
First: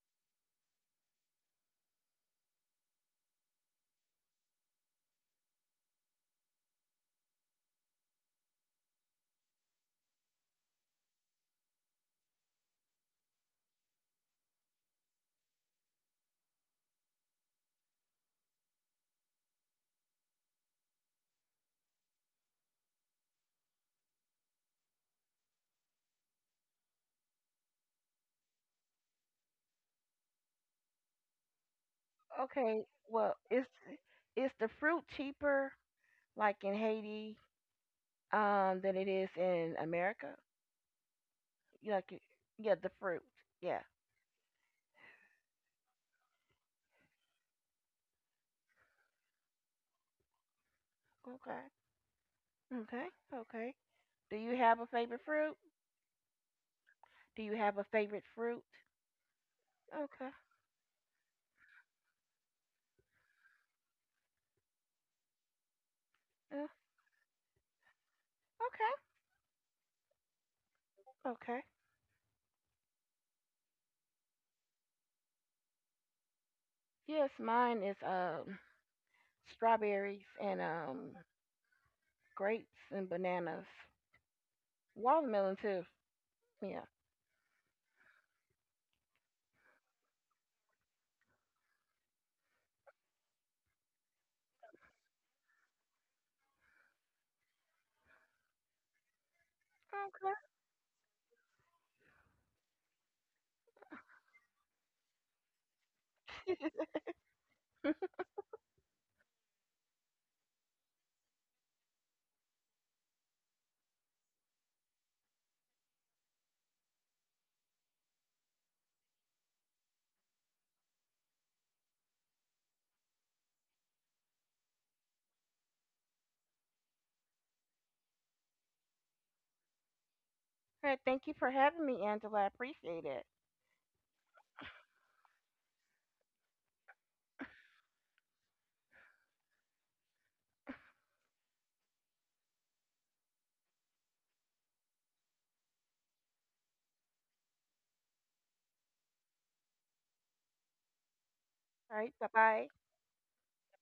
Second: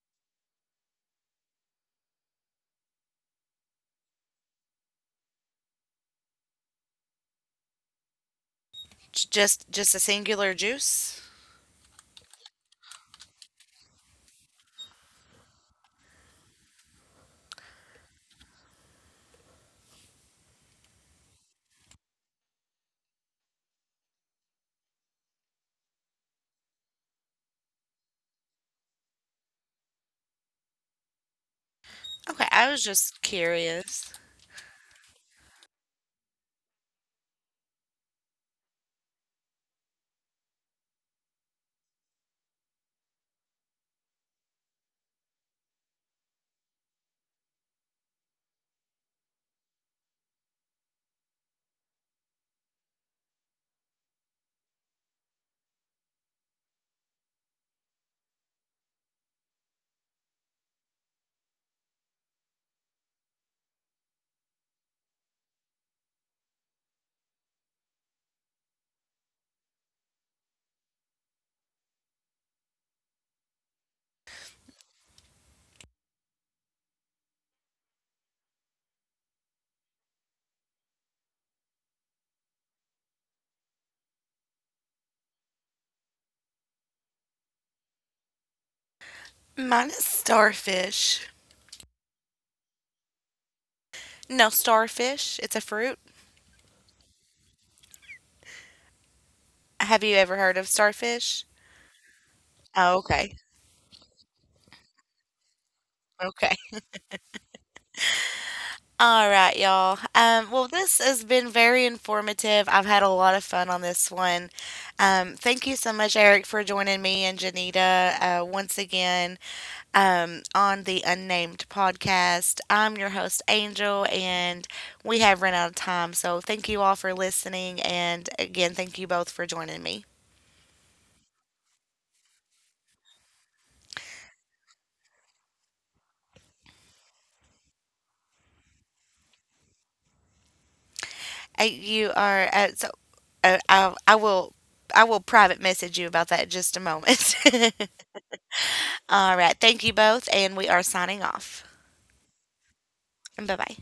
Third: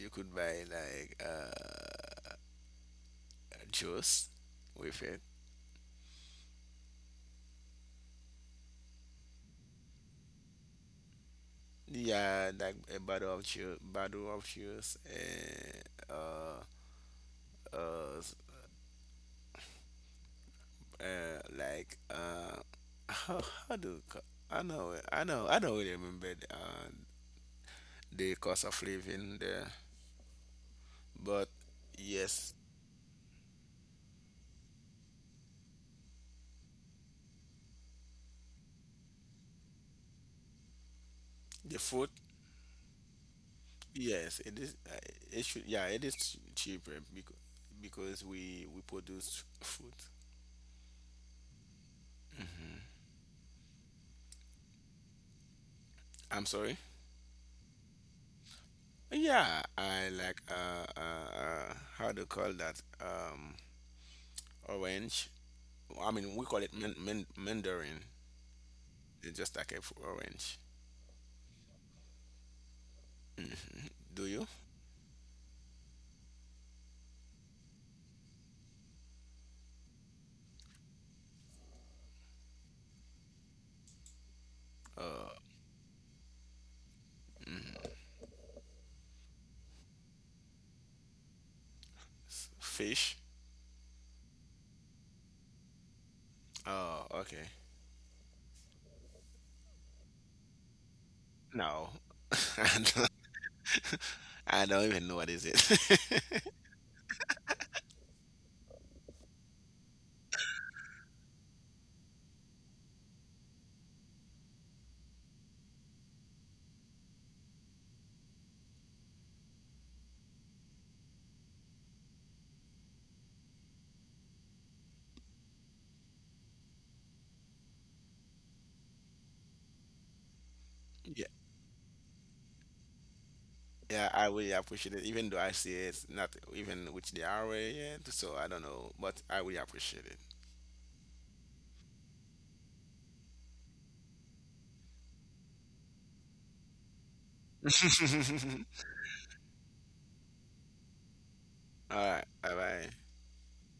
Speaker 2: you could buy like uh, juice with it.
Speaker 1: J- Just just a singular juice?
Speaker 2: Yeah, like a bottle of juice, bottle of juice, and uh, uh, s- uh like uh, how, how do you ca- I know it- I know I don't really remember the, uh, the cost of living there, but
Speaker 1: Okay,
Speaker 2: yes,
Speaker 1: I
Speaker 3: Okay,
Speaker 1: was just
Speaker 3: well is
Speaker 1: curious.
Speaker 3: is the fruit cheaper like in Haiti um than it is in America?
Speaker 2: the
Speaker 3: You
Speaker 2: food.
Speaker 3: like it- yeah the fruit yeah.
Speaker 2: Yes, it is. uh, It should. Yeah, it is ch- cheaper because because we we produce food.
Speaker 3: Okay. Okay. Okay. Do you have a favorite fruit?
Speaker 2: I'm sorry.
Speaker 3: Do you have a favorite fruit?
Speaker 2: Yeah, I
Speaker 3: Okay.
Speaker 2: like uh, uh, uh how to call that, um orange. I mean, we call
Speaker 3: Yeah.
Speaker 2: it man, man, mandarin. It's just like a f- orange.
Speaker 3: Okay. Okay.
Speaker 2: Mhm. Do you?
Speaker 3: Yes, mine is um strawberries and um grapes and bananas.
Speaker 2: Uh,
Speaker 3: Watermelon too. Yeah.
Speaker 1: Mine is starfish.
Speaker 2: s- Fish.
Speaker 1: No, starfish. It's a fruit.
Speaker 2: Oh, okay.
Speaker 1: Have you
Speaker 3: Okay.
Speaker 1: ever heard of starfish?
Speaker 2: No, *laughs* I
Speaker 1: Oh,
Speaker 2: don't
Speaker 1: okay.
Speaker 2: I don't even know what is
Speaker 1: Okay.
Speaker 2: it.
Speaker 3: *laughs*
Speaker 1: All right, y'all. Um, well, this has been very informative. I've had a lot of fun on this one. Um, thank you so much, Eric, for joining me and Janita, uh, once again, um, on the Unnamed podcast. I'm your host, Angel, and we have run out of time. So thank you all for listening. And again, thank you both for joining me.
Speaker 3: All right. Thank you
Speaker 2: *laughs*
Speaker 3: for having me, Angela. I appreciate it.
Speaker 2: Yeah, I really appreciate it, even though I see it's not even which the hour yet, so I don't know, but I really appreciate
Speaker 1: Uh, you are, uh, so uh, I, I will. I will private message you about that in just a moment. *laughs*
Speaker 2: it. *laughs*
Speaker 1: All right. Thank you both, and we are signing off.
Speaker 3: All
Speaker 2: All
Speaker 3: right. Bye
Speaker 2: right, bye
Speaker 3: bye.
Speaker 2: bye.
Speaker 1: Bye bye.